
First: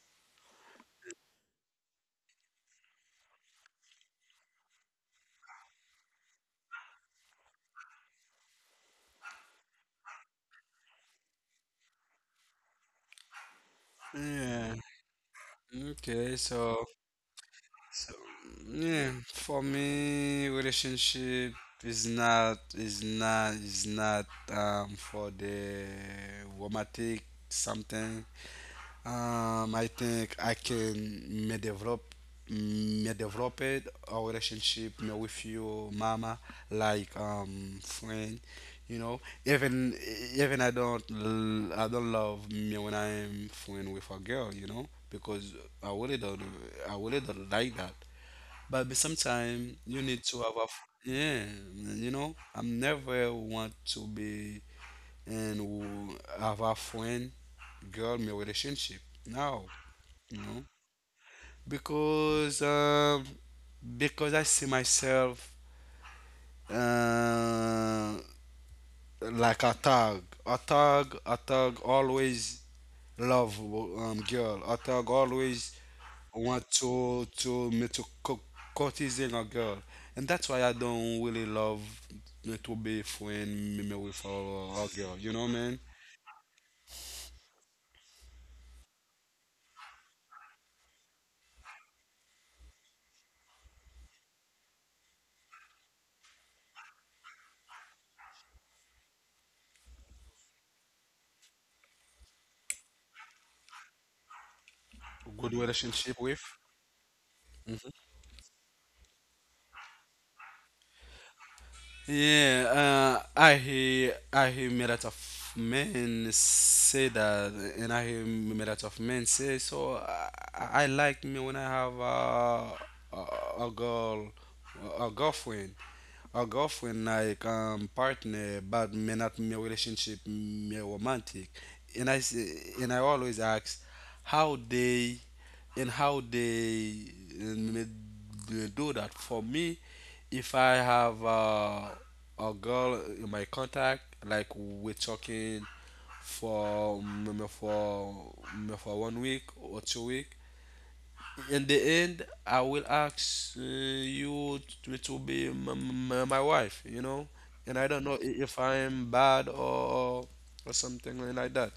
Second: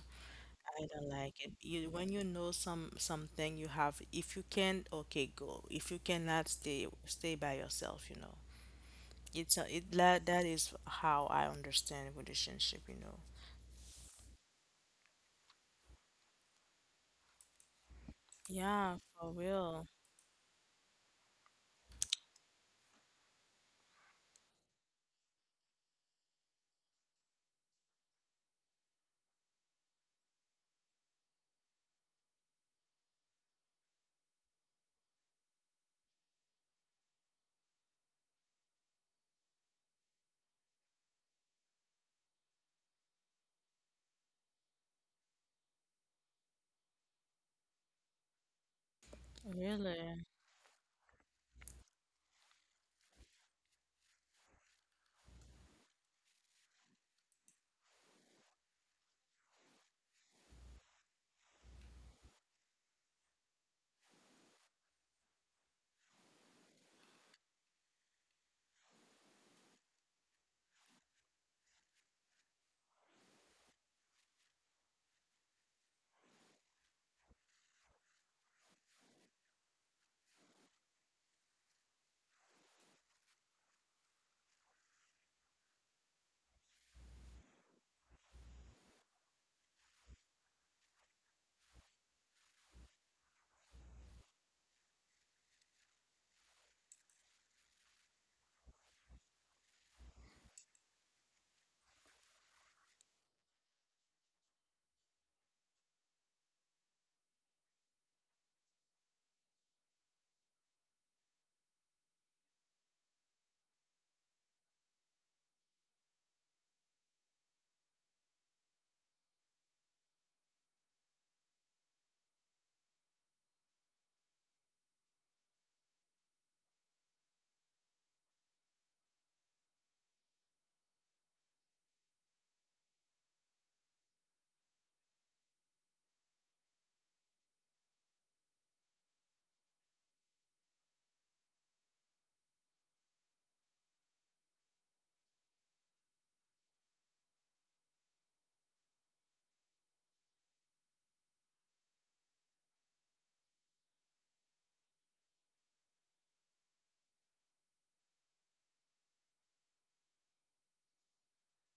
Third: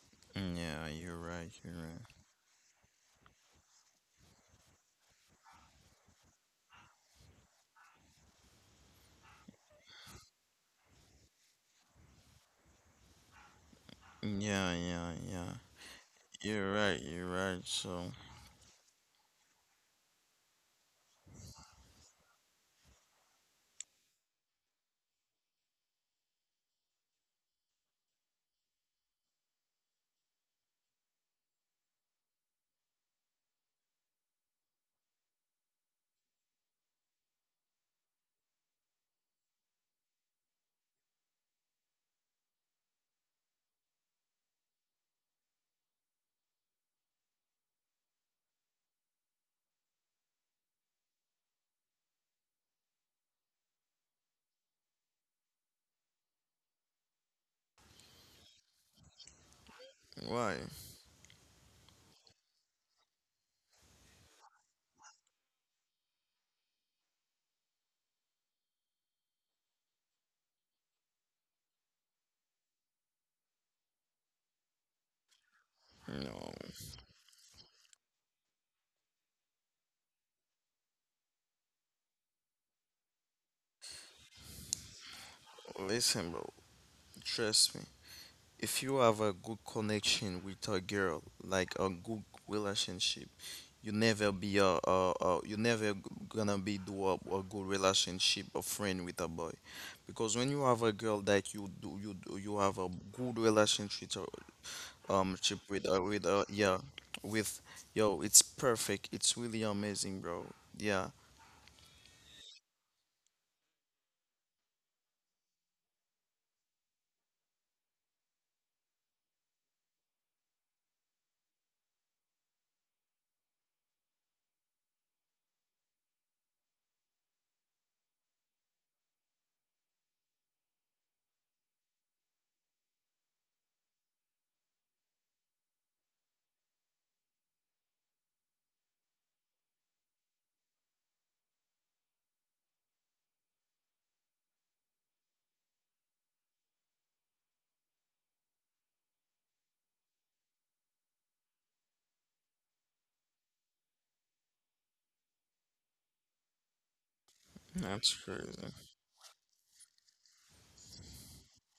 S3: I
S1: Yeah,
S3: don't
S1: you're
S3: like
S1: right,
S3: it.
S1: you're
S3: You
S1: right.
S3: when you know something you have, if you can, okay, go. If you cannot, stay by yourself, you know. It's a, it that, is how I understand relationship, you know.
S1: Yeah,
S2: Yeah.
S1: yeah, yeah.
S2: Okay.
S1: You're
S2: So
S1: right, you're right. So,
S2: so
S3: Yeah,
S2: yeah,
S3: for
S2: for
S3: real.
S2: me, relationship is not is not for the romantic something. I think I can may develop it a relationship may with your mama like friend. You know, even even I don't love me when I'm friend with a girl. You know, because I really don't I really don't like that but sometimes you
S3: Really.
S2: need to have a, yeah, you know, I'm never want to be and have a friend girl in a relationship. No, you
S1: why?
S2: know, because um, because I see myself. Uh, like a tag. A tag, a tag always love girl. A tag always
S1: No.
S2: want to courtesy a girl, and that's why I don't really love me to be friend me me with a girl. You know, man,
S1: Listen, bro, trust me. If you have a good connection with a girl, like a good relationship, you never be a you never g- gonna be do a good relationship, a friend with a boy. Because when you have a girl that you have a good relationship chip
S2: good
S1: with
S2: relationship with.
S1: yeah, with, yo, it's perfect, it's really amazing, bro, yeah.
S2: Yeah, I hear made out of men say that, and I hear made out of men say so. I like me when I have a a girl, a girlfriend, a girlfriend like partner, but me not me relationship me romantic, and I say, and I always ask how they how they uh, me- do that for me if I have a girl in my contact, like we're talking for for 1 week or 2 week. In the end, I will ask you to, my wife, you know. And I don't
S1: That's
S2: know if
S1: crazy.
S2: I'm bad or something like that.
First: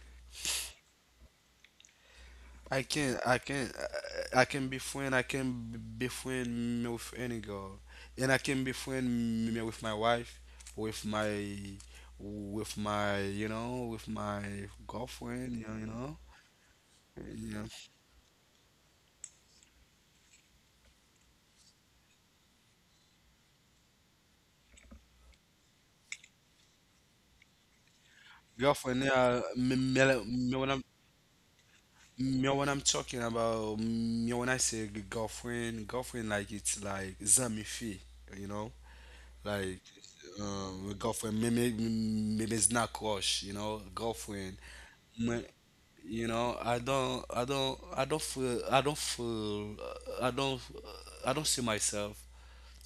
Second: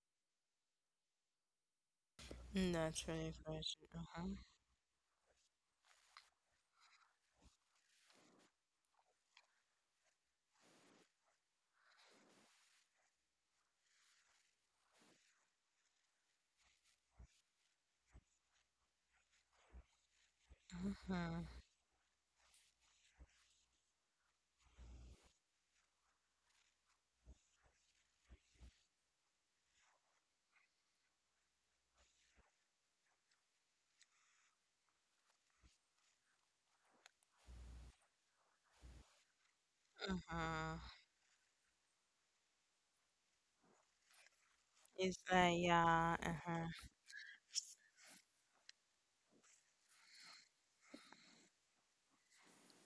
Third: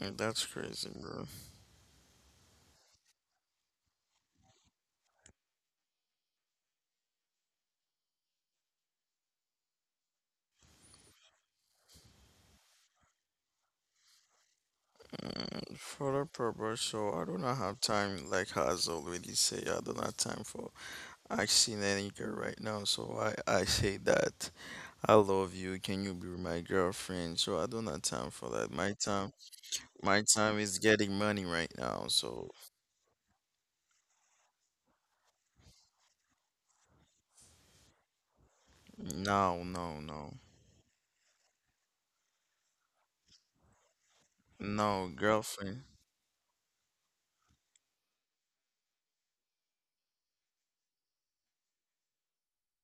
S1: That's crazy, bro.
S3: Mm,
S2: I
S3: that's
S2: can
S3: really
S2: I can
S3: fresh. Uh-huh.
S2: I can be friend be friend me with any girl and I can be friend me with my wife with my with my you know with my girlfriend you
S1: For
S2: know
S1: the purpose, so I do not
S2: yeah
S1: have time, like has already say, I don't have time for
S3: Uh-huh.
S1: asking any girl right now, so I say that, I love you, can you be my girlfriend, so I don't have time for that.
S2: girlfriend yeah me, me,
S1: My
S2: like-
S1: time is getting money right now,
S2: me
S1: so
S2: when I'm talking about me when I say girlfriend girlfriend like it's like zamifi you know.
S1: no
S2: Like
S1: no no
S3: Uh-huh.
S2: my girlfriend, maybe maybe it's not crush, you know, girlfriend.
S1: no
S3: It's
S2: My,
S3: like,
S1: girlfriend,
S3: yeah,
S2: you know,
S3: uh-huh.
S2: I don't feel, I don't, I don't see myself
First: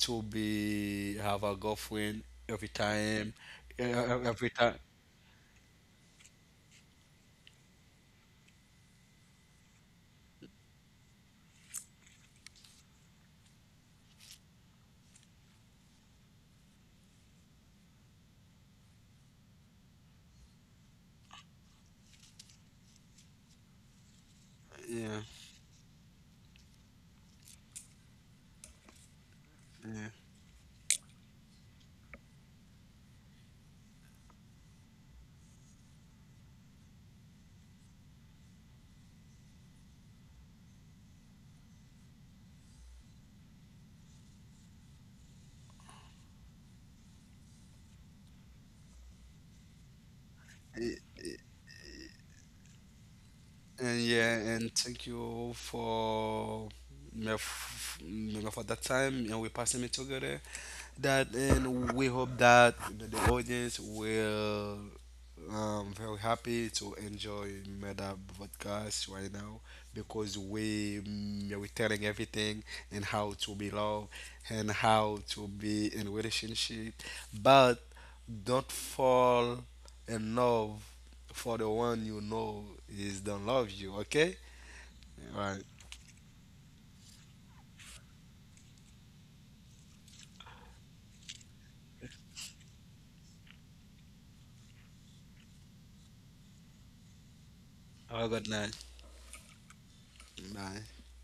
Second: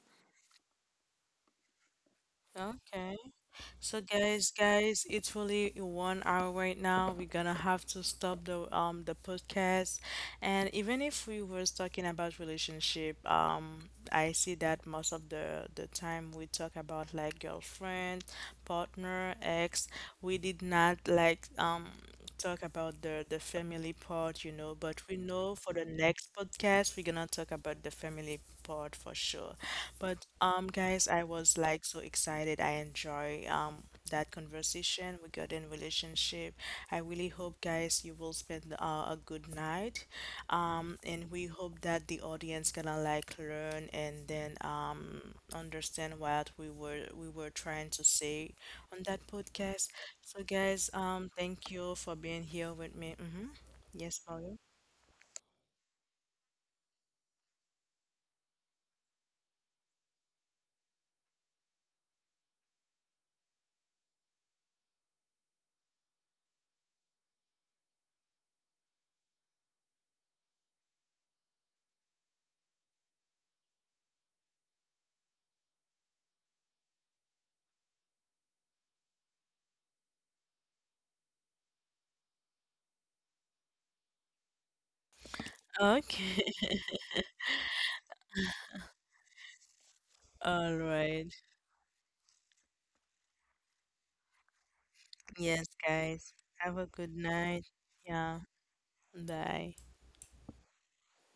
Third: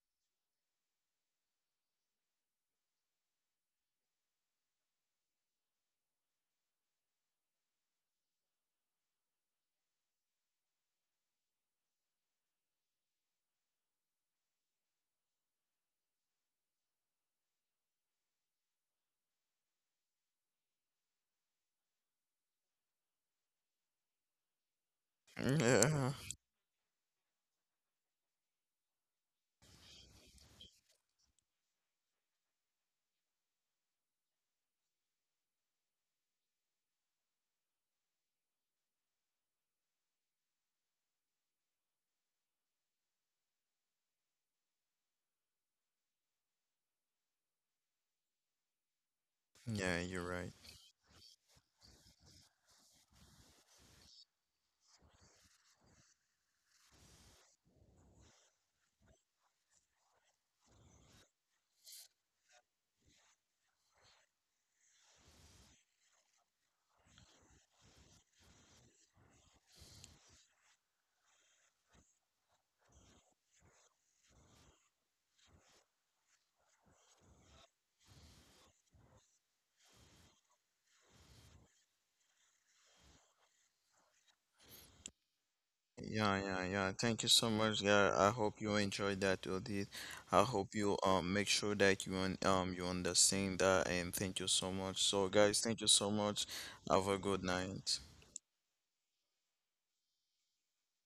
S2: to be have a girlfriend every
S3: Okay.
S2: time,
S3: So
S2: every
S3: guys,
S2: time.
S3: it's really 1 hour right now. We're gonna have to stop the podcast. And even if we was talking about relationship, I see that most of the time we talk about like girlfriend, partner, ex, we did not like talk about the family part, you know, but we
S2: Yeah,
S3: know for the
S1: yeah.
S3: next podcast we're gonna talk about the family part for sure. But guys, I was like so excited. I enjoy that conversation we got in relationship. I really hope guys you will spend a good night. And we hope that the audience gonna like learn and then understand what we were trying to say on that podcast.
S1: Yeah, you're
S3: So
S1: right.
S3: guys,
S2: yeah.
S3: thank you for being here with me. Hmm.
S2: And
S3: Yes,
S2: yeah,
S3: Paulo.
S2: and thank you for me for that time and we passing it together. That and we hope that the audience will very happy to enjoy Meta podcast right now because we telling everything and how to be loved and how to be in relationship, but don't fall in love for the one you know is don't love you. Okay. All right.
S1: Yeah,
S3: Okay.
S1: yeah, yeah. Thank you so much, guy. I hope you enjoyed that audit.
S3: <laughs>
S1: I hope
S3: All
S1: you
S3: right.
S1: make sure that you understand that, and thank you so much. So guys,
S3: Yes,
S1: thank you so
S3: guys.
S1: much.
S3: Have a
S1: Have
S3: good
S1: a good
S3: night.
S1: night.
S2: Have a
S3: Yeah.
S2: good night.
S3: Bye.
S2: Bye.